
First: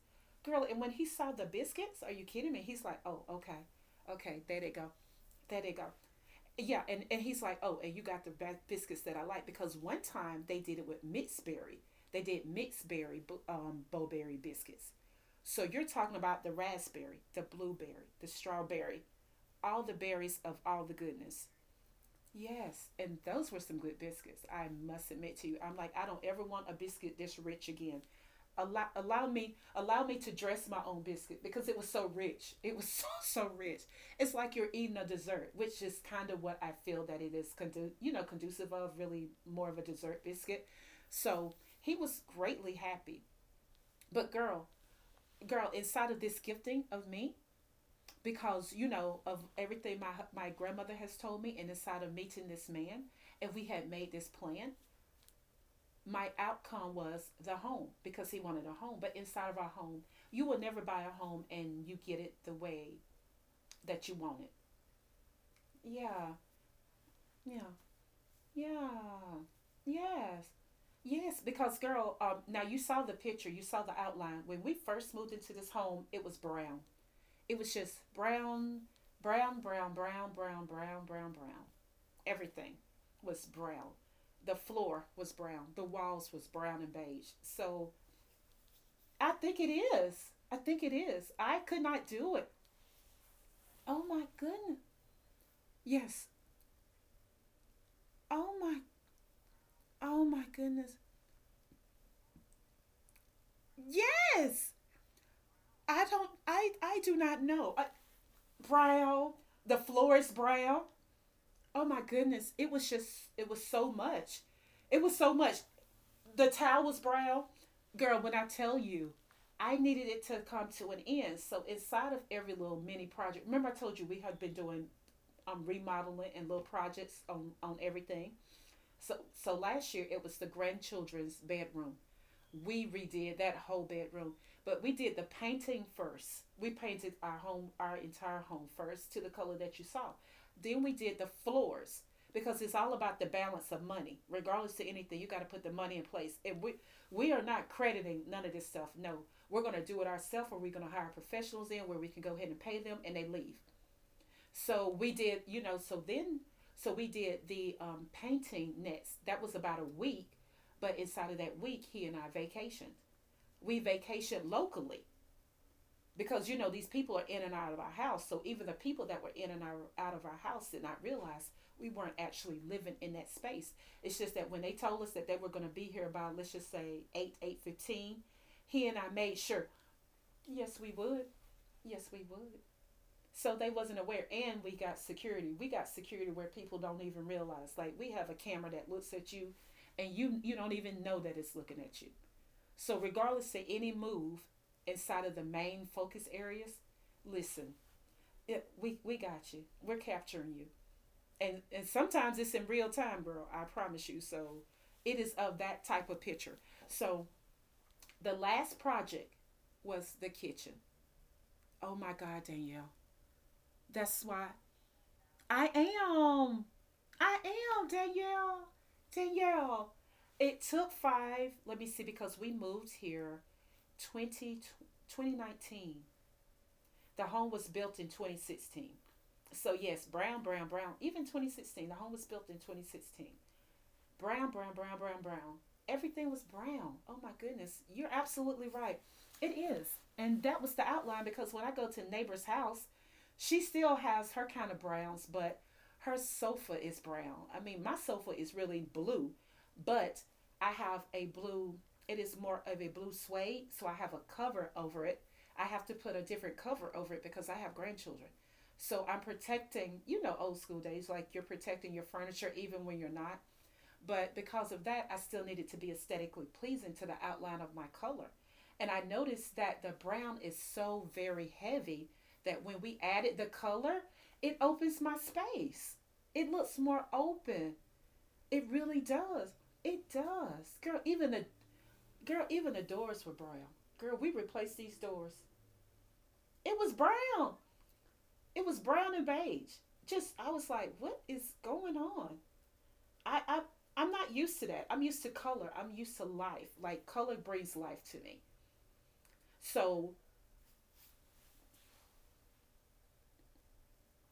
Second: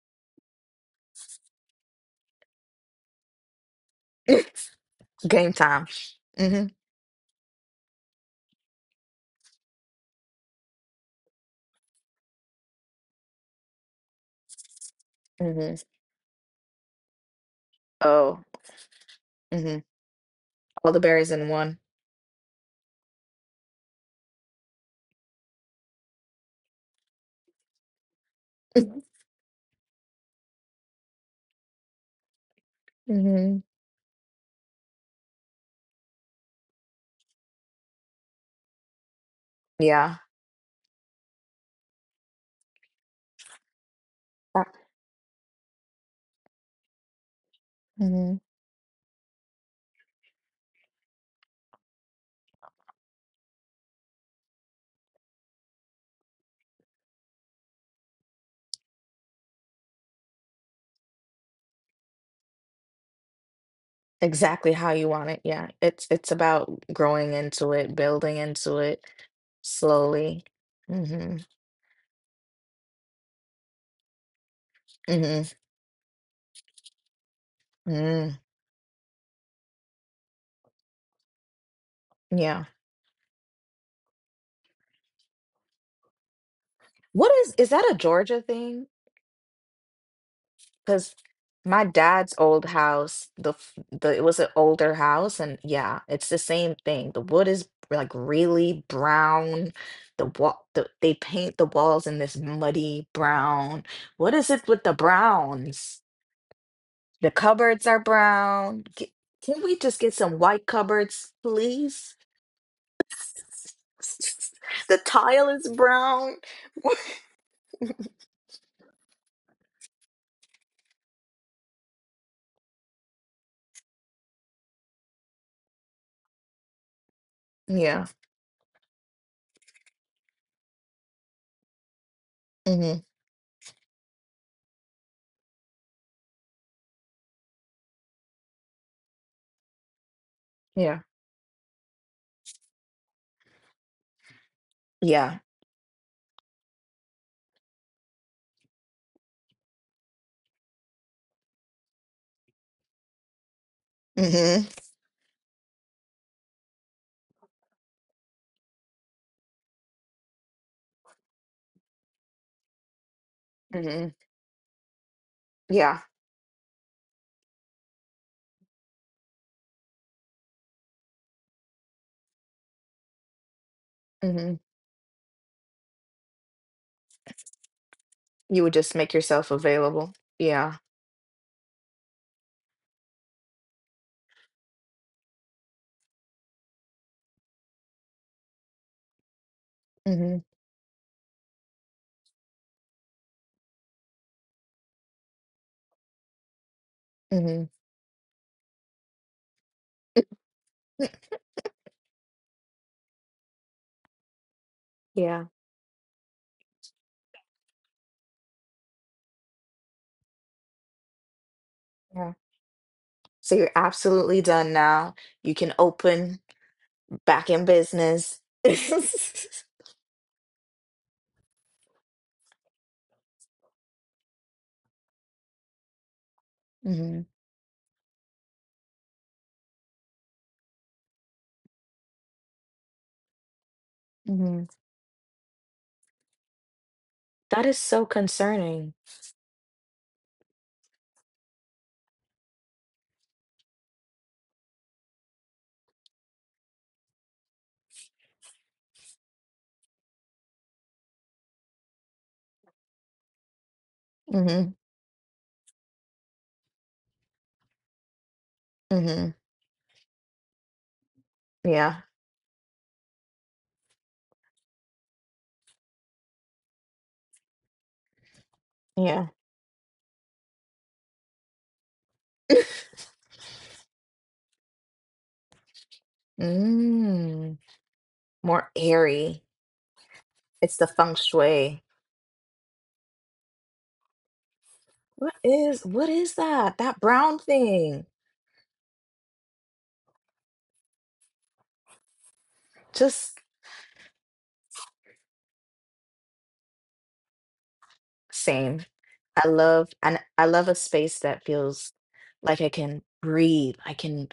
Speaker 2: Girl, and when he saw the biscuits, are you kidding me? He's like, oh, okay. Okay, there they go.
Speaker 1: Game
Speaker 2: There they go.
Speaker 1: time. Hmm.
Speaker 2: Yeah, and he's like, oh, and you got the biscuits that I like because one time they did it with mixed berry. They did mixed berry, bowberry biscuits. So
Speaker 1: Hmm.
Speaker 2: you're talking about the raspberry, the blueberry, the
Speaker 1: Oh.
Speaker 2: strawberry,
Speaker 1: Hmm.
Speaker 2: all the berries of all
Speaker 1: All
Speaker 2: the
Speaker 1: the berries
Speaker 2: goodness.
Speaker 1: in one.
Speaker 2: Yes, and those were some good biscuits. I must admit to you, I'm like, I don't ever want a biscuit this rich again. Allow allow me allow me to dress my own biscuit because it was so rich. It was so
Speaker 1: Hmm.
Speaker 2: rich. It's like you're eating a dessert, which is kind of what I feel that it is conducive of really more of a
Speaker 1: Yeah.
Speaker 2: dessert biscuit. So he was greatly happy. But girl, girl, inside of this gifting of me,
Speaker 1: Hmm.
Speaker 2: because you know of everything my grandmother has told me, and inside of meeting this man, if we had made this plan, my outcome was the home, because he wanted a home. But inside of our home, you will never buy a home and you get it the way that you want it.
Speaker 1: Exactly how you want it. Yeah. It's
Speaker 2: Yeah,
Speaker 1: about growing into
Speaker 2: yeah,
Speaker 1: it, building into it
Speaker 2: yeah.
Speaker 1: slowly.
Speaker 2: Yes,
Speaker 1: Hmm.
Speaker 2: yes. Because, girl, now, you saw the picture, you saw the outline. When we first moved
Speaker 1: Hmm.
Speaker 2: into this home, it was brown. It was just
Speaker 1: Mm.
Speaker 2: brown. Brown, brown, brown, brown, brown, brown, brown,
Speaker 1: Yeah.
Speaker 2: Everything was brown. The floor was brown. The walls was brown and beige.
Speaker 1: What is that
Speaker 2: So
Speaker 1: a Georgia thing?
Speaker 2: I think it is. I think it
Speaker 1: Because
Speaker 2: is. I
Speaker 1: my
Speaker 2: could not
Speaker 1: dad's
Speaker 2: do it.
Speaker 1: old house, the f-
Speaker 2: Oh
Speaker 1: the, it
Speaker 2: my
Speaker 1: was an
Speaker 2: goodness.
Speaker 1: older house, and yeah, it's
Speaker 2: Yes.
Speaker 1: the same thing. The wood is like
Speaker 2: Oh
Speaker 1: really
Speaker 2: my.
Speaker 1: brown. The
Speaker 2: Oh my
Speaker 1: wall, the,
Speaker 2: goodness.
Speaker 1: they paint the walls in this muddy brown. What is it
Speaker 2: Yes.
Speaker 1: with the browns?
Speaker 2: I don't. I do
Speaker 1: The
Speaker 2: not know.
Speaker 1: cupboards are brown. G-
Speaker 2: Brown.
Speaker 1: Can
Speaker 2: The
Speaker 1: we just get
Speaker 2: floor is
Speaker 1: some white
Speaker 2: brown.
Speaker 1: cupboards,
Speaker 2: Oh my
Speaker 1: please?
Speaker 2: goodness. It was just. It was so much.
Speaker 1: The
Speaker 2: It was so
Speaker 1: tile
Speaker 2: much.
Speaker 1: is brown.
Speaker 2: The towel was brown. Girl, when I tell you, I needed it to come to an end. So inside of every little mini project, remember I told you we have been doing, remodeling and little projects on
Speaker 1: Yeah.
Speaker 2: everything. So so last year it was the grandchildren's bedroom. We
Speaker 1: Hmm.
Speaker 2: redid that whole bedroom, but we did the painting first. We painted our home, our entire home first, to the color that you saw. Then we
Speaker 1: Yeah.
Speaker 2: did the floors because it's all about the balance of money. Regardless to anything, you
Speaker 1: Yeah.
Speaker 2: got to put the money in place, and we are not crediting none of this stuff. No, we're going to do it ourselves, or we're going to hire professionals in where we can go ahead and pay them and they leave.
Speaker 1: Hmm.
Speaker 2: So we did, you know, so then, we did the painting next. That was about a week. But inside of that week, he and I vacationed. We
Speaker 1: Hmm.
Speaker 2: vacation locally
Speaker 1: Yeah.
Speaker 2: because, you know, these people are in and out of our house. So even the people that were in and out of our house did not realize we weren't actually living in that space. It's just that when
Speaker 1: Hmm.
Speaker 2: they told us that they were going to be here by, let's just say, 8 8:15,
Speaker 1: You would
Speaker 2: he and
Speaker 1: just
Speaker 2: I
Speaker 1: make
Speaker 2: made
Speaker 1: yourself
Speaker 2: sure.
Speaker 1: available.
Speaker 2: Yes,
Speaker 1: Yeah.
Speaker 2: we would. Yes, we would. So they wasn't aware, and we got security. We got security where people don't even realize, like, we have a camera that looks at you, and you
Speaker 1: Mhm.
Speaker 2: you don't even know that it's looking at you. So regardless to any move, inside of the main focus areas,
Speaker 1: Mhm.
Speaker 2: listen, we got you. We're capturing you. And sometimes it's in real time, girl, I promise you. So, it is
Speaker 1: Yeah.
Speaker 2: of that type of picture. So, the last project was the kitchen. Oh my
Speaker 1: Yeah.
Speaker 2: God, Danielle.
Speaker 1: So you're
Speaker 2: That's
Speaker 1: absolutely
Speaker 2: why
Speaker 1: done now. You
Speaker 2: I
Speaker 1: can open
Speaker 2: am. I
Speaker 1: back in
Speaker 2: am,
Speaker 1: business.
Speaker 2: Danielle. Danielle. It took five, let me see, because we moved here 20 2019.
Speaker 1: Mhm.
Speaker 2: The home was built in 2016. So yes, brown, brown, brown. Even 2016, the home was built in 2016, brown,
Speaker 1: Mhm.
Speaker 2: brown, brown, brown, brown. Everything was brown. Oh my
Speaker 1: That is
Speaker 2: goodness.
Speaker 1: so
Speaker 2: You're absolutely
Speaker 1: concerning.
Speaker 2: right. It is. And that was the outline, because when I go to neighbor's house, she still has her kind of browns, but her sofa is brown. I mean, my sofa is really blue, but I have a blue, it is more of a blue suede, so I have a
Speaker 1: Mhm.
Speaker 2: cover over it. I have to put a different cover over it because I have grandchildren. So I'm
Speaker 1: Mhm.
Speaker 2: protecting, you know, old school days, like you're protecting
Speaker 1: Yeah.
Speaker 2: your furniture even when you're not. But because of that, I still needed to be aesthetically pleasing to the outline of my color. And I
Speaker 1: Yeah.
Speaker 2: noticed that the brown is so very heavy that when we added the color, it opens my space. It looks more
Speaker 1: Mm.
Speaker 2: open.
Speaker 1: More
Speaker 2: It really
Speaker 1: airy.
Speaker 2: does. It
Speaker 1: It's
Speaker 2: does.
Speaker 1: the
Speaker 2: Girl,
Speaker 1: feng
Speaker 2: even the,
Speaker 1: shui.
Speaker 2: doors were brown. Girl, we replaced these
Speaker 1: What
Speaker 2: doors.
Speaker 1: is what is that?
Speaker 2: It was
Speaker 1: That brown
Speaker 2: brown.
Speaker 1: thing.
Speaker 2: It was brown and beige. Just, I was like, what is going on?
Speaker 1: Just
Speaker 2: I, I I'm not used to that. I'm used to color. I'm used to life. Like, color brings life to me.
Speaker 1: Same. I love,
Speaker 2: So
Speaker 1: and I love a space that feels like I can breathe. I can,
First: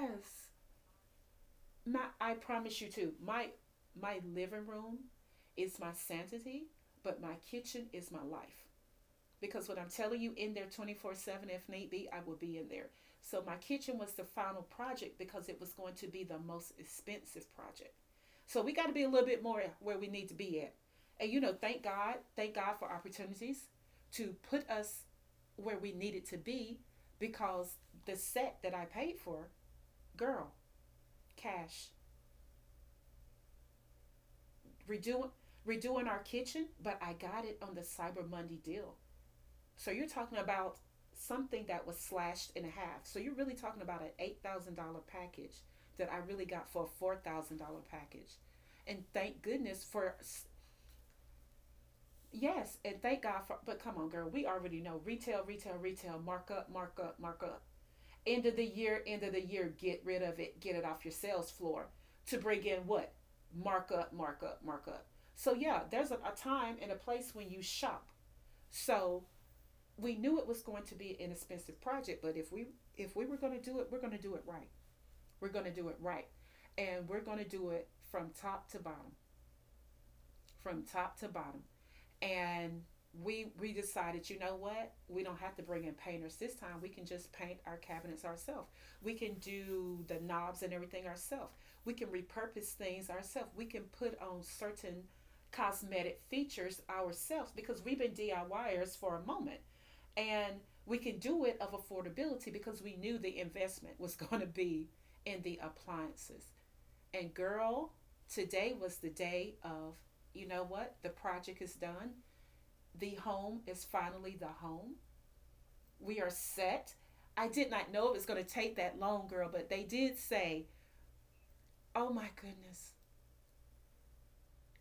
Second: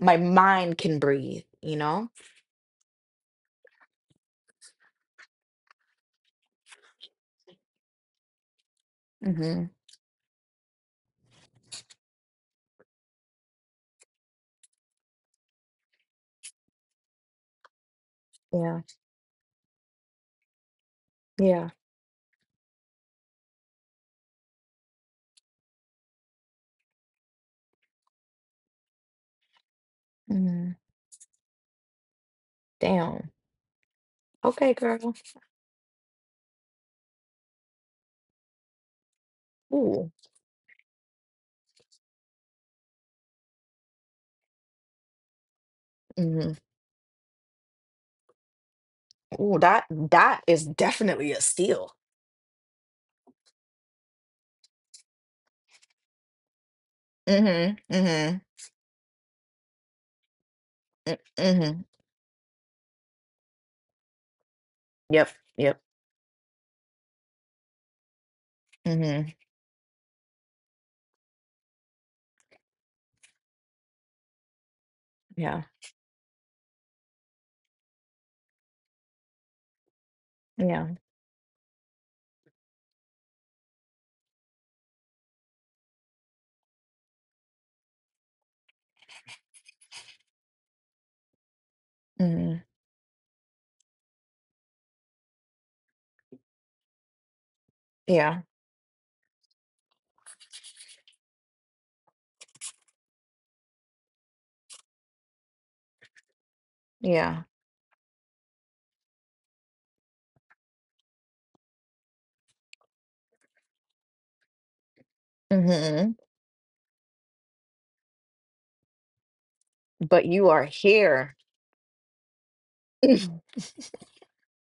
Speaker 1: my mind can breathe, you
Speaker 2: my,
Speaker 1: know?
Speaker 2: I promise you too. My living room is my sanity, but my kitchen is my life.
Speaker 1: Hmm.
Speaker 2: Because what I'm telling you, in there 24/7 if need be, I will be in there. So my kitchen was the final project because it was going to be the most expensive project. So we
Speaker 1: Yeah.
Speaker 2: got to be a little bit more where we need to be at. And you know,
Speaker 1: Yeah.
Speaker 2: thank God for opportunities to put us where we needed to be, because the set that I paid for, girl,
Speaker 1: Hmm.
Speaker 2: cash,
Speaker 1: Damn. Okay, girl.
Speaker 2: redoing redoing our kitchen, but I got it on the Cyber Monday deal. So you're
Speaker 1: Ooh.
Speaker 2: talking about something that was slashed in half. So you're really talking about an $8,000 package that I really
Speaker 1: Hmm.
Speaker 2: got for a $4,000 package, and thank
Speaker 1: Ooh,
Speaker 2: goodness
Speaker 1: that
Speaker 2: for,
Speaker 1: that is definitely a steal.
Speaker 2: yes, and thank God for. But come on, girl, we already know retail, retail, retail, markup, markup, markup.
Speaker 1: Hmm. Hmm.
Speaker 2: End of the year, end of the year, get rid of it, get it off your sales
Speaker 1: Mm-hmm.
Speaker 2: floor to bring in what? Markup, markup, markup.
Speaker 1: Yep.
Speaker 2: So
Speaker 1: Yep.
Speaker 2: yeah, there's a time and a place when you shop.
Speaker 1: Hmm.
Speaker 2: So we knew it was going to be an expensive project, but if we were going to do it, we're going to do it right. We're going
Speaker 1: Yeah.
Speaker 2: to do it right, and we're going to do it from top to bottom, from
Speaker 1: Yeah.
Speaker 2: top to bottom. And we decided, you know what? We don't have to bring in painters this time. We can just paint our cabinets ourselves. We can do the knobs and everything ourselves. We can
Speaker 1: Hmm.
Speaker 2: repurpose things ourselves. We can put on certain cosmetic features ourselves because we've been
Speaker 1: Yeah.
Speaker 2: DIYers for a moment. And we can do it of affordability because we knew the investment was going to be in the appliances. And
Speaker 1: Yeah.
Speaker 2: girl, today was the day of, you know what? The project is done. The home is finally the home.
Speaker 1: Hmm.
Speaker 2: We are set. I did not know it was going to take that long, girl, but they did
Speaker 1: But you
Speaker 2: say,
Speaker 1: are here.
Speaker 2: oh my goodness,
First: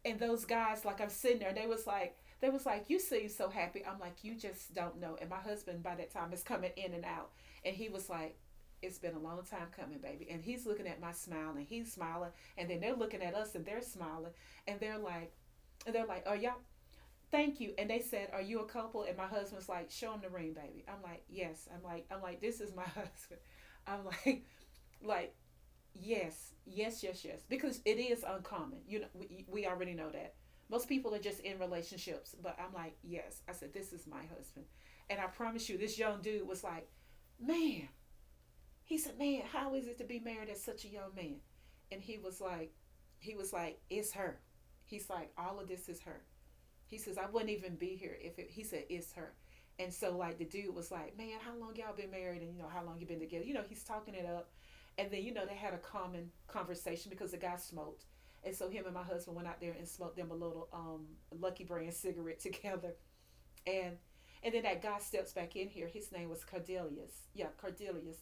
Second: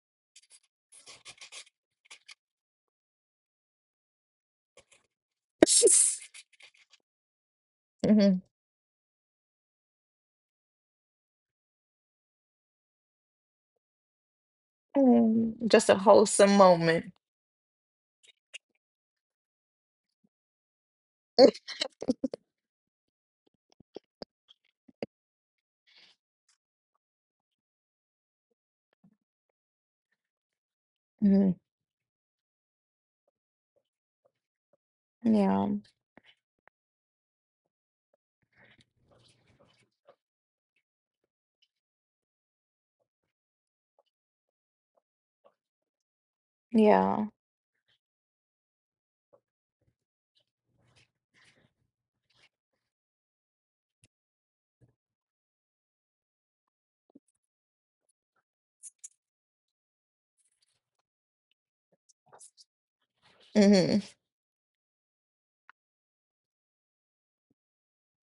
Speaker 2: and those guys like I'm sitting there and they was like you seem so happy. I'm like, you just don't know. And my husband by that time is coming in and out, and he was like,
Speaker 1: Mm-hmm.
Speaker 2: it's been a long time coming, baby. And he's looking at my smile and he's smiling, and then they're looking at us and they're smiling, and they're like
Speaker 1: Mm, just a
Speaker 2: and they're like oh,
Speaker 1: wholesome
Speaker 2: y'all,
Speaker 1: moment.
Speaker 2: thank you. And they said, are you a couple? And my husband's like, show him the ring, baby. I'm like, yes. I'm like, this is my husband. I'm like, like yes, yes, yes, yes. Because it is uncommon. You know, we already know that. Most people are just
Speaker 1: Mhm.
Speaker 2: in relationships, but I'm like, yes. I said, this is my husband. And I
Speaker 1: Yeah,
Speaker 2: promise you, this young dude was like, man, he said, man, how is it to be married as such a young man? And he was like, it's her. He's like, all of this is her. He says,
Speaker 1: yeah.
Speaker 2: I wouldn't even be here if it, he said, it's her. And so, like, the dude was like, man, how long y'all been married? And, you know, how long you been together? You know, he's talking it up. And then, you know, they had a common conversation because the guy smoked. And so him and my husband went out there and smoked them a little Lucky Brand cigarette together. And
Speaker 1: Hmm.
Speaker 2: then that guy steps back in here. His name was Cordelius. Yeah, Cordelius.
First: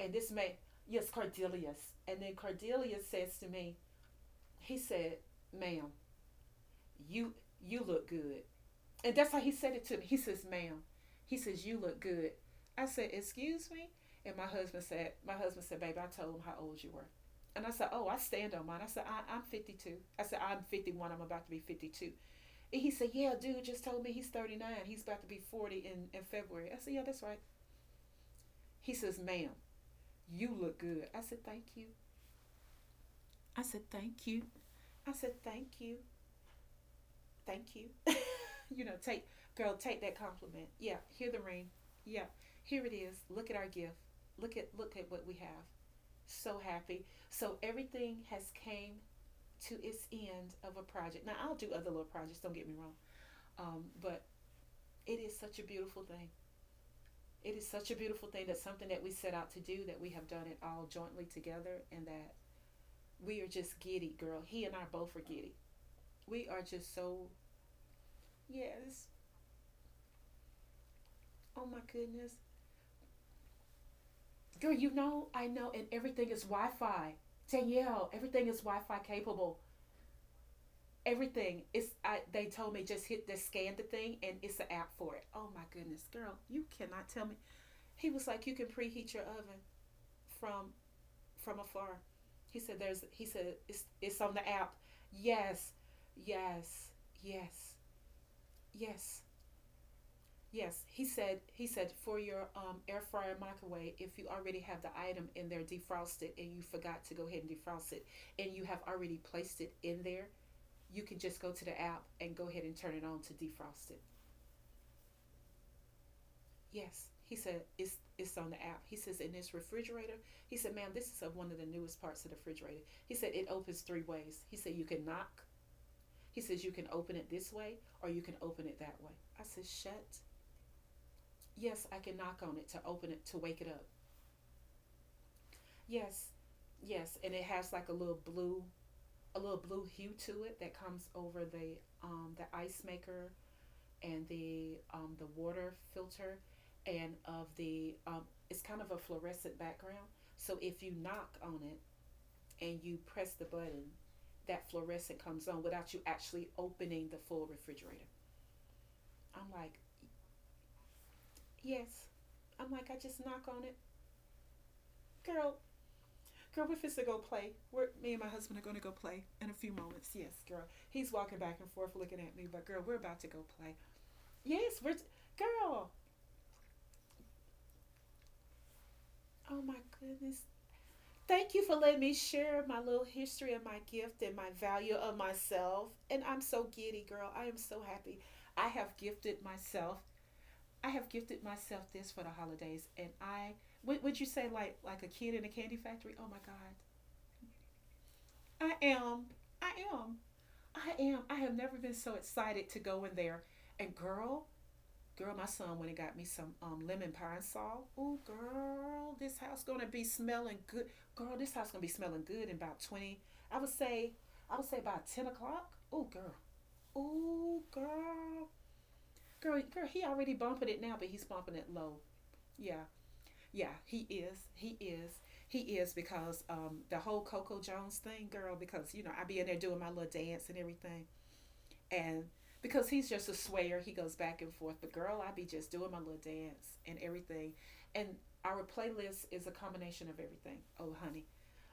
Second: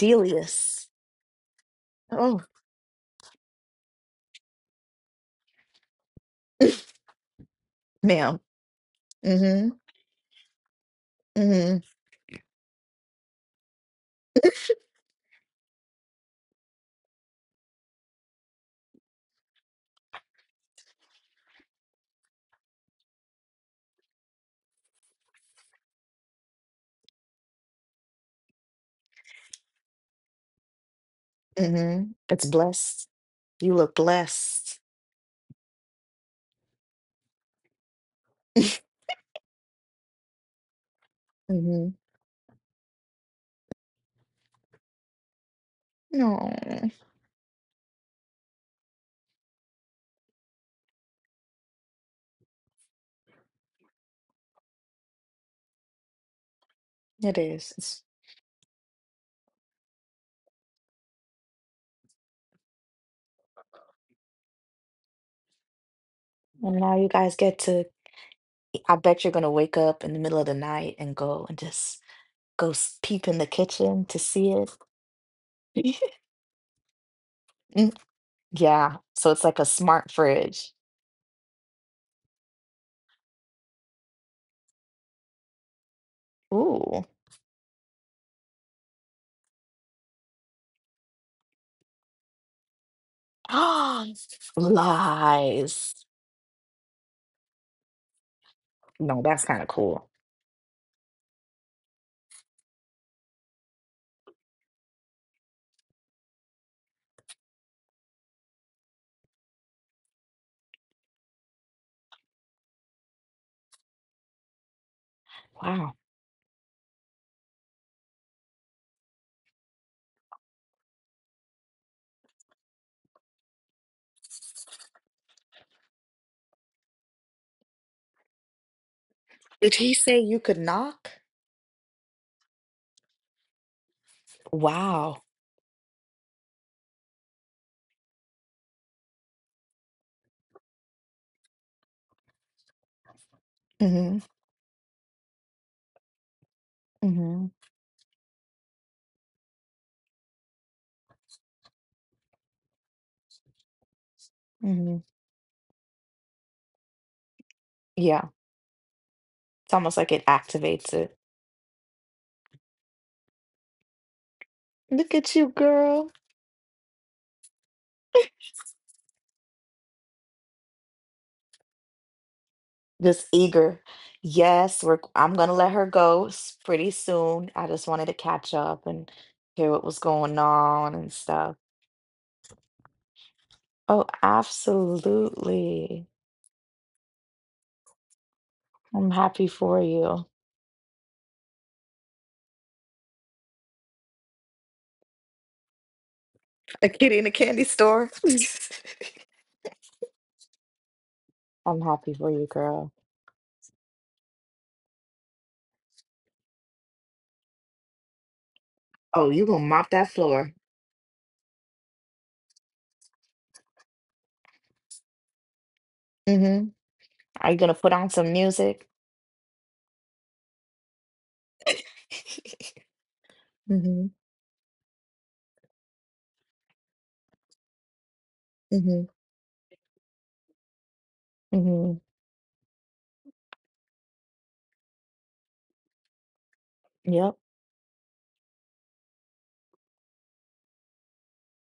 Speaker 2: And this man, yes, Cordelius. And then
Speaker 1: Oh,
Speaker 2: Cordelius says to me, he said, ma'am, you you look
Speaker 1: ma'am.
Speaker 2: good. And that's how he said
Speaker 1: Hmm.
Speaker 2: it to me. He says, ma'am, he says,
Speaker 1: Hmm.
Speaker 2: you look good. I said, excuse me? And my husband said, baby, I told him how old you were. And I said, oh, I stand on mine. I said, I'm 52. I said, I'm 51. I'm about to be 52. And he said, yeah, dude just told me he's 39. He's about to be 40 in, February. I said, yeah, that's right. He says, ma'am, you look good. I said, thank you.
Speaker 1: Hmm. It's blessed.
Speaker 2: I
Speaker 1: You
Speaker 2: said,
Speaker 1: look
Speaker 2: thank you.
Speaker 1: blessed.
Speaker 2: I said, thank you. Thank you. You know, take girl, take that compliment. Yeah, hear the ring.
Speaker 1: Hmm.
Speaker 2: Yeah, here it is. Look at our gift. Look at what we have.
Speaker 1: No,
Speaker 2: So happy. So everything has came to its end of a project. Now I'll do other little projects. Don't get me wrong. But it is such a beautiful thing.
Speaker 1: it
Speaker 2: It is
Speaker 1: is.
Speaker 2: such a
Speaker 1: It's,
Speaker 2: beautiful thing that something that we set out to do, that we have done it all jointly together, and that we are just giddy, girl. He and I both are giddy. We are
Speaker 1: and
Speaker 2: just
Speaker 1: now you
Speaker 2: so
Speaker 1: guys get to. I
Speaker 2: yes.
Speaker 1: bet you're gonna wake up in the middle of the night and go and
Speaker 2: Oh my
Speaker 1: just
Speaker 2: goodness.
Speaker 1: go s- peep in the kitchen to see it.
Speaker 2: Girl, you know, I know, and everything is Wi Fi.
Speaker 1: Mm,
Speaker 2: Danielle, everything is Wi
Speaker 1: yeah.
Speaker 2: Fi
Speaker 1: So it's like
Speaker 2: capable.
Speaker 1: a smart fridge.
Speaker 2: Everything. It's I they told me just hit the scan the thing and it's an app for it. Oh my goodness, girl, you
Speaker 1: Ooh.
Speaker 2: cannot tell me. He was like, you can preheat your oven from from afar. He said there's he said it's
Speaker 1: Oh,
Speaker 2: it's on the app. Yes,
Speaker 1: lies.
Speaker 2: yes, yes, yes.
Speaker 1: No, that's kind of cool.
Speaker 2: Yes, he said for your air fryer microwave, if you already have the item in there defrosted and you forgot to go ahead and defrost it and you have already placed it in there, you can just go to the app and go ahead and turn it on to defrost it.
Speaker 1: Wow.
Speaker 2: Yes, he said it's on the app. He says in this refrigerator, he said, "Ma'am, this is a, one of the newest parts of the refrigerator." He said it opens three ways. He said you can knock. He says you can open it this way or you can open it that way. I said,
Speaker 1: Did he
Speaker 2: "Shut."
Speaker 1: say you could knock?
Speaker 2: Yes, I can knock on it to open it to wake it up.
Speaker 1: Wow.
Speaker 2: Yes, yes, and it has like a little blue hue to it that comes over the ice maker
Speaker 1: Hmm.
Speaker 2: and the water filter, and
Speaker 1: Hmm.
Speaker 2: of the it's kind of a fluorescent background. So if you knock on it and you press the button, that
Speaker 1: Hmm.
Speaker 2: fluorescent comes on without you actually opening the full refrigerator.
Speaker 1: Yeah.
Speaker 2: I'm
Speaker 1: It's
Speaker 2: like,
Speaker 1: almost like it activates it.
Speaker 2: yes. I'm like, I just knock on it,
Speaker 1: Look at you,
Speaker 2: girl.
Speaker 1: girl.
Speaker 2: Girl, we're fixing to go play. Me and my husband are going to go play in a few moments. Yes, girl. He's walking back and forth looking at me, but girl, we're about
Speaker 1: Just
Speaker 2: to go play.
Speaker 1: eager.
Speaker 2: Yes,
Speaker 1: Yes,
Speaker 2: we're.
Speaker 1: we're,
Speaker 2: T-
Speaker 1: I'm gonna let her
Speaker 2: Girl,
Speaker 1: go s- pretty soon. I just wanted to catch up and
Speaker 2: oh
Speaker 1: hear
Speaker 2: my
Speaker 1: what was going
Speaker 2: goodness.
Speaker 1: on and
Speaker 2: Thank
Speaker 1: stuff.
Speaker 2: you for letting me share my little history of my
Speaker 1: Oh,
Speaker 2: gift and my value of myself.
Speaker 1: absolutely.
Speaker 2: And I'm so giddy, girl. I am so happy. I have
Speaker 1: I'm
Speaker 2: gifted
Speaker 1: happy for
Speaker 2: myself.
Speaker 1: you.
Speaker 2: I have gifted myself this for the holidays. And would you say like a kid in a candy factory? Oh my God.
Speaker 1: A kitty in a candy store?
Speaker 2: I am. I am. I am. I have never
Speaker 1: I'm
Speaker 2: been
Speaker 1: happy
Speaker 2: so
Speaker 1: for you,
Speaker 2: excited to
Speaker 1: girl.
Speaker 2: go in there. And girl, my son went and got me some lemon pine salt. Ooh, girl,
Speaker 1: Oh,
Speaker 2: this
Speaker 1: you
Speaker 2: house
Speaker 1: gonna
Speaker 2: gonna
Speaker 1: mop
Speaker 2: be
Speaker 1: that floor.
Speaker 2: smelling good. Girl, this house gonna be smelling good in about twenty. I would say, I would say about 10 o'clock. Ooh, girl.
Speaker 1: Hmm. Are you
Speaker 2: Ooh,
Speaker 1: gonna put on some
Speaker 2: girl.
Speaker 1: music?
Speaker 2: He already bumping it now, but he's bumping it low. Yeah, yeah, he
Speaker 1: Hmm.
Speaker 2: is. He is. He is because the whole Coco Jones thing, girl. Because
Speaker 1: Hmm.
Speaker 2: you know, I be in there doing my little dance and everything,
Speaker 1: Hmm.
Speaker 2: and because he's just a swayer, he goes back and forth. But girl, I be just doing my little dance and
Speaker 1: Yep.
Speaker 2: everything. And our playlist is a combination of everything.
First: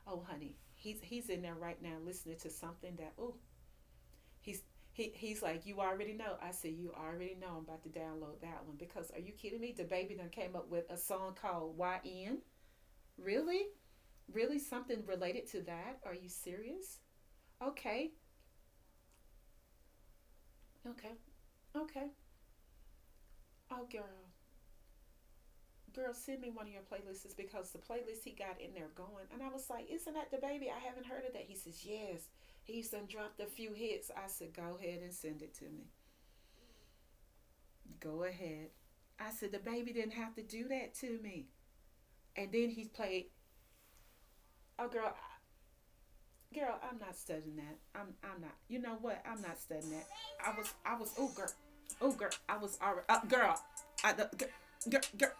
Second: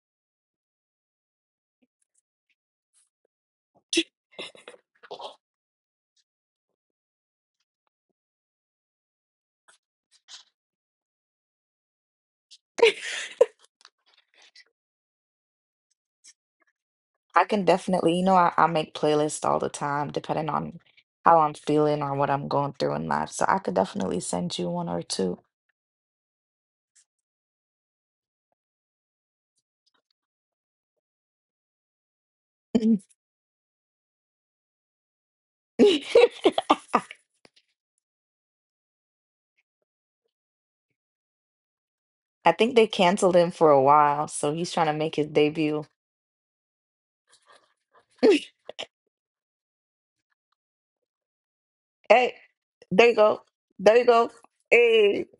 Speaker 2: Oh honey, he's in there right now listening to something that oh he's he's like you already know. I said, you already know. I'm about to download that one because are you kidding me? The baby then came up with a song called YN. Really, really something related to that? Are you serious?
Speaker 1: I can
Speaker 2: Okay,
Speaker 1: definitely, you know, I make playlists all the time, depending on
Speaker 2: okay,
Speaker 1: how I'm feeling
Speaker 2: okay.
Speaker 1: or what I'm going through in life. So I could
Speaker 2: Oh girl.
Speaker 1: definitely send you one or two.
Speaker 2: Girl, send me one of your playlists is because the playlist he got in there going. And I was like, isn't that the baby? I haven't heard of that. He says, yes. He's done dropped a few hits. I said, go ahead and send it to me. Go ahead. I said, the baby didn't have to do that to me. And
Speaker 1: I
Speaker 2: then
Speaker 1: think
Speaker 2: he
Speaker 1: they
Speaker 2: played,
Speaker 1: canceled him for a while, so he's trying
Speaker 2: oh,
Speaker 1: to
Speaker 2: girl,
Speaker 1: make his debut.
Speaker 2: girl, I'm not studying that. I'm not. You know what? I'm not studying that. Oh, girl. Oh, girl.
Speaker 1: Hey,
Speaker 2: I was already,
Speaker 1: there you go.
Speaker 2: girl.
Speaker 1: There you go.
Speaker 2: Girl. Girl,
Speaker 1: Hey,
Speaker 2: girl,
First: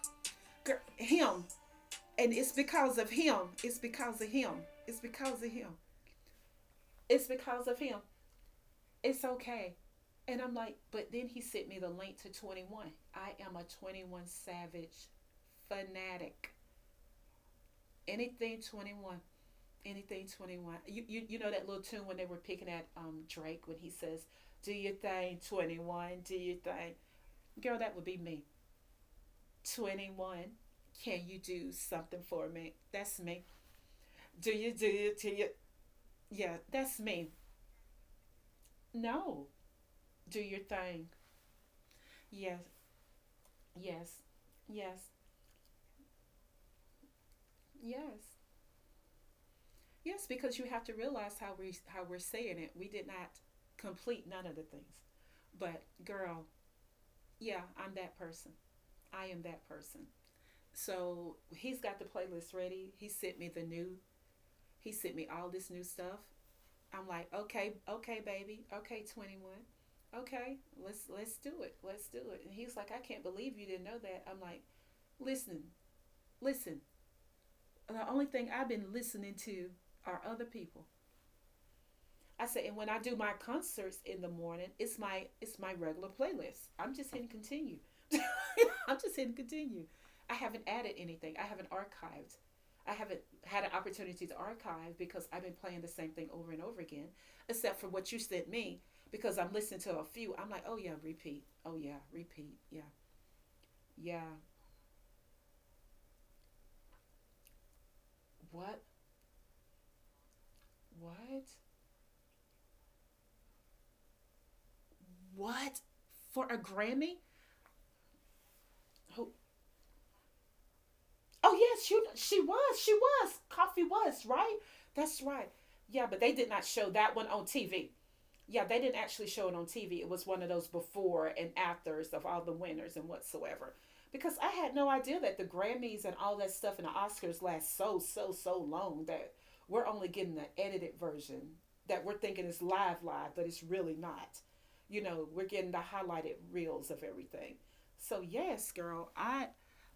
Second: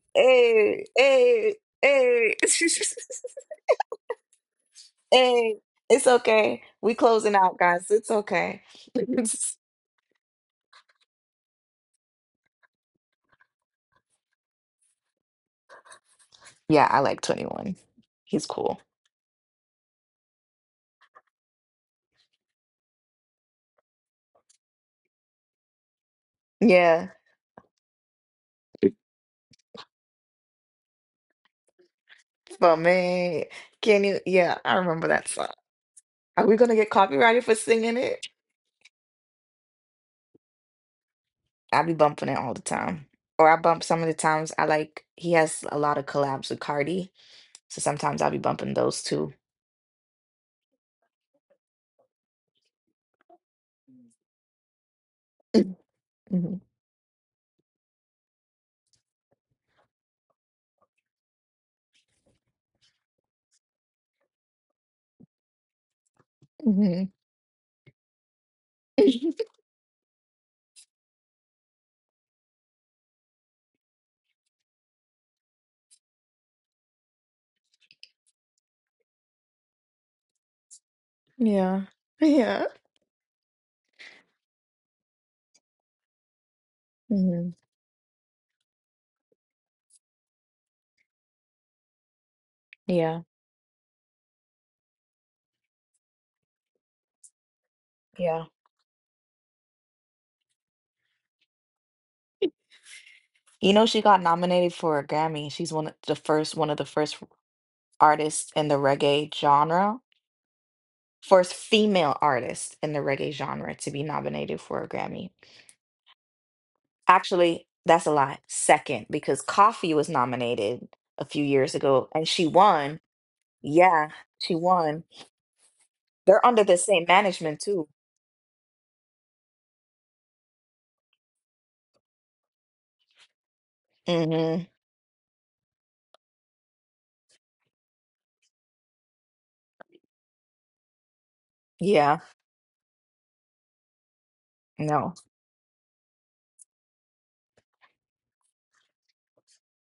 Speaker 2: girl,
Speaker 1: hey,
Speaker 2: him,
Speaker 1: hey,
Speaker 2: and
Speaker 1: hey.
Speaker 2: it's because of him. It's because of him. It's because of
Speaker 1: Hey,
Speaker 2: him.
Speaker 1: it's okay. We
Speaker 2: It's
Speaker 1: closing out,
Speaker 2: because of
Speaker 1: guys.
Speaker 2: him.
Speaker 1: It's okay.
Speaker 2: It's okay. And I'm like, but then he sent me the link to 21. I am a 21 savage fanatic.
Speaker 1: Yeah, I like 21. He's
Speaker 2: Anything
Speaker 1: cool.
Speaker 2: 21, anything 21. You know that little tune when they were picking at Drake when he says, "Do your thing 21, do your thing."
Speaker 1: Yeah,
Speaker 2: Girl, that would be me. 21. Can you do something for me?
Speaker 1: but
Speaker 2: That's me.
Speaker 1: man, can you?
Speaker 2: Do
Speaker 1: Yeah,
Speaker 2: you
Speaker 1: I
Speaker 2: do
Speaker 1: remember
Speaker 2: you do
Speaker 1: that
Speaker 2: you?
Speaker 1: song. Are
Speaker 2: Yeah,
Speaker 1: we gonna get
Speaker 2: that's me.
Speaker 1: copyrighted for singing it?
Speaker 2: No. Do your thing.
Speaker 1: I be bumping it all the
Speaker 2: Yes.
Speaker 1: time. Or I bump some of the
Speaker 2: Yes.
Speaker 1: times. I
Speaker 2: Yes.
Speaker 1: like he has a lot of collabs with Cardi. So
Speaker 2: Yes.
Speaker 1: sometimes I'll be bumping those too.
Speaker 2: Yes, because you have to realize how we how we're saying it. We did not complete none of the things. But girl,
Speaker 1: Hmm
Speaker 2: yeah, I'm that person. I am that person. So he's got the playlist ready. He sent me the new. He sent me all this new stuff. I'm
Speaker 1: hmm
Speaker 2: like, okay, okay, baby, okay, 21, okay, let's do it. And he's like, I can't believe you didn't know that. I'm like, listen, listen. The only thing I've been listening to are other people.
Speaker 1: Yeah.
Speaker 2: I said,
Speaker 1: Yeah.
Speaker 2: and when I do my concerts in the morning, it's my regular playlist. I'm just hitting
Speaker 1: hmm
Speaker 2: continue. I'm just hitting continue. I haven't added anything. I haven't archived. I haven't
Speaker 1: Yeah.
Speaker 2: had an opportunity to archive because I've been playing the same thing over and over again, except for what you sent
Speaker 1: Yeah.
Speaker 2: me. Because I'm listening to a few, I'm like, oh yeah, repeat. Oh yeah, repeat. Yeah,
Speaker 1: You know she got
Speaker 2: yeah.
Speaker 1: nominated for a Grammy. She's one of the first artist in the
Speaker 2: What?
Speaker 1: reggae genre, first
Speaker 2: What?
Speaker 1: female artist in the reggae genre to be nominated for a Grammy.
Speaker 2: What? For a Grammy?
Speaker 1: Actually, that's a lie. Second,
Speaker 2: Who?
Speaker 1: because Coffee was nominated a few
Speaker 2: Oh
Speaker 1: years
Speaker 2: yes, she
Speaker 1: ago and
Speaker 2: she
Speaker 1: she
Speaker 2: was. She
Speaker 1: won.
Speaker 2: was. Coffee
Speaker 1: Yeah,
Speaker 2: was,
Speaker 1: she
Speaker 2: right?
Speaker 1: won.
Speaker 2: That's right. Yeah, but they
Speaker 1: They're
Speaker 2: did not
Speaker 1: under the
Speaker 2: show
Speaker 1: same
Speaker 2: that one on
Speaker 1: management too.
Speaker 2: TV. Yeah, they didn't actually show it on TV. It was one of those before and afters of all the winners and whatsoever. Because I
Speaker 1: Mm-hmm.
Speaker 2: had no idea that the Grammys and all that stuff and the Oscars last so, so, so long that we're only getting the edited version that we're
Speaker 1: Yeah,
Speaker 2: thinking is live, live, but it's really not. You
Speaker 1: no.
Speaker 2: know, we're getting the highlighted reels of everything. So yes, girl, I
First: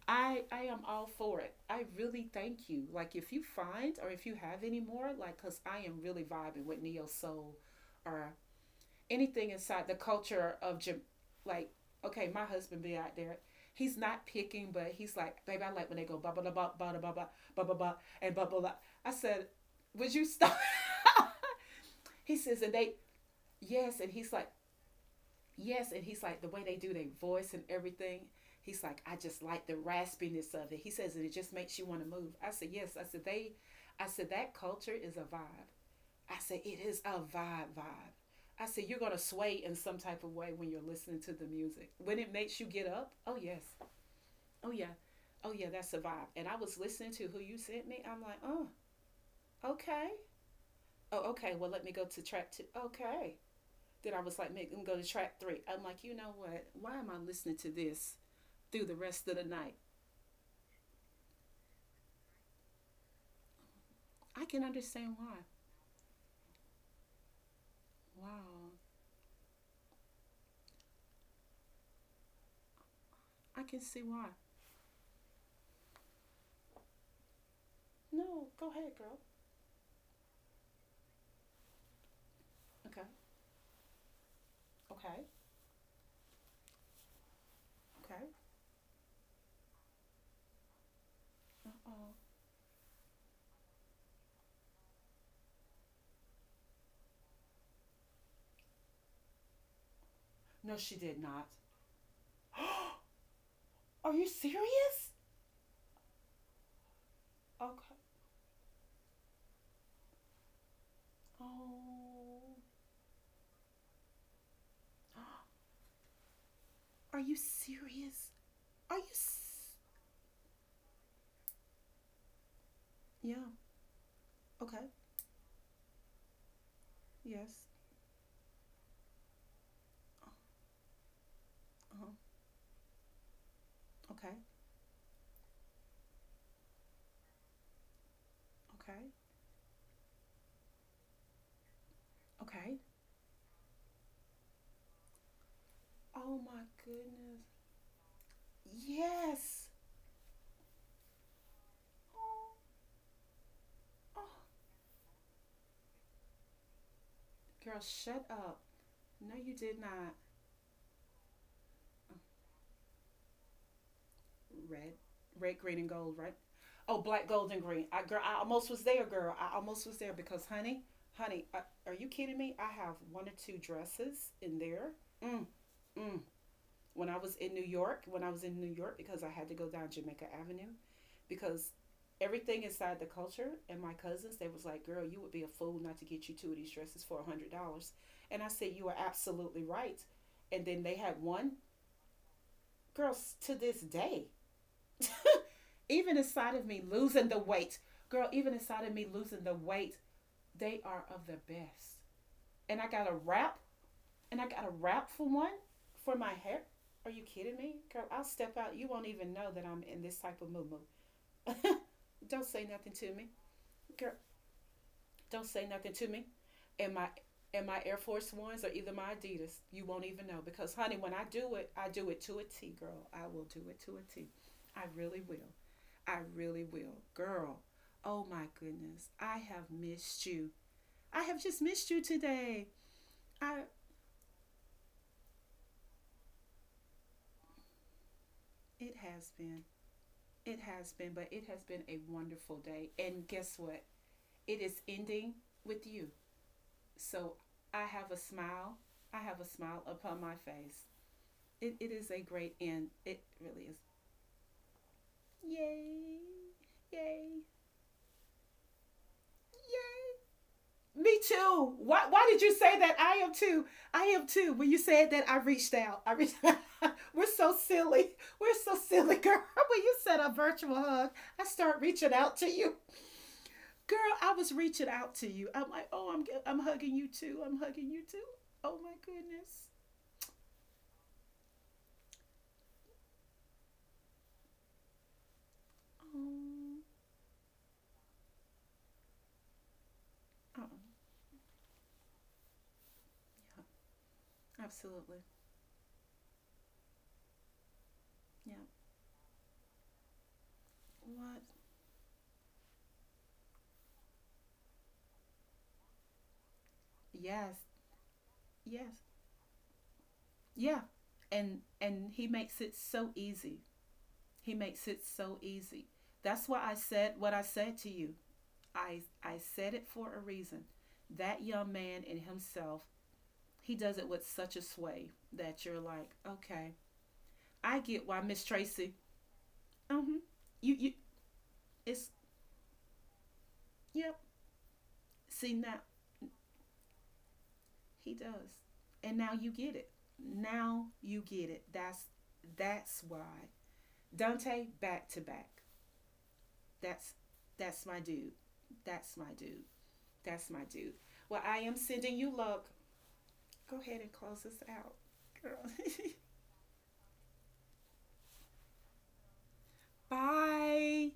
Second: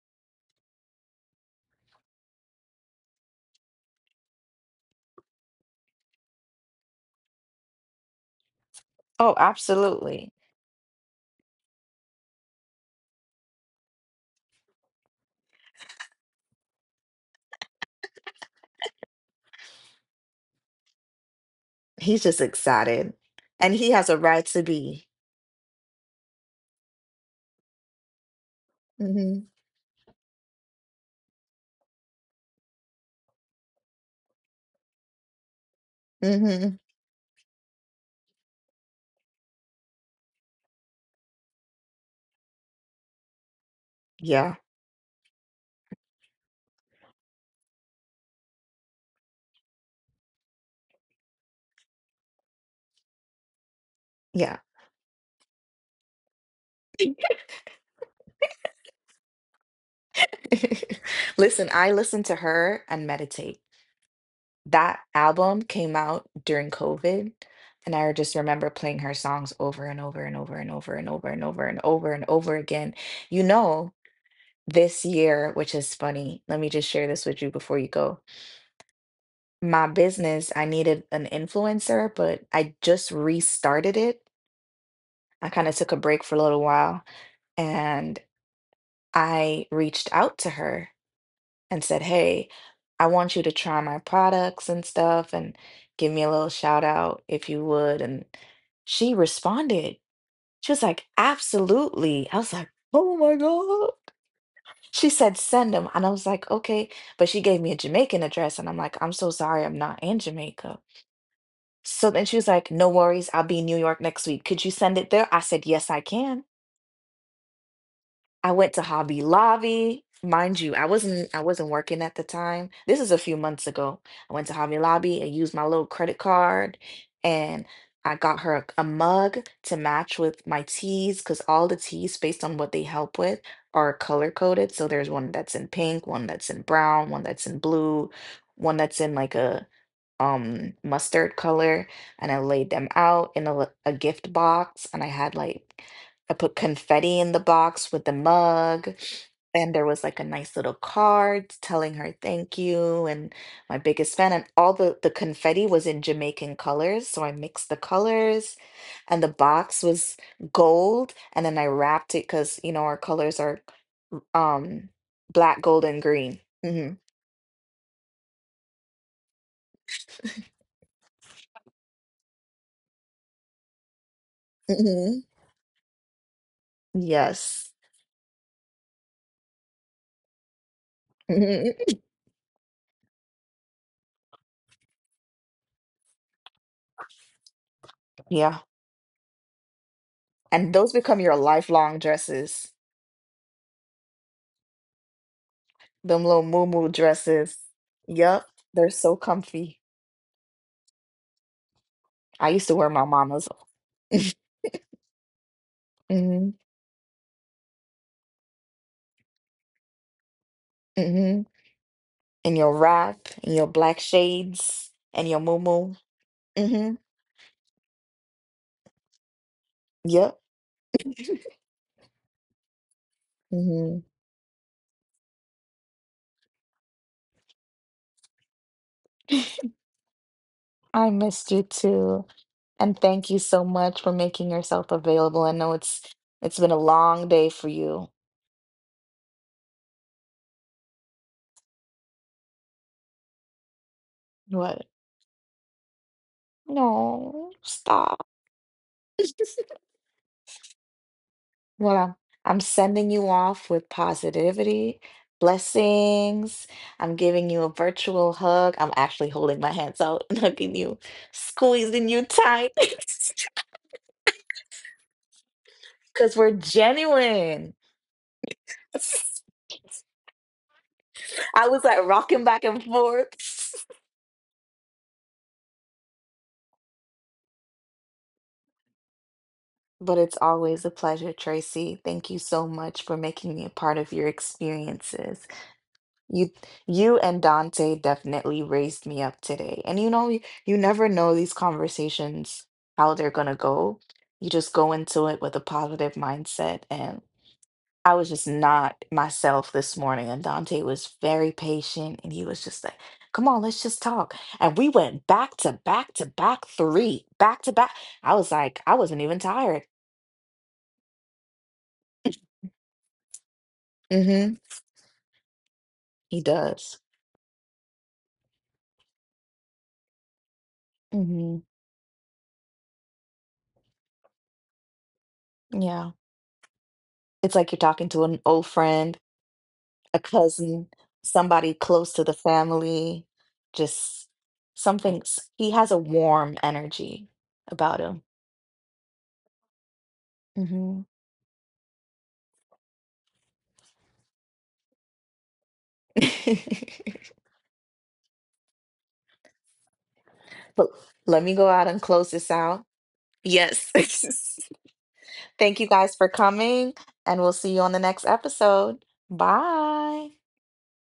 Speaker 2: I I am all for it. I really thank you. Like if you find or if you have any more, like cause I am really vibing with Neo Soul or
Speaker 1: Oh,
Speaker 2: anything inside the
Speaker 1: absolutely.
Speaker 2: culture of Jam-, like, okay, my husband be out there. He's not picking, but he's like, baby, I like when they go blah blah blah blah blah blah blah blah blah blah and blah blah blah. I said, would you stop?
Speaker 1: He's
Speaker 2: He
Speaker 1: just
Speaker 2: says, and they
Speaker 1: excited. And he
Speaker 2: yes,
Speaker 1: has
Speaker 2: and
Speaker 1: a
Speaker 2: he's
Speaker 1: right
Speaker 2: like
Speaker 1: to be.
Speaker 2: yes, and he's like the way they do their voice and everything. He's like, I just
Speaker 1: Hmm
Speaker 2: like the raspiness of it. He says, and it just makes you want to move. I said, yes. I said that culture is a vibe. I said, it
Speaker 1: hmm
Speaker 2: is a vibe vibe. I said, you're going to sway in some type of way when you're listening to the music. When it makes you get up, oh, yes.
Speaker 1: Yeah,
Speaker 2: Oh, yeah. Oh, yeah, that's a vibe. And I was listening to who you sent me. I'm like, oh, okay. Oh, okay. Well, let me go to track two. Okay. Then I was like,
Speaker 1: yeah.
Speaker 2: make them go to track three. I'm like, you know what? Why am I listening to this through the rest of the night?
Speaker 1: Listen, I listen to her and meditate.
Speaker 2: I can
Speaker 1: That
Speaker 2: understand why.
Speaker 1: album came out during COVID, and I just remember
Speaker 2: Wow.
Speaker 1: playing her songs over and over and over and over and over and over and over and over again. You
Speaker 2: I can
Speaker 1: know,
Speaker 2: see why.
Speaker 1: this year, which is funny, let me just share this with you before you go.
Speaker 2: No, go ahead, girl.
Speaker 1: My business, I needed an influencer, but I
Speaker 2: Okay.
Speaker 1: just restarted it.
Speaker 2: Okay.
Speaker 1: I kind of took a break for a little while and
Speaker 2: Okay.
Speaker 1: I reached out to her
Speaker 2: Uh
Speaker 1: and said,
Speaker 2: oh.
Speaker 1: "Hey, I want you to try my products and stuff and give me a little shout out if you would." And she responded. She
Speaker 2: No,
Speaker 1: was
Speaker 2: she
Speaker 1: like,
Speaker 2: did not.
Speaker 1: "Absolutely." I was like, "Oh my God."
Speaker 2: Are you serious?
Speaker 1: She said, "Send them." And I was like, "Okay." But she gave me a
Speaker 2: Okay.
Speaker 1: Jamaican address. And I'm like, "I'm so sorry. I'm not in Jamaica." So then she was
Speaker 2: Oh.
Speaker 1: like, "No worries. I'll be in New York next week. Could you send it there?" I said, "Yes, I can."
Speaker 2: Are you serious?
Speaker 1: I went to
Speaker 2: Are you?
Speaker 1: Hobby
Speaker 2: S-
Speaker 1: Lobby. Mind you, I wasn't working at the time. This is a few
Speaker 2: yeah.
Speaker 1: months ago. I went to Hobby
Speaker 2: Okay.
Speaker 1: Lobby and used my little credit card
Speaker 2: Yes.
Speaker 1: and I got her a mug to match with my teas, because all the
Speaker 2: Uh huh.
Speaker 1: teas based on what they help with are color
Speaker 2: Okay.
Speaker 1: coded. So there's one that's in pink, one that's in brown, one that's in blue, one that's
Speaker 2: Okay.
Speaker 1: in like a mustard color, and I laid
Speaker 2: Okay.
Speaker 1: them out in a, a gift box, and I had like I
Speaker 2: Oh
Speaker 1: put
Speaker 2: my
Speaker 1: confetti in the
Speaker 2: goodness.
Speaker 1: box with the mug
Speaker 2: Yes.
Speaker 1: and there was like a nice little card telling her
Speaker 2: Oh.
Speaker 1: thank you and my biggest
Speaker 2: Oh.
Speaker 1: fan, and all the confetti was in Jamaican colors, so I mixed the
Speaker 2: Girl, shut
Speaker 1: colors
Speaker 2: up.
Speaker 1: and the
Speaker 2: No, you did
Speaker 1: box
Speaker 2: not.
Speaker 1: was gold and then I wrapped it, because you know our colors are um
Speaker 2: Red,
Speaker 1: black,
Speaker 2: red, green,
Speaker 1: gold,
Speaker 2: and
Speaker 1: and
Speaker 2: gold, right?
Speaker 1: green. Hmm
Speaker 2: Oh, black, gold, and green. I Girl, I almost was there, girl. I almost was there because, honey, honey, are you kidding me? I have one or two dresses in there.
Speaker 1: hmm
Speaker 2: Mm, mm, when I was in New
Speaker 1: Yes.
Speaker 2: York, when I was in New York, because I had to go down Jamaica Avenue,
Speaker 1: hmm
Speaker 2: because everything inside the culture and my cousins, they was like, girl, you would be a fool not to get you two of these dresses for $100. And I
Speaker 1: Yeah.
Speaker 2: said, you are absolutely right. And
Speaker 1: And
Speaker 2: then
Speaker 1: those
Speaker 2: they
Speaker 1: become
Speaker 2: had
Speaker 1: your
Speaker 2: one
Speaker 1: lifelong dresses.
Speaker 2: girls to this day, even
Speaker 1: Them little
Speaker 2: inside of me
Speaker 1: moo
Speaker 2: losing the
Speaker 1: dresses.
Speaker 2: weight,
Speaker 1: Yup,
Speaker 2: even inside
Speaker 1: they're
Speaker 2: of me
Speaker 1: so
Speaker 2: losing the
Speaker 1: comfy.
Speaker 2: weight, they are of the best.
Speaker 1: I used to
Speaker 2: And
Speaker 1: wear
Speaker 2: I
Speaker 1: my
Speaker 2: got a
Speaker 1: mama's.
Speaker 2: wrap and I got a wrap for my
Speaker 1: hmm
Speaker 2: hair. Are you kidding me? Girl, I'll step out. You won't even know that I'm in this type of mood.
Speaker 1: hmm
Speaker 2: Don't
Speaker 1: And
Speaker 2: say
Speaker 1: your
Speaker 2: nothing to
Speaker 1: wrap,
Speaker 2: me.
Speaker 1: and your black
Speaker 2: Girl,
Speaker 1: shades, and your
Speaker 2: don't say
Speaker 1: moo.
Speaker 2: nothing to me.
Speaker 1: Hmm
Speaker 2: And my and my Air Force Ones or either my Adidas, you won't even
Speaker 1: Yup.
Speaker 2: know because honey, when I do it to a T, girl. I will do it to
Speaker 1: hmm
Speaker 2: a T. I really will. I really will. Girl, oh my goodness. I have missed you.
Speaker 1: I
Speaker 2: I have
Speaker 1: missed you
Speaker 2: just missed you
Speaker 1: too.
Speaker 2: today.
Speaker 1: And thank you so
Speaker 2: I
Speaker 1: much for making yourself available. I know it's been a long day for you.
Speaker 2: It has been. It has been, but it has been a wonderful day. And guess what? It is
Speaker 1: What?
Speaker 2: ending with you. So
Speaker 1: No,
Speaker 2: I have
Speaker 1: stop.
Speaker 2: a smile. I have a smile upon my face. It is
Speaker 1: Well,
Speaker 2: a great
Speaker 1: I'm
Speaker 2: end.
Speaker 1: sending
Speaker 2: It
Speaker 1: you
Speaker 2: really
Speaker 1: off
Speaker 2: is.
Speaker 1: with positivity,
Speaker 2: Yay.
Speaker 1: blessings. I'm
Speaker 2: Yay.
Speaker 1: giving you a virtual hug. I'm actually holding my hands out and
Speaker 2: Yay.
Speaker 1: hugging you,
Speaker 2: Me too. Why,
Speaker 1: squeezing you
Speaker 2: why did you
Speaker 1: tight
Speaker 2: say that? I am too. I am too. When you said that, I reached out. I
Speaker 1: because
Speaker 2: reached
Speaker 1: we're
Speaker 2: out. We're so
Speaker 1: genuine.
Speaker 2: silly. We're so silly, girl. When you said a virtual hug, I
Speaker 1: I
Speaker 2: start
Speaker 1: was like
Speaker 2: reaching out
Speaker 1: rocking
Speaker 2: to
Speaker 1: back
Speaker 2: you.
Speaker 1: and forth.
Speaker 2: Girl, I was reaching out to you. I'm like, oh, I'm hugging you too. I'm hugging you too. Oh my goodness.
Speaker 1: But it's always a pleasure, Tracy. Thank you so much for making me a part of your experiences. You
Speaker 2: Oh,
Speaker 1: you and Dante definitely raised me up today. And you know, you,
Speaker 2: oh
Speaker 1: you never know these conversations how they're gonna
Speaker 2: yeah,
Speaker 1: go. You just go
Speaker 2: absolutely.
Speaker 1: into it with a positive mindset, and I was just
Speaker 2: Yeah.
Speaker 1: not myself this morning and Dante was
Speaker 2: What?
Speaker 1: very patient and he was just like, "Come on, let's just talk." And we went back to back to back three,
Speaker 2: Yes,
Speaker 1: back to back. I was like, I
Speaker 2: yes,
Speaker 1: wasn't even tired.
Speaker 2: yeah. And he makes it so easy.
Speaker 1: Mhm.
Speaker 2: He makes it so easy.
Speaker 1: He
Speaker 2: That's why I
Speaker 1: does.
Speaker 2: said what I said to you. I said it for a reason. That
Speaker 1: Mhm.
Speaker 2: young man in himself, he does it with such a sway that you're like,
Speaker 1: Yeah.
Speaker 2: okay,
Speaker 1: It's like you're
Speaker 2: I get
Speaker 1: talking
Speaker 2: why
Speaker 1: to an
Speaker 2: Miss
Speaker 1: old
Speaker 2: Tracy.
Speaker 1: friend,
Speaker 2: Mm-hmm.
Speaker 1: a
Speaker 2: You
Speaker 1: cousin,
Speaker 2: you
Speaker 1: somebody
Speaker 2: It's,
Speaker 1: close to the family,
Speaker 2: yep,
Speaker 1: just something.
Speaker 2: see
Speaker 1: He
Speaker 2: now,
Speaker 1: has a warm energy about
Speaker 2: he
Speaker 1: him.
Speaker 2: does. And now you get it. Now
Speaker 1: Hmm
Speaker 2: you get it. That's why. Dante back to back. That's that's my dude. That's my dude. That's my
Speaker 1: But
Speaker 2: dude.
Speaker 1: let
Speaker 2: Well,
Speaker 1: me
Speaker 2: I
Speaker 1: go
Speaker 2: am
Speaker 1: out and
Speaker 2: sending
Speaker 1: close
Speaker 2: you
Speaker 1: this
Speaker 2: love.
Speaker 1: out.
Speaker 2: Go
Speaker 1: Yes.
Speaker 2: ahead and close this out, girl.
Speaker 1: Thank you guys for coming, and we'll see you on the next episode. Bye.
Speaker 2: Bye.